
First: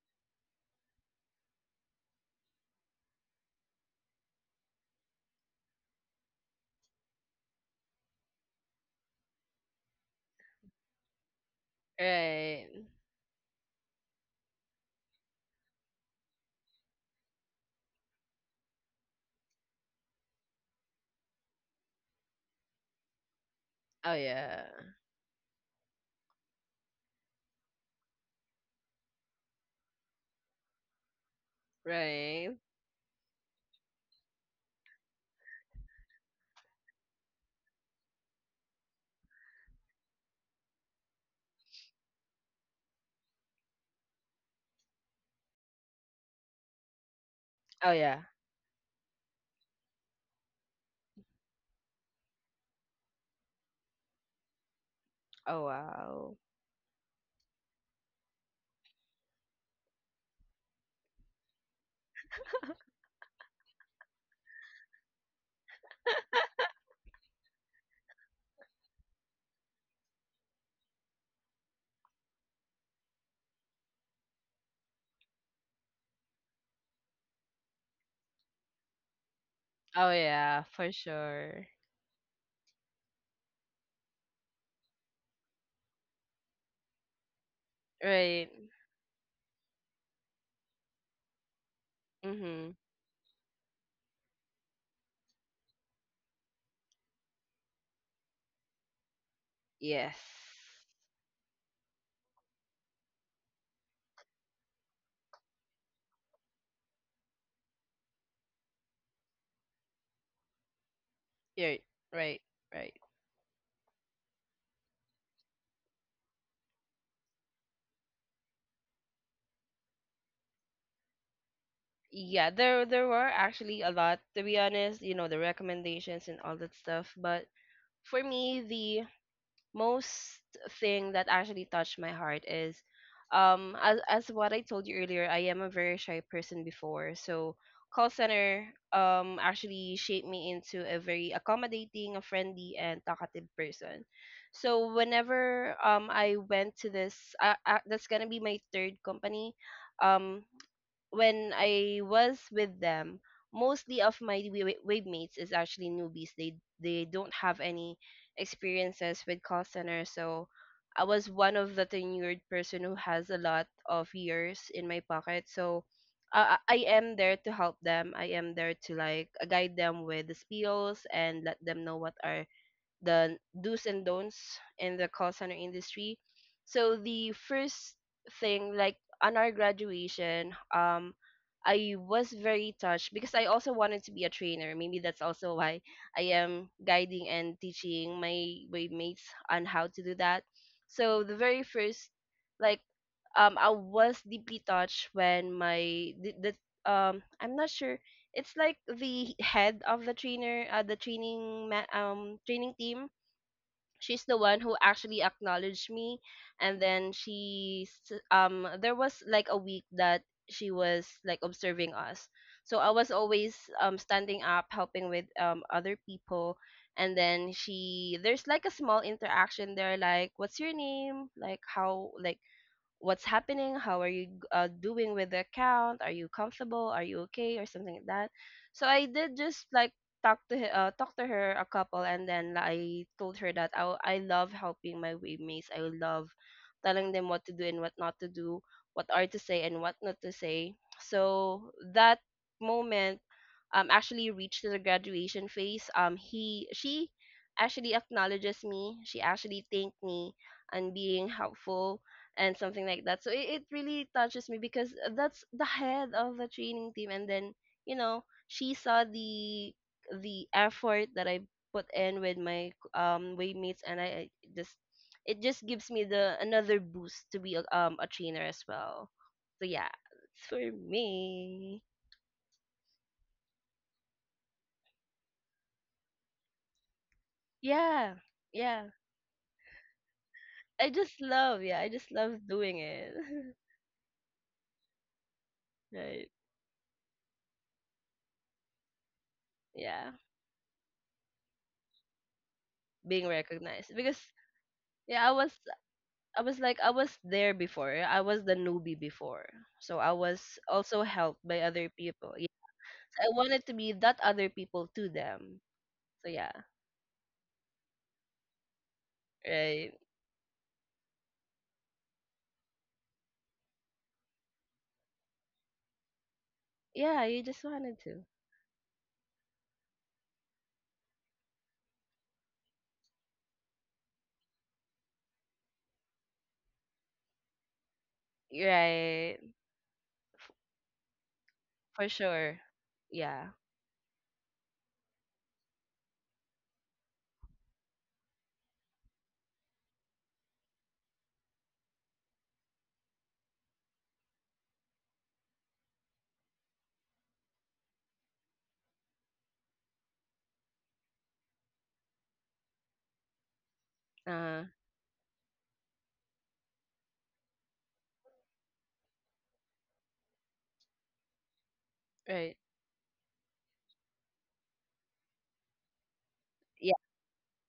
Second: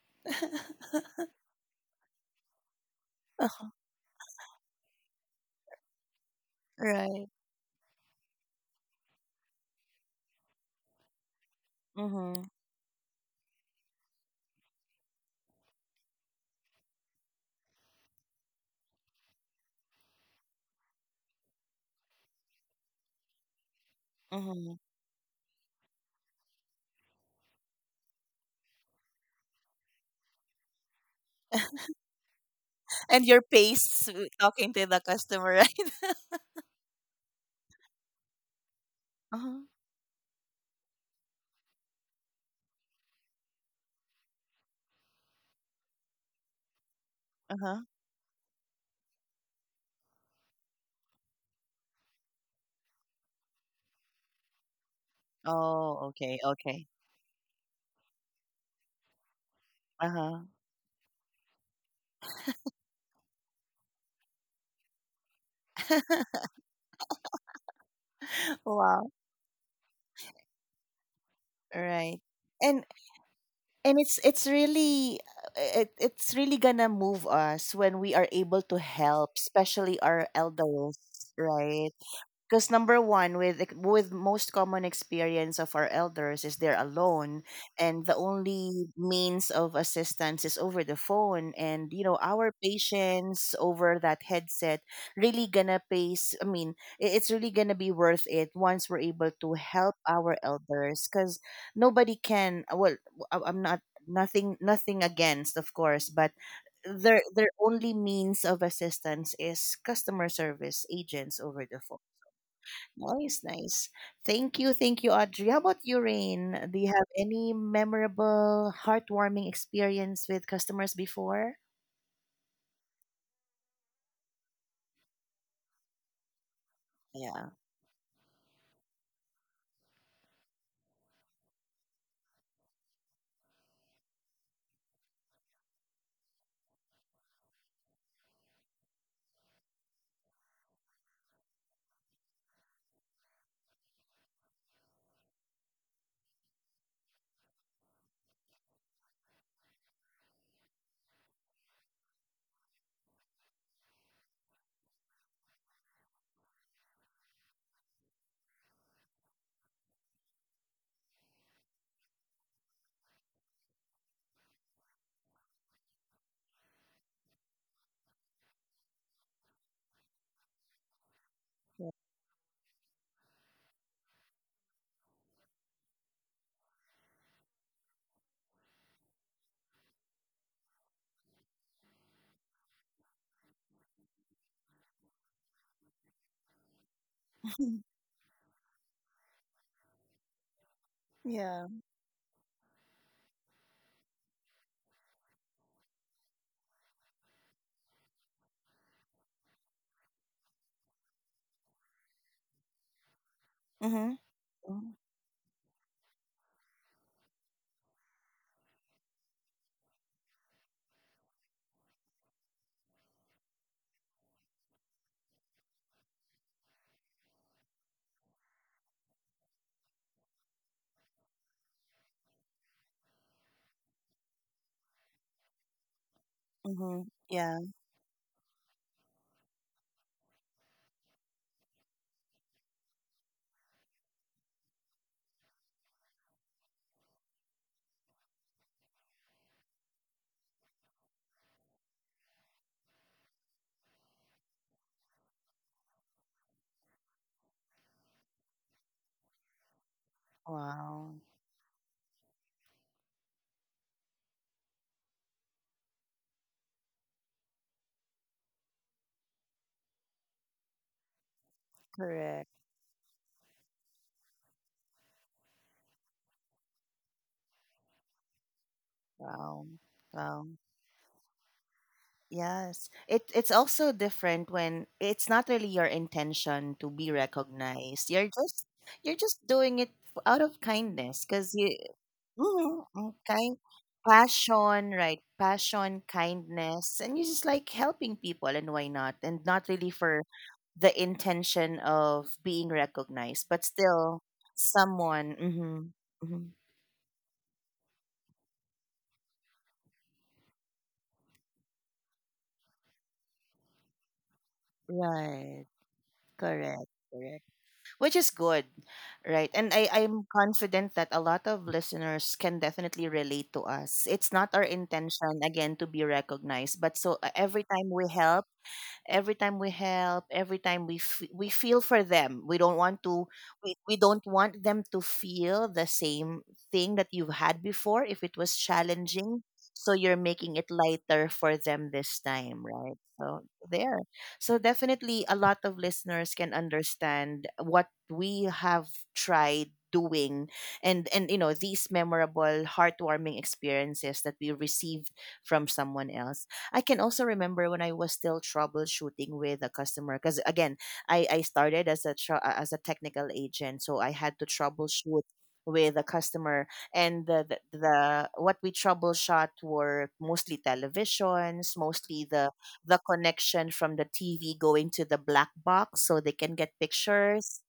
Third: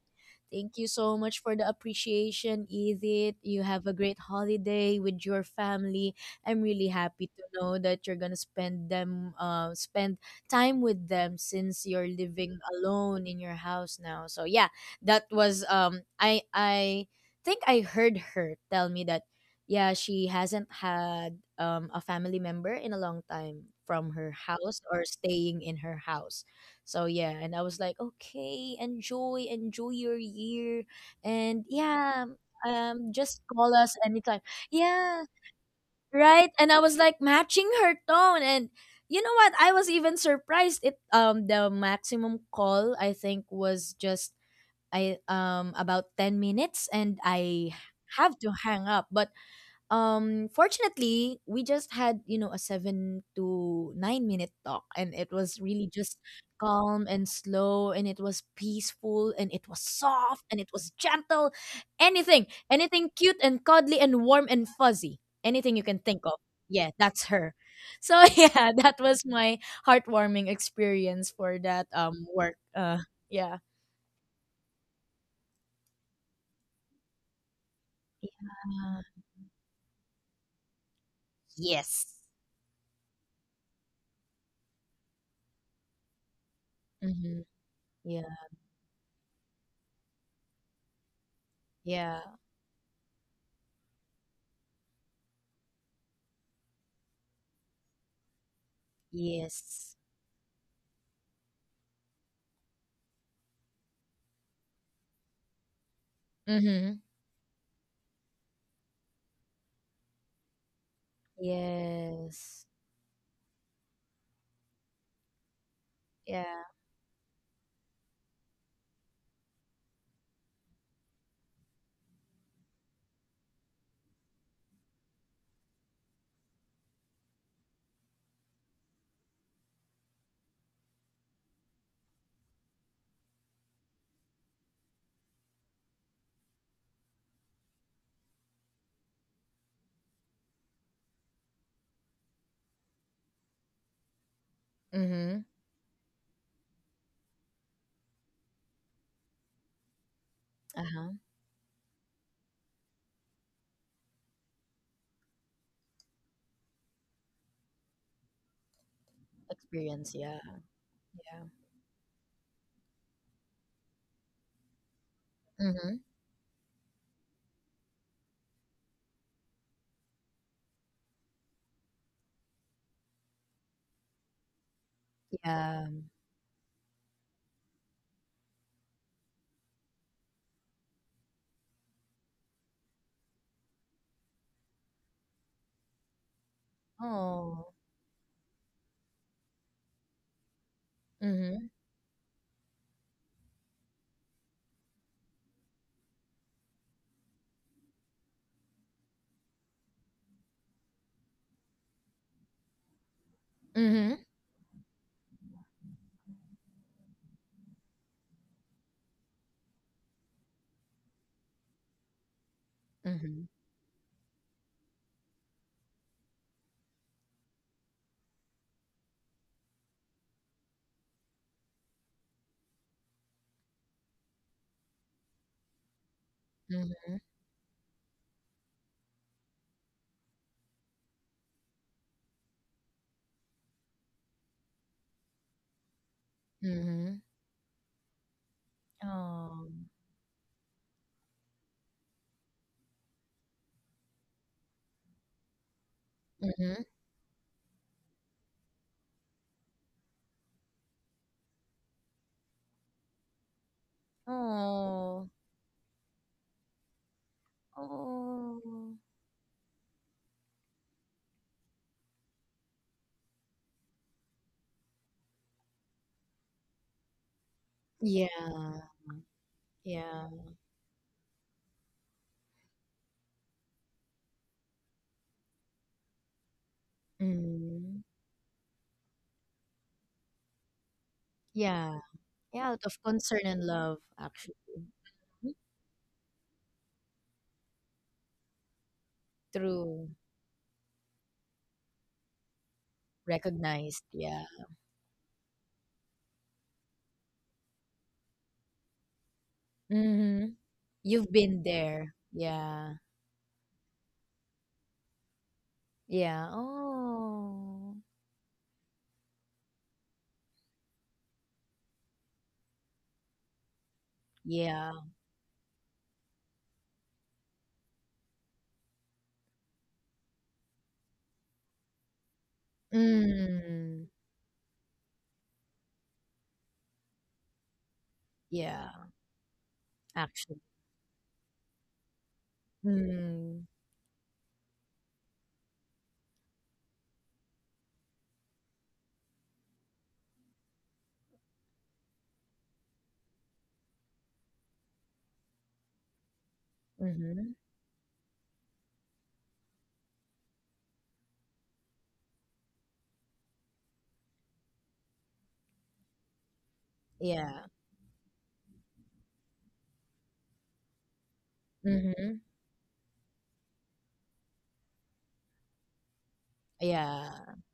thank you so much for the appreciation, Edith. You have a great holiday with your family. I'm really
Right.
happy to know that you're gonna spend them, uh, spend time with them since you're
Mm-hmm.
living
Right.
alone in your house now. So yeah, that was um, I I think I heard her tell me that, yeah, she hasn't had um a family member in a long time from
Oh
her
yeah.
Mm-hmm.
house or staying in her house. So yeah, and I was like, okay, enjoy, enjoy your year, and yeah,
Right.
um,
And
just
your
call us
pace w-
anytime.
talking to the
Yeah,
customer, right? [laughs]
right. And I was like matching her tone, and you know
Uh
what?
huh.
I was even surprised. It um the maximum call I think was just I um about ten minutes, and
Uh
I
huh.
Oh yeah.
have to hang up. But um fortunately we just had, you know, a seven to nine minute talk, and it was
Oh
really
Oh,
just
okay.
wow.
Okay.
calm and slow, and it was peaceful, and it was
Uh huh.
soft, and it was gentle. Anything, anything cute and cuddly and warm and fuzzy, anything you can think of, yeah, that's her. So [laughs]
[laughs]
yeah, that
Wow.
was my heartwarming experience for that
Right.
um work.
And
Uh yeah.
and it's it's really uh, it, it's really gonna move us when we are able to
Yeah.
help, especially
Oh
our
yeah, for
elders,
sure.
right?
Yes.
Because number one, with ex- with most common experience of our elders is they're
Mm-hmm.
alone, and the
Yeah.
Right.
only means of assistance is over the phone. And you know,
Yeah.
our
Mhm.
patience over that headset really gonna pays. I mean, i- it's really gonna be worth it once we're able to help
Yes.
Yes.
our elders, because nobody can, well, I- I'm not, nothing nothing against, of course, but
Mm-hmm.
their their only means of assistance is customer service agents over
Yeah,
the phone.
right,
Yes.
right.
Nice, nice. Thank you, thank you, Audrey. How about you,
Yeah.
Rain? Do you have any memorable, heartwarming experience with customers before?
Yeah, there there were actually a lot to be honest, you know, the recommendations and all that stuff, but
Yeah.
for me the most thing that actually touched my heart is um as as what I told you earlier, I am a very shy person before. So call center um actually shaped me into a very accommodating, a friendly and talkative person. So
Mm-hmm.
whenever um I went to this uh, uh, that's going to be my third company. Um
Uh-huh.
when I was with them, mostly of my wa- wave mates is actually newbies. They they don't have any experiences with call center,
Experience, yeah.
so I was
Yeah.
one of the tenured person who has a lot of years in my pocket. So
Mm-hmm.
I I I am there to help them. I am there to like guide them with the skills and let them know what are the do's and don'ts in the call center
Yeah.
industry. So the first thing, like on our graduation, um, I was very touched because I also wanted to be a trainer. Maybe that's also why I am guiding and
Oh.
teaching my mates on how to do that. So the very
Yeah,
Mm-hmm.
first, like, um, I was deeply touched when my the, the um, I'm not sure, it's like the head of the trainer, uh, the training ma- um training team.
Mm-hmm.
Mm-hmm.
She's the one who actually acknowledged me. And then she s- um there was like a week that she was like observing us, so I was
Mm-hmm.
always um standing up helping with um other people. And then she there's like a small interaction there, like what's your name, like how, like what's happening, how are you uh, doing with the account, are you comfortable,
Mm-hmm.
are
Mm-hmm.
you
Yeah.
okay, or something like that. So I did just like talk to her, uh, talk to her a couple. And then I told her that i, I love helping my waymates. I love telling
Mm-hmm.
them what to do and what not to do, what are to
Oh.
say and what not to say. So that moment um actually reached the graduation phase. Um he
Mm-hmm.
She actually acknowledges me, she actually thanked me and
Wow.
being helpful and something like that. So it, it really touches me because
Oh.
that's the head of the training team. And then, you know, she
Oh.
saw the the effort that I put in with
Correct.
my um waymates. And I I just, it just gives me the another boost to be a, um a
Yeah.
trainer as well.
Wow.
So yeah,
Yeah.
Wow.
it's for me.
Yes. It it's also different when it's not really your intention to be
Mm-hmm.
recognized.
Yeah.
You're just
Yeah.
you're just doing it, f- out of
I just
kindness, because
love,
you
yeah, I
Yeah.
just love
Yeah, out
doing
mm,
of
it.
concern and love, actually.
passion, right?
Mhm.
[laughs]
Passion,
Right.
kindness, and you just like helping people, and why not? And not really
True.
Yeah.
for the intention of being
Being
recognized, but
recognized
Recognized,
because
still,
yeah.
yeah, I
someone.
was
Mm-hmm,
I
hmm.
was like I was there before. I was the newbie before. So I
Mm-hmm.
was also
You've
helped
been
by other
there.
people. Yes,
Yeah.
I wanted to be that other people to them.
Right.
So
Yeah.
yeah,
Correct. Correct.
Oh.
Which is good, right? And I,
right.
I'm confident that a lot of listeners can definitely relate to us. It's not our
Yeah.
intention, again, to be recognized, but so
Yeah,
uh,
you
every
just
time
wanted
we
to.
help, every time we help, every time we f- we feel for them. We don't want to we, we
Mm.
don't want them to feel the same thing that you've had before if it was
Yeah.
Right.
challenging, so you're
F-
making
Actually.
it lighter for them
for
this
sure.
time, right? so
Yeah.
Mm.
there so definitely a lot of listeners can understand what we have tried doing. And and you know these memorable, heartwarming experiences that we received from someone else. I can also
Mhm.
remember when I was still troubleshooting with a customer, because again, I I started as a tr- as a technical agent, so I had to
Uh,
troubleshoot with a customer, and the,
Yeah.
the the what we troubleshot were mostly televisions, mostly
Mhm.
the
right.
the connection from the TV going to the black box so they can get
Yeah.
Yeah.
pictures.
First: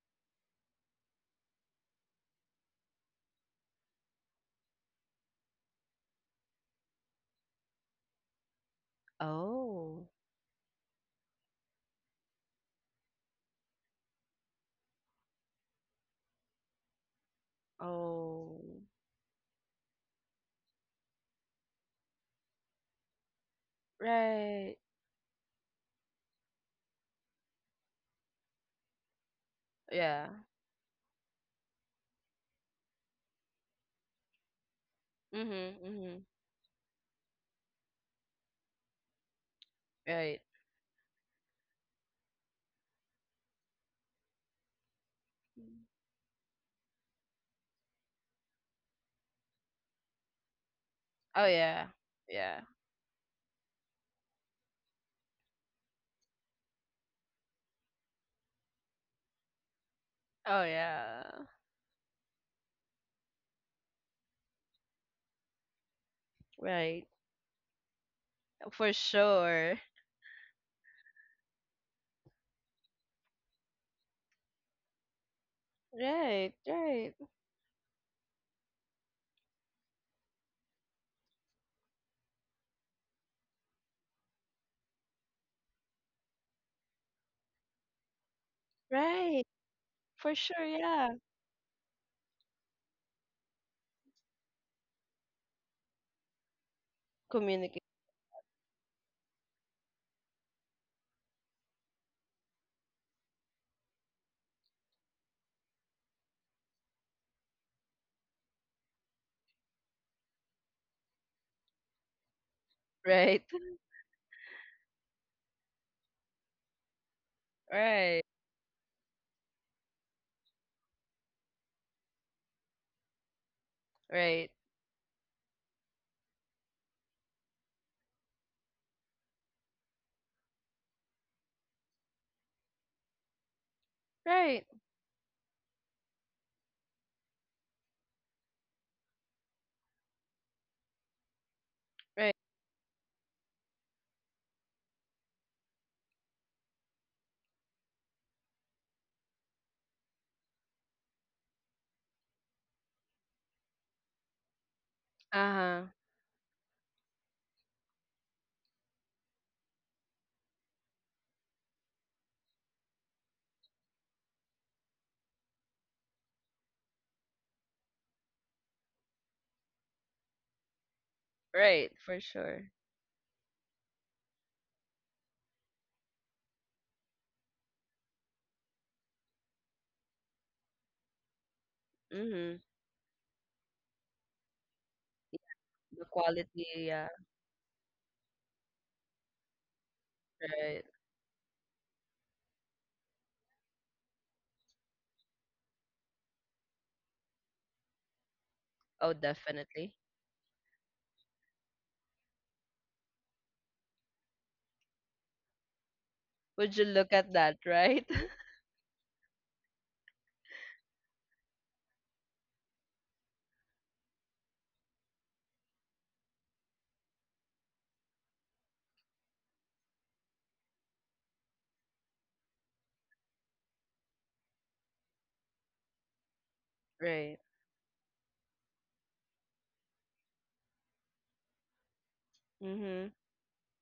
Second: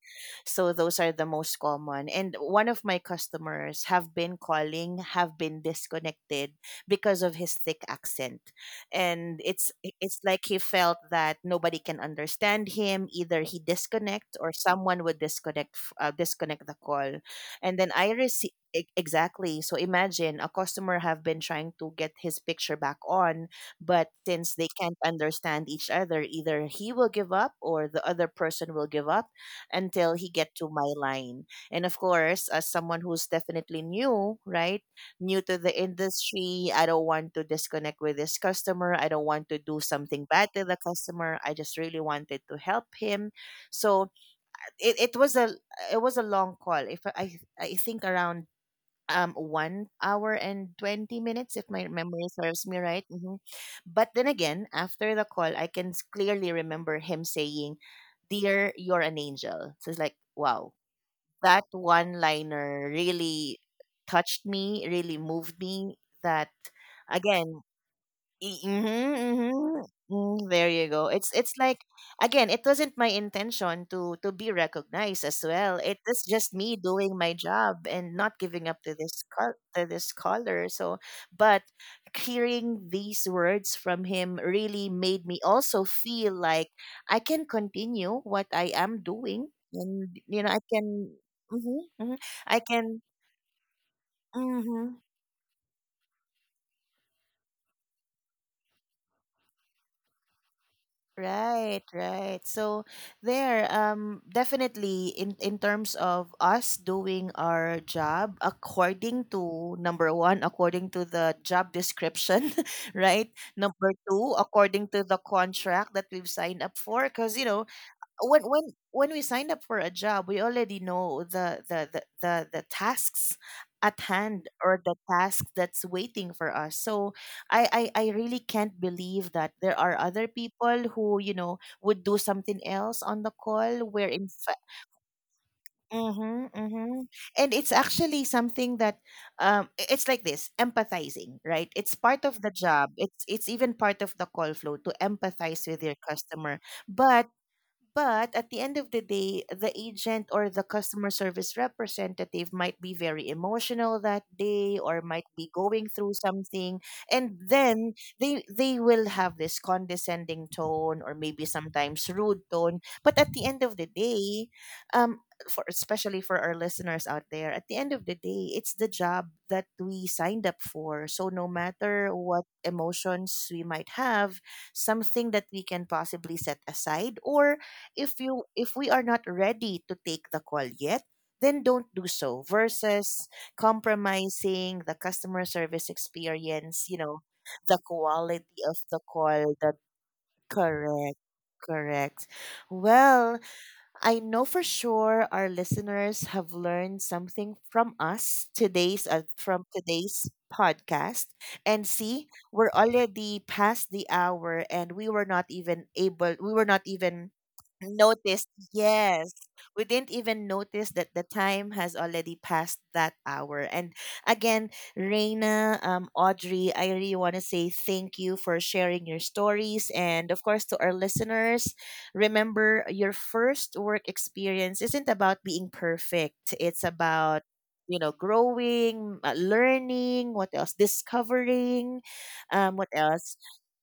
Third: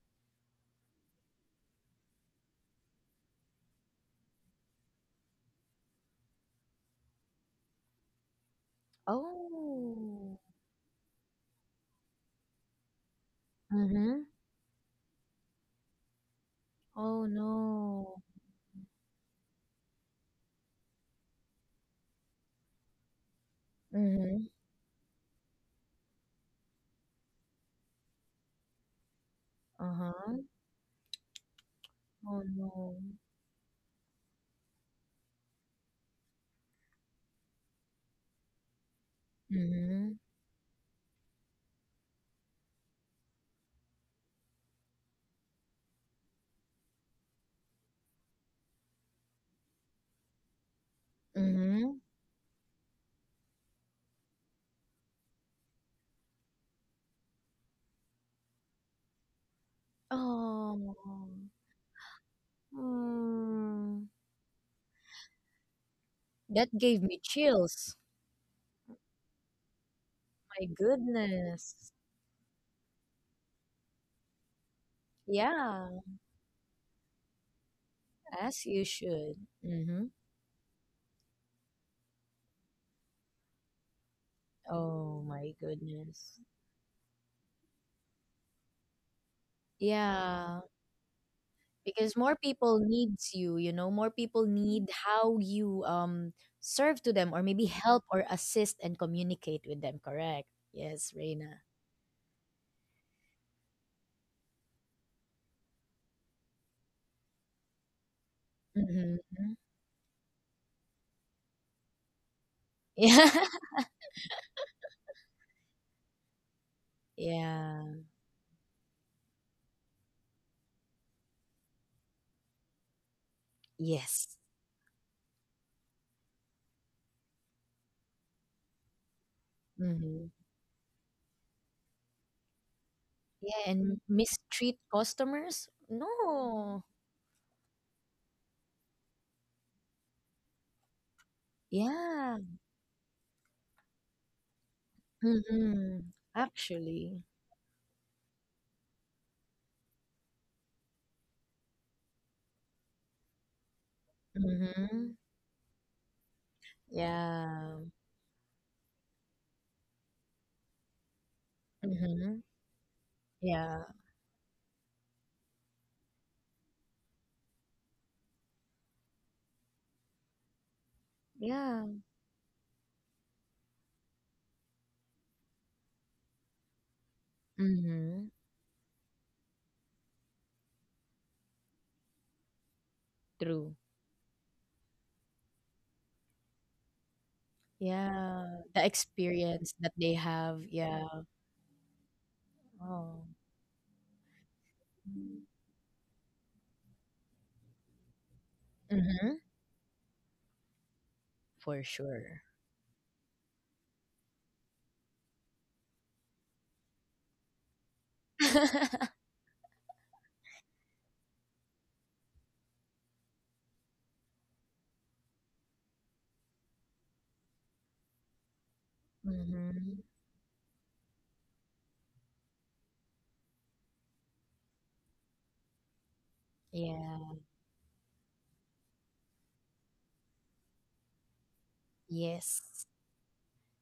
So those are the most common. And one of my customers have been calling, have been disconnected because of his thick accent. And it's
Oh.
it's
Oh.
like he felt that nobody can understand him. Either he
Mhm.
disconnect or someone would disconnect f- uh, disconnect the call,
Oh
and then I
no.
received.
Oh.
Exactly, so imagine a customer have been trying to get his picture back on, but
Mhm.
since they
Right.
can't understand each other, either he will give up or the other person will give up until
Yeah.
he
Uh-huh.
get to my line. And of
Oh
course, as
no.
someone who's definitely new, right, new to the
Mhm. Mhm.
industry, I don't want to disconnect with this customer. I don't want to do
Mhm.
something
Right.
bad to the customer. I just really wanted to help him. So it, it was a
Mm.
it was a long call. If I I think around um one hour and twenty
Oh
minutes, if my
yeah.
Mhm.
memory
Yeah.
serves me right. Hmm but then again, after the call, I can s- clearly remember him saying, "Dear, you're an angel." So it's like,
Oh
wow,
yeah.
Oh.
that one liner really
Mm.
touched me, really moved me. That
That gave
Right.
me
again,
chills.
E,
For
mm-hmm,
sure.
mm-hmm. Mm.
My
There you go. It's it's like,
goodness.
again, it wasn't my intention to to be recognized as well. It
Yeah,
is just
Right,
me doing
right.
my job and not giving
as
up
you
to this
should.
col to this
Mhm.
caller. So, but hearing these words from him really made
Oh
me
my
also feel
goodness.
like I can continue what I am
Right.
doing. And
For
you know, I
Yeah,
sure,
can,
yeah.
mm-hmm, mm-hmm,
because more
I
people
can.
needs you, you know, more people need
Mm-hmm.
how you um serve to them or maybe
Communicate.
help or assist and communicate with them, correct? Yes, Reina.
Right, right. So there, um, definitely in in terms of us doing our job, according
Hmm.
to number one, according to the job description, [laughs]
Yeah.
right?
Right. [laughs]
Number two, according to the contract that we've signed up for.
[laughs]
Because you know,
Yeah.
Right.
when when when we signed up for a job, we already know the the the the, the tasks at
Yes.
Right.
hand, or the task that's waiting for us. So I, I I really can't believe that there are
Hmm.
other people who, you know, would do something else on the
Yeah,
call
and
where in fact.
Right.
mistreat customers,
Mm-hmm,
no.
mm-hmm. And it's actually something that um i- it's like this empathizing, right? It's part
Right.
Yeah.
of the job. It's it's even part of the call flow to empathize with
Hmm.
your customer.
Actually.
But but at the end of the day, the agent or the customer service representative might be very emotional that day, or
Hmm.
might be
Uh-huh.
going through something. And
Yeah.
then they they will have this condescending tone, or maybe sometimes rude
Hmm.
tone. But at the end of
Yeah.
the day, um, for, especially for our listeners out there, at the end of the day, it's the job that we signed up for. So no
Yeah.
Right,
matter
for
what
sure.
emotions we might have, something that we can possibly set aside. Or if
Hmm.
you if we are not ready to take the call yet, then don't do so,
Mm-hmm.
versus
True.
compromising the
Yeah,
customer service
the quality,
experience, you
yeah.
know, the
Yeah,
quality of
the
the call,
experience
the
that they have.
Right.
Yeah.
correct, correct.
Oh.
Well, I know for sure our listeners have learned something from us
Oh,
today's uh,
Mm-hmm.
from
definitely.
today's podcast.
For
And see,
sure.
we're already past the hour and we were not even able we were
Would you
not
look at
even
that, right?
[laughs]
[laughs]
noticed.
Mm-hmm.
Yes. We didn't even notice that the time has already passed that hour. And again, Reina, um, Audrey, I really want to say thank you for sharing your stories. And of course, to our listeners, remember, your first work experience isn't about being perfect. It's
Yeah.
Right.
about, you know, growing, uh, learning, what else, discovering, um, what
Yes.
Mm-hmm.
else,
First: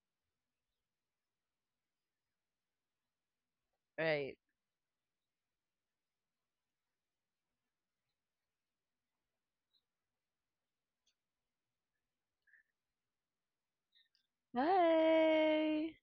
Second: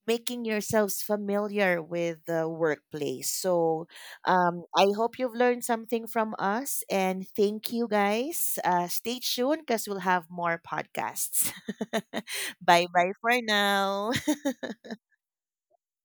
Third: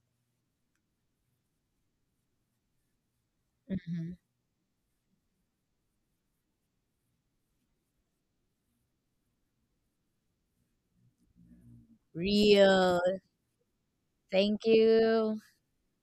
making yourselves familiar with the workplace. So
Mm-hmm.
Right.
um, I hope you've learned something from us, and thank you guys. Uh, stay tuned, because we'll have more podcasts. [laughs] bye
Real.
bye for now.
Thank you.
Bye.